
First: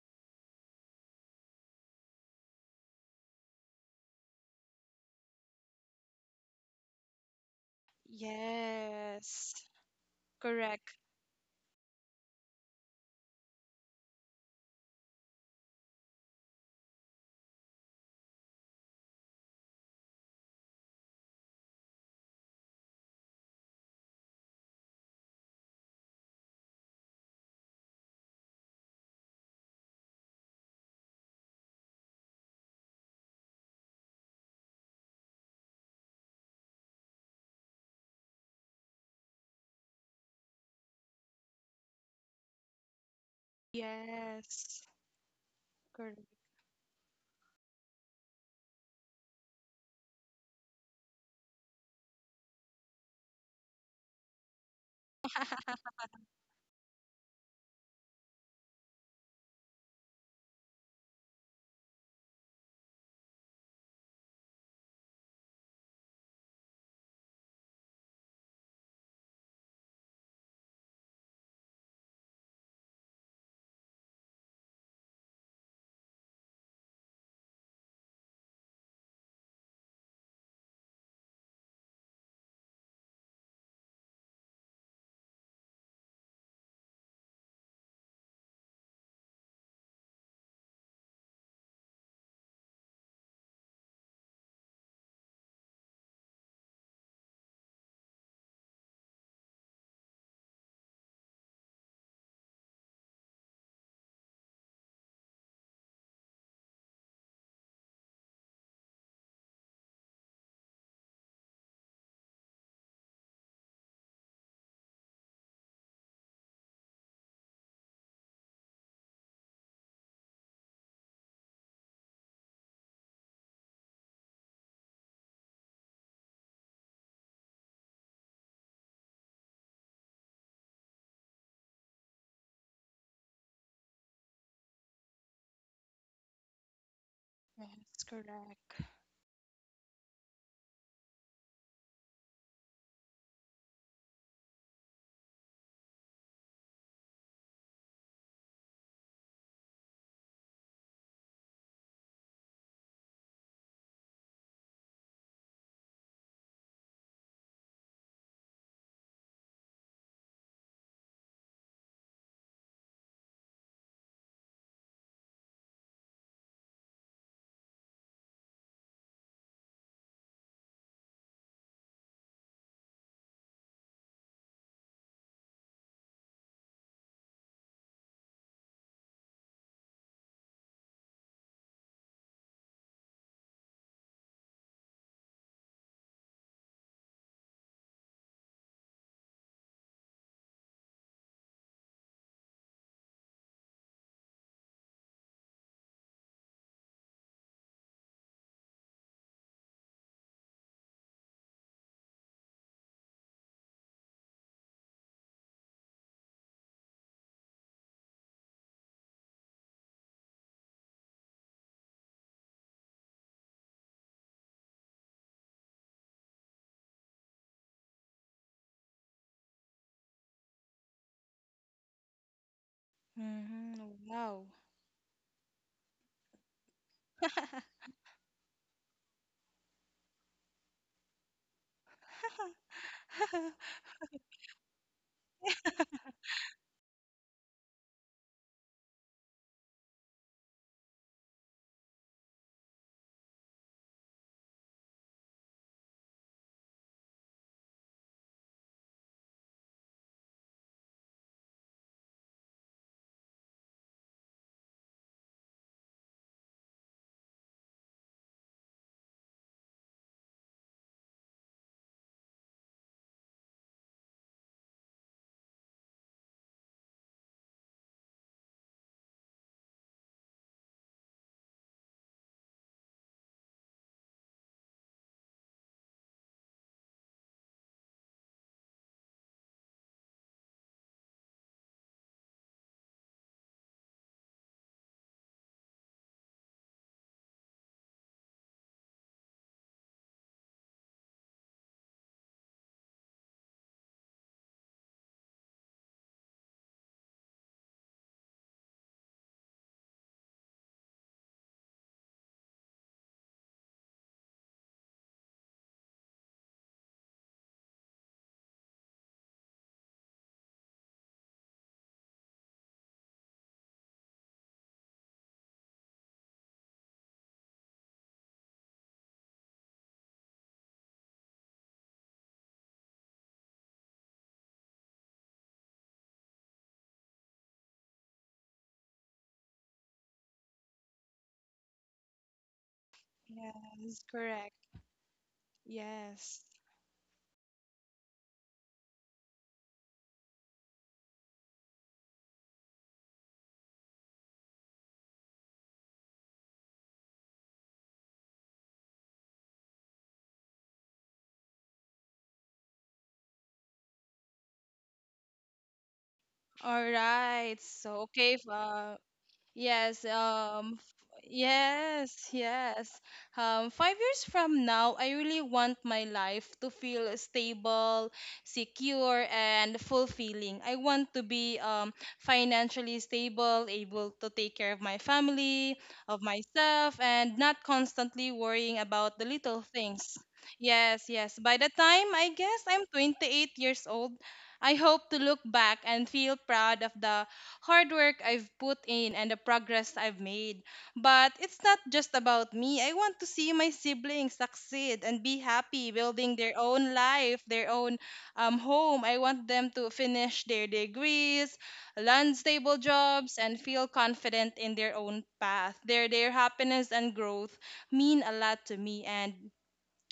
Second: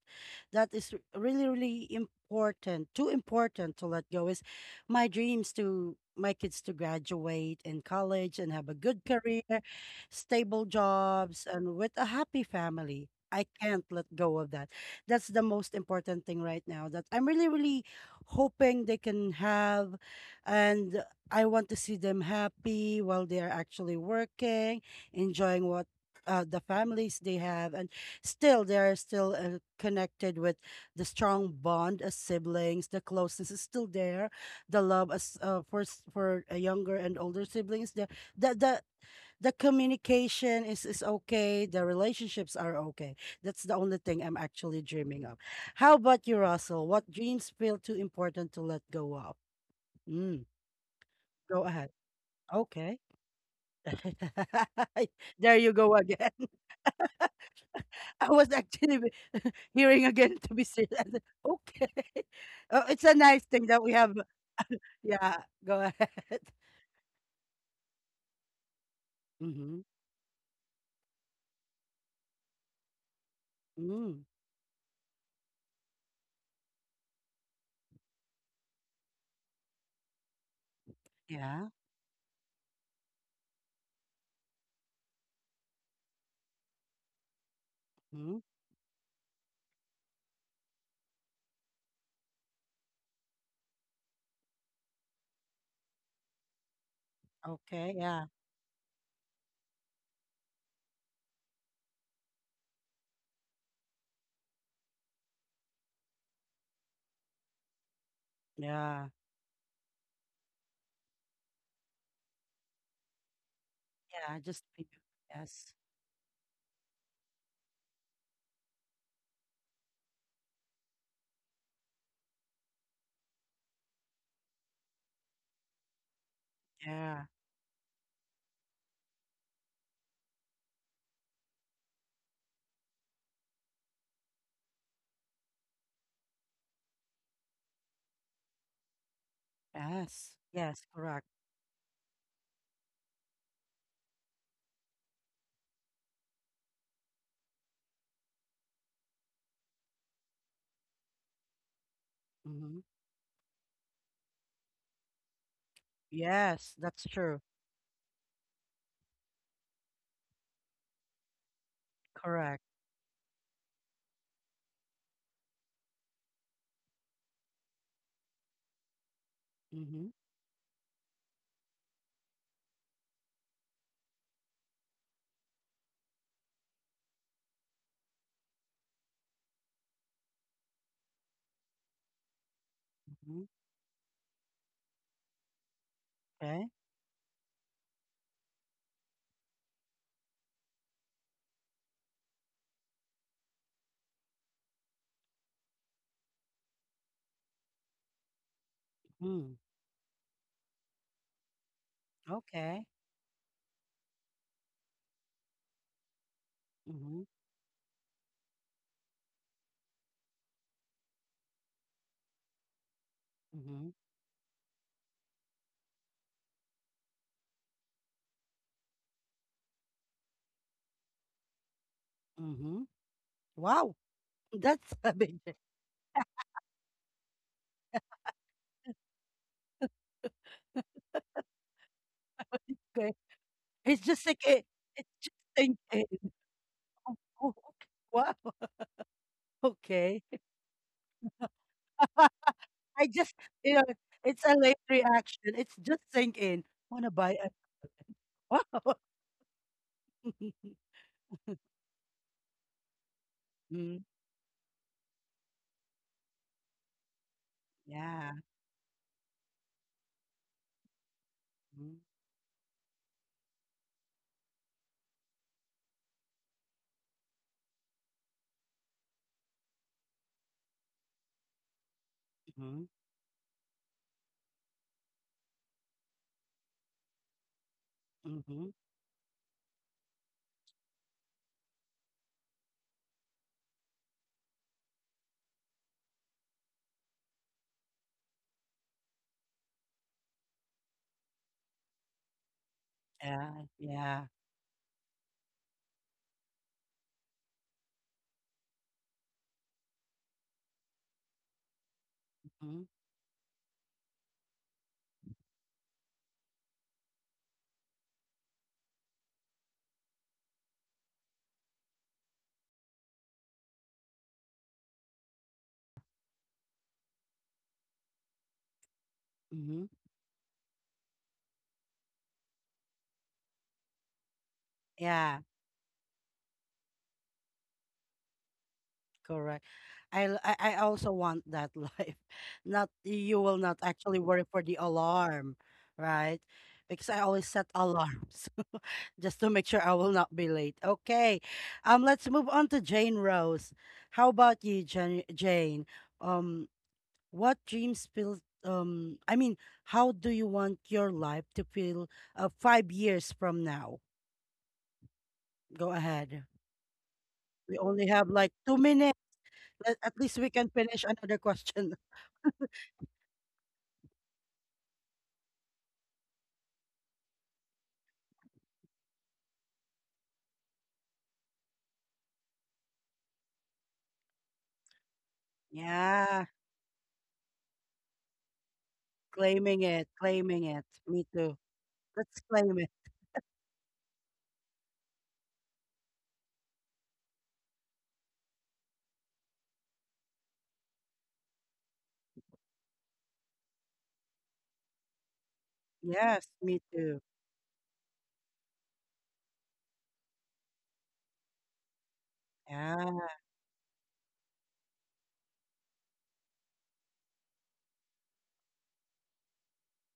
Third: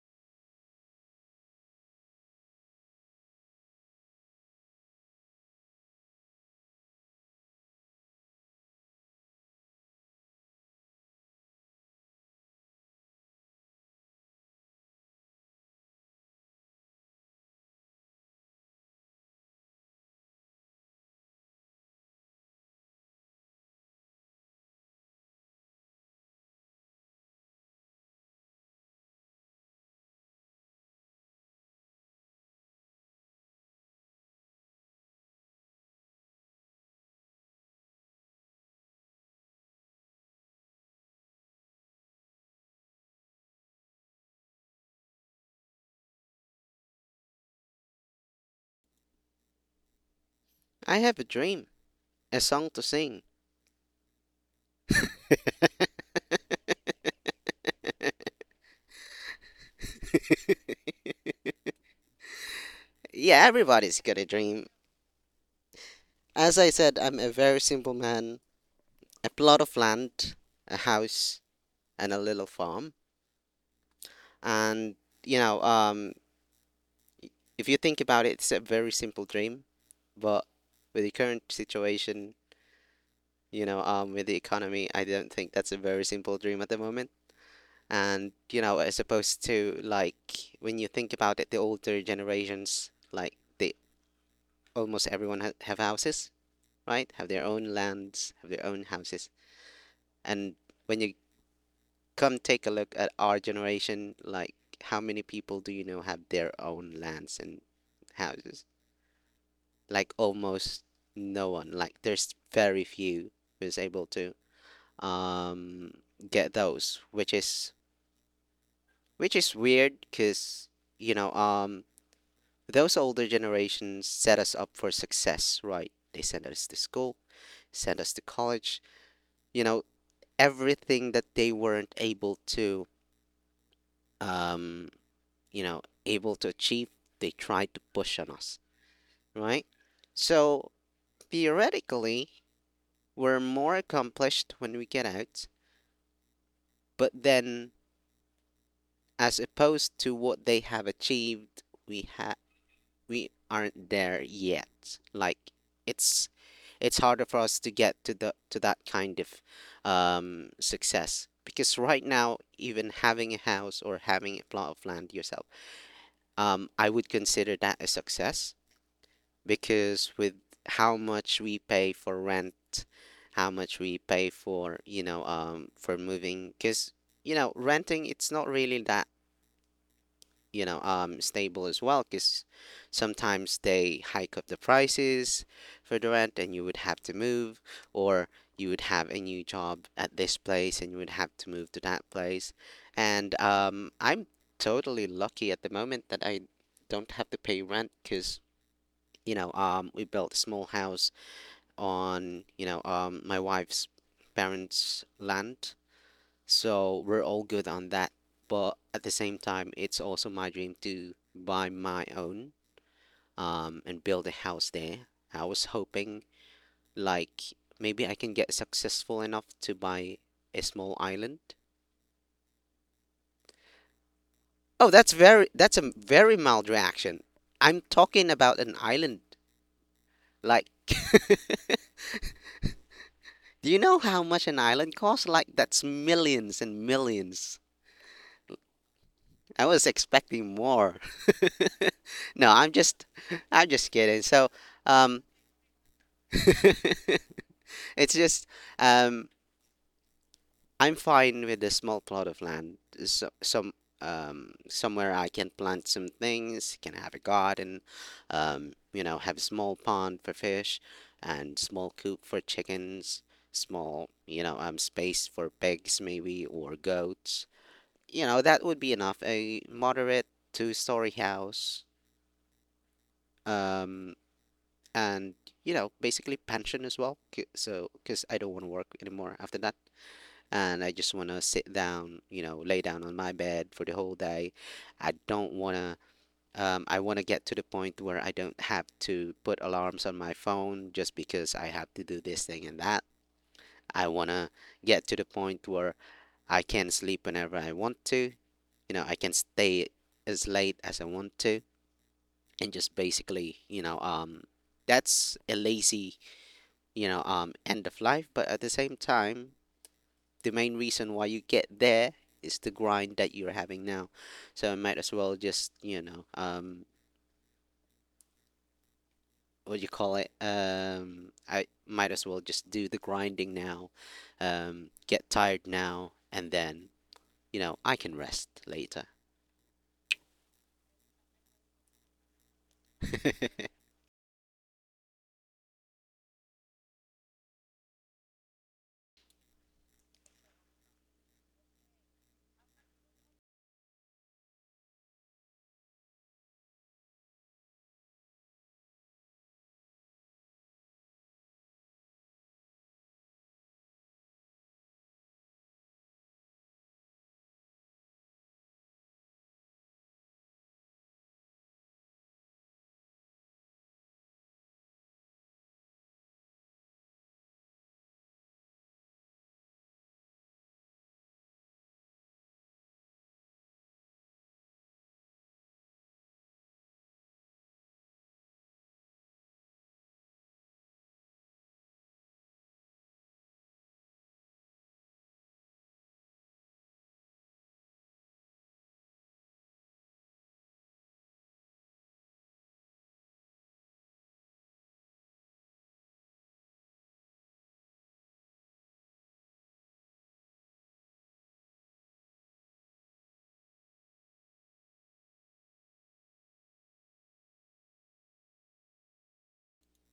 A: that is really, really important, too important to let go, is my dreams to my kids to graduate in college and have a good career,
C: Yes.
A: stable
C: Correct.
A: jobs, and with a happy family. I can't let go of that. That's the most important thing right now that I'm really, really hoping they can have. And I want to see them happy while they're actually working, enjoying what the families they have, and still they're still connected with the strong bond as siblings. The closeness is still there. The love as, for s- for younger and older siblings. The the the, the communication is okay. The relationships are okay. That's the only thing I'm actually
C: Yes.
A: dreaming of. How
C: Correct.
A: about you, Russell? What dreams feel too important to let go of? Mm,
B: I have a
A: go
B: dream,
A: ahead.
B: a song to
A: Okay.
B: sing.
A: There you go again. I was actually hearing again to be serious. Okay. Oh, it's a nice
B: Yeah,
A: thing that we
B: everybody's
A: have.
B: got a dream.
A: Yeah, go ahead.
B: As I said, I'm a very simple man. A plot of
A: Mm-hmm.
B: land, a house, and a little farm.
A: Mm.
B: And you know, um, if you think about it, it's a very simple dream. But with the current
A: Yeah.
B: situation, with the economy, I don't think that's a very simple dream at the moment. And
A: Mm.
B: you know, as opposed to like when you think about it, the older generations, like they have houses, right? Have their own
A: Okay. Yeah.
B: lands, have their own houses. And when you come take a look at our generation, like how many people do you know have their own lands and houses?
A: Yeah.
B: Like almost no one. Like there's very few who's able to
A: Yeah. Yes.
B: um get those, which is weird because you know um those older generations set us up for success, right? They sent us to school,
A: Yeah.
B: sent us to college, you know, everything that they weren't able to um you know able to achieve they try to
C: Yes,
B: push on us,
C: correct.
B: right.
A: Yes.
B: So
A: Yes. Correct.
B: theoretically we're more accomplished when we get out, but then as opposed to what they have achieved, we ha-
A: Mm-hmm.
B: we aren't there yet. Like it's
A: Yes.
B: it's
A: That's
B: harder for
A: true.
B: us to get to the to that kind of success, because right now
A: Correct.
B: even having a house or having a plot of land yourself, I would consider that a success,
A: Mm-hmm.
B: because with how much we pay for rent, how much we pay for, for moving, because, renting, it's not really that, stable as well, because
A: Mm-hmm.
B: sometimes they hike up the prices for the rent and you
A: Okay.
B: would have to move, or you would have a new job at this place and you would have to move to that place. And I'm totally lucky at the moment that I don't have to pay rent because,
A: Mm.
B: we built a small house on,
A: Okay.
B: my wife's parents' land. So we're
A: Mm-hmm.
B: all good on that. But at the same time, it's also my dream to buy my own
A: Mm-hmm.
B: and build a house there. I was hoping, like, maybe I can get successful enough to buy a small island.
A: Mm-hmm.
C: Mm-hmm.
A: Wow.
C: Wow.
B: Oh,
A: That's,
B: that's
A: a big.
B: very, that's a very mild reaction. I'm talking about an island. Like,
A: Okay.
B: do you know
A: It's
B: how
A: just like
B: much an
A: it,
B: island
A: it's
B: costs?
A: just
B: Like, that's
A: thinking.
B: millions and
A: Oh, oh, okay.
B: millions.
A: Wow.
B: I was
A: Okay.
B: expecting more. No, I'm just,
A: I just,
B: I'm
A: you know,
B: just kidding.
A: it's
B: So,
A: a late
B: um,
A: reaction. It's just sink in. Wanna buy a.
B: it's just, um, I'm fine with a small plot of land. So,
A: Mm,
B: somewhere I can plant some things, can have a garden,
A: yeah.
B: have a small pond for fish, and small coop for chickens, small, space for pigs maybe or goats. You know, that would be enough. A moderate two-story house.
A: Mm-hmm.
B: Um, and basically pension as well, so because I don't want
A: Mm-hmm.
B: to work anymore after that. And I just want to sit down, lay down on my bed for the whole day. I don't want to. I want to get to the point where I don't have to put alarms on my phone just because I have to do this thing and that.
A: Yeah.
B: I
A: Yeah.
B: want to get to the point where I can sleep whenever I want to. I can stay as late as I want to. And
A: Mm-hmm.
B: just basically that's a lazy end of life. But at the same time, the main reason why you get there is the grind that you're having now. So I might as well just you know what do
A: Mm-hmm.
B: you call it I might as well just do the grinding now. Get
A: Yeah.
B: tired now, and then I can rest later.
A: Correct. I l- I also want that life. Not you will not
C: Yes,
A: actually worry
C: correct.
A: for the alarm, right?
C: Yes.
A: Because I always set alarms just to make sure I will not be late. Okay. Let's move on to Jane Rose. How about you, Jane? Jane? Um what dreams feel I mean, how do you want your life to feel, 5 years from now? Go ahead.
C: All right.
A: We only
C: So,
A: have like 2 minutes.
C: Yes,
A: At least we can finish another question.
C: yes, yes. 5 years from now, I really want my life to feel stable, secure, and fulfilling. I want to be financially stable, able to take care of my family, of
A: Yeah,
C: myself, and not constantly worrying about the little
A: claiming it,
C: things.
A: claiming it.
C: Yes,
A: Me
C: yes.
A: too.
C: By the time I
A: Let's
C: guess
A: claim
C: I'm
A: it.
C: 28 years old, I hope to look back and feel proud of the hard work I've put in and the progress I've made. But it's not just about me. I want to see my siblings succeed and be happy, building
A: Yes,
C: their
A: me
C: own
A: too.
C: life, their own home. I want them to finish their degrees, land stable
A: Yeah,
C: jobs, and feel confident in their own path. Their happiness and growth mean a lot to me. And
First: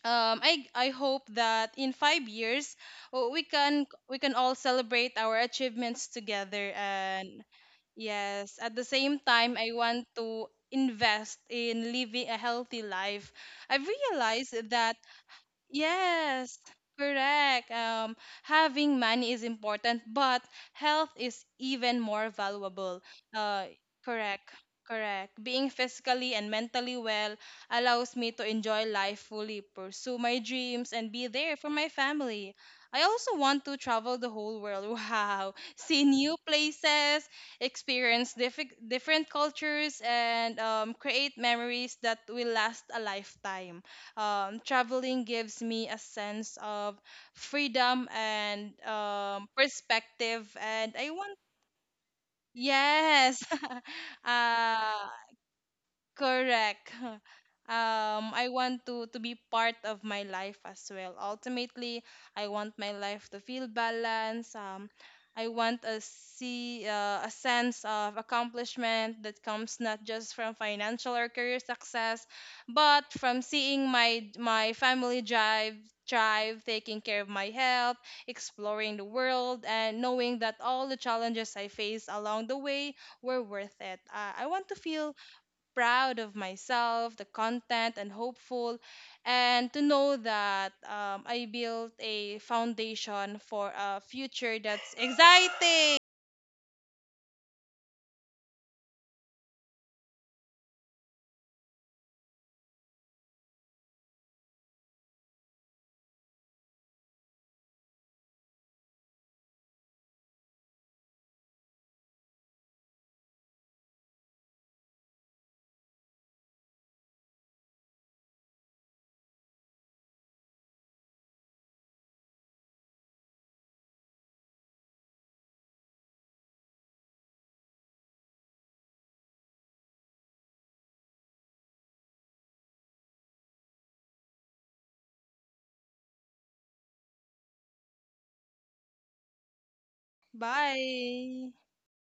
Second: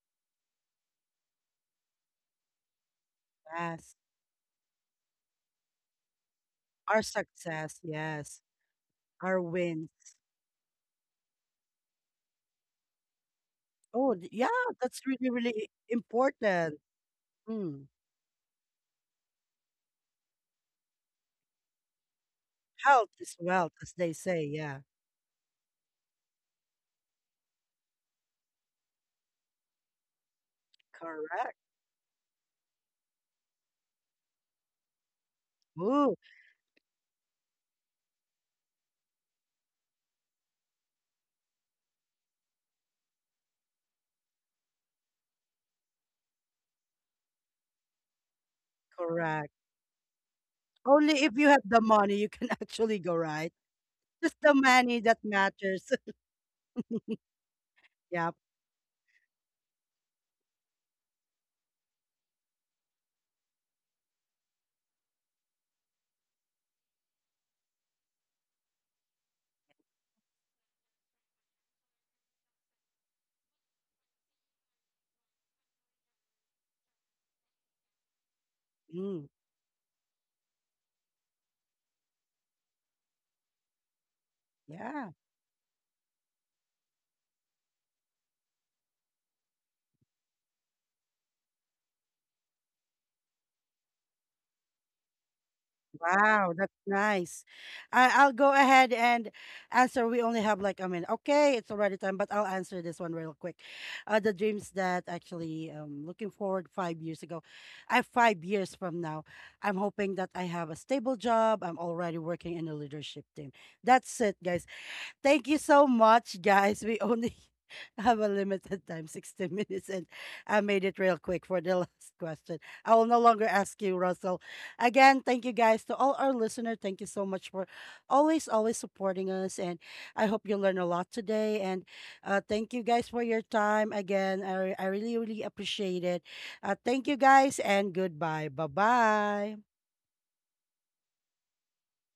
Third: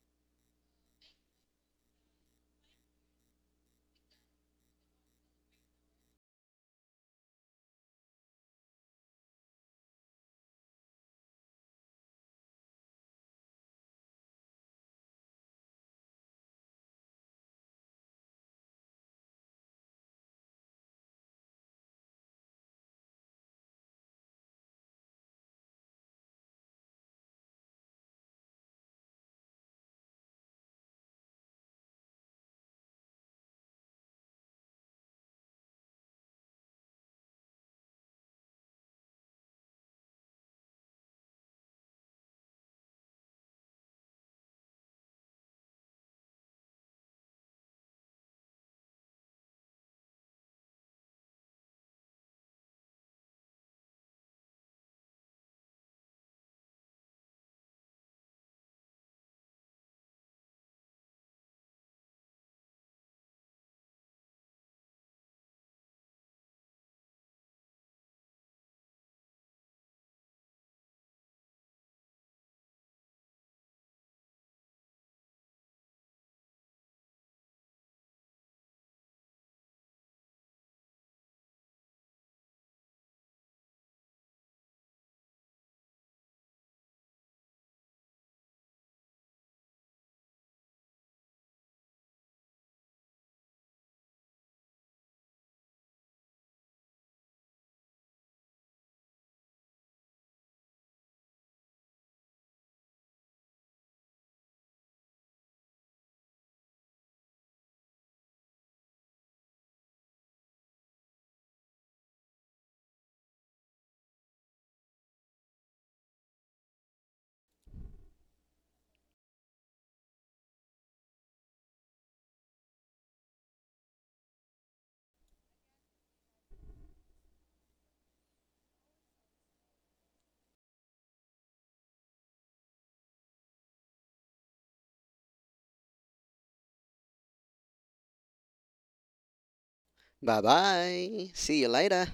C: I hope that in 5 years uh,
A: yes.
C: we can all celebrate our achievements together,
A: Our
C: and
A: success, yes.
C: yes, at the same
A: Our
C: time I
A: wins.
C: want to invest in living a healthy life. I've
A: Oh, yeah,
C: realized that
A: that's really, really
C: yes,
A: important.
C: correct.
A: Mm.
C: Having money is important, but health is even more valuable.
A: Health is
C: Uh,
A: wealth, as they say.
C: correct,
A: Yeah,
C: Correct. Being physically and mentally well allows me to enjoy life fully, pursue my dreams, and be
A: correct.
C: there for my family. I also want to travel the whole world. Wow, see
A: Ooh.
C: new places, experience different cultures, and create memories that will last a lifetime. Traveling gives me a sense of freedom and
A: Correct.
C: perspective, and I
A: Only if
C: want
A: you have the money you can actually go,
C: yes,
A: right? Just the
C: uh,
A: money that matters.
C: correct.
A: Yep.
C: I want to be part of my life as well. Ultimately, I want my life to feel balanced. I want a see a sense of accomplishment that comes not just from financial or career success, but from seeing my my family drive thrive, taking care of my health, exploring the
A: Mm.
C: world, and knowing that all the challenges I faced along the way were worth it. I want to
A: Yeah.
C: feel proud of myself, the content, and hopeful. And to know that I built a foundation for a future that's exciting.
A: Wow, that's nice. I'll go ahead and answer. We only have like a minute. Okay, it's already time, but I'll answer this one real quick. The dreams that actually, looking forward 5 years ago. I 5 years from now, I'm hoping that I have a stable job. I'm already working in a leadership team. That's it, guys. Thank you so much, guys. We only have a limited time, 60 minutes, and I made it real quick for the last question. I will no longer ask you, Russell. Again, thank you guys to all our listeners. Thank you so much for always, always supporting us. And I hope you learn a lot today. And thank you guys for your time. Again, I really, really appreciate it. Thank you guys, and goodbye. Bye bye.
B: Bye bye,
C: Bye.
B: see you later.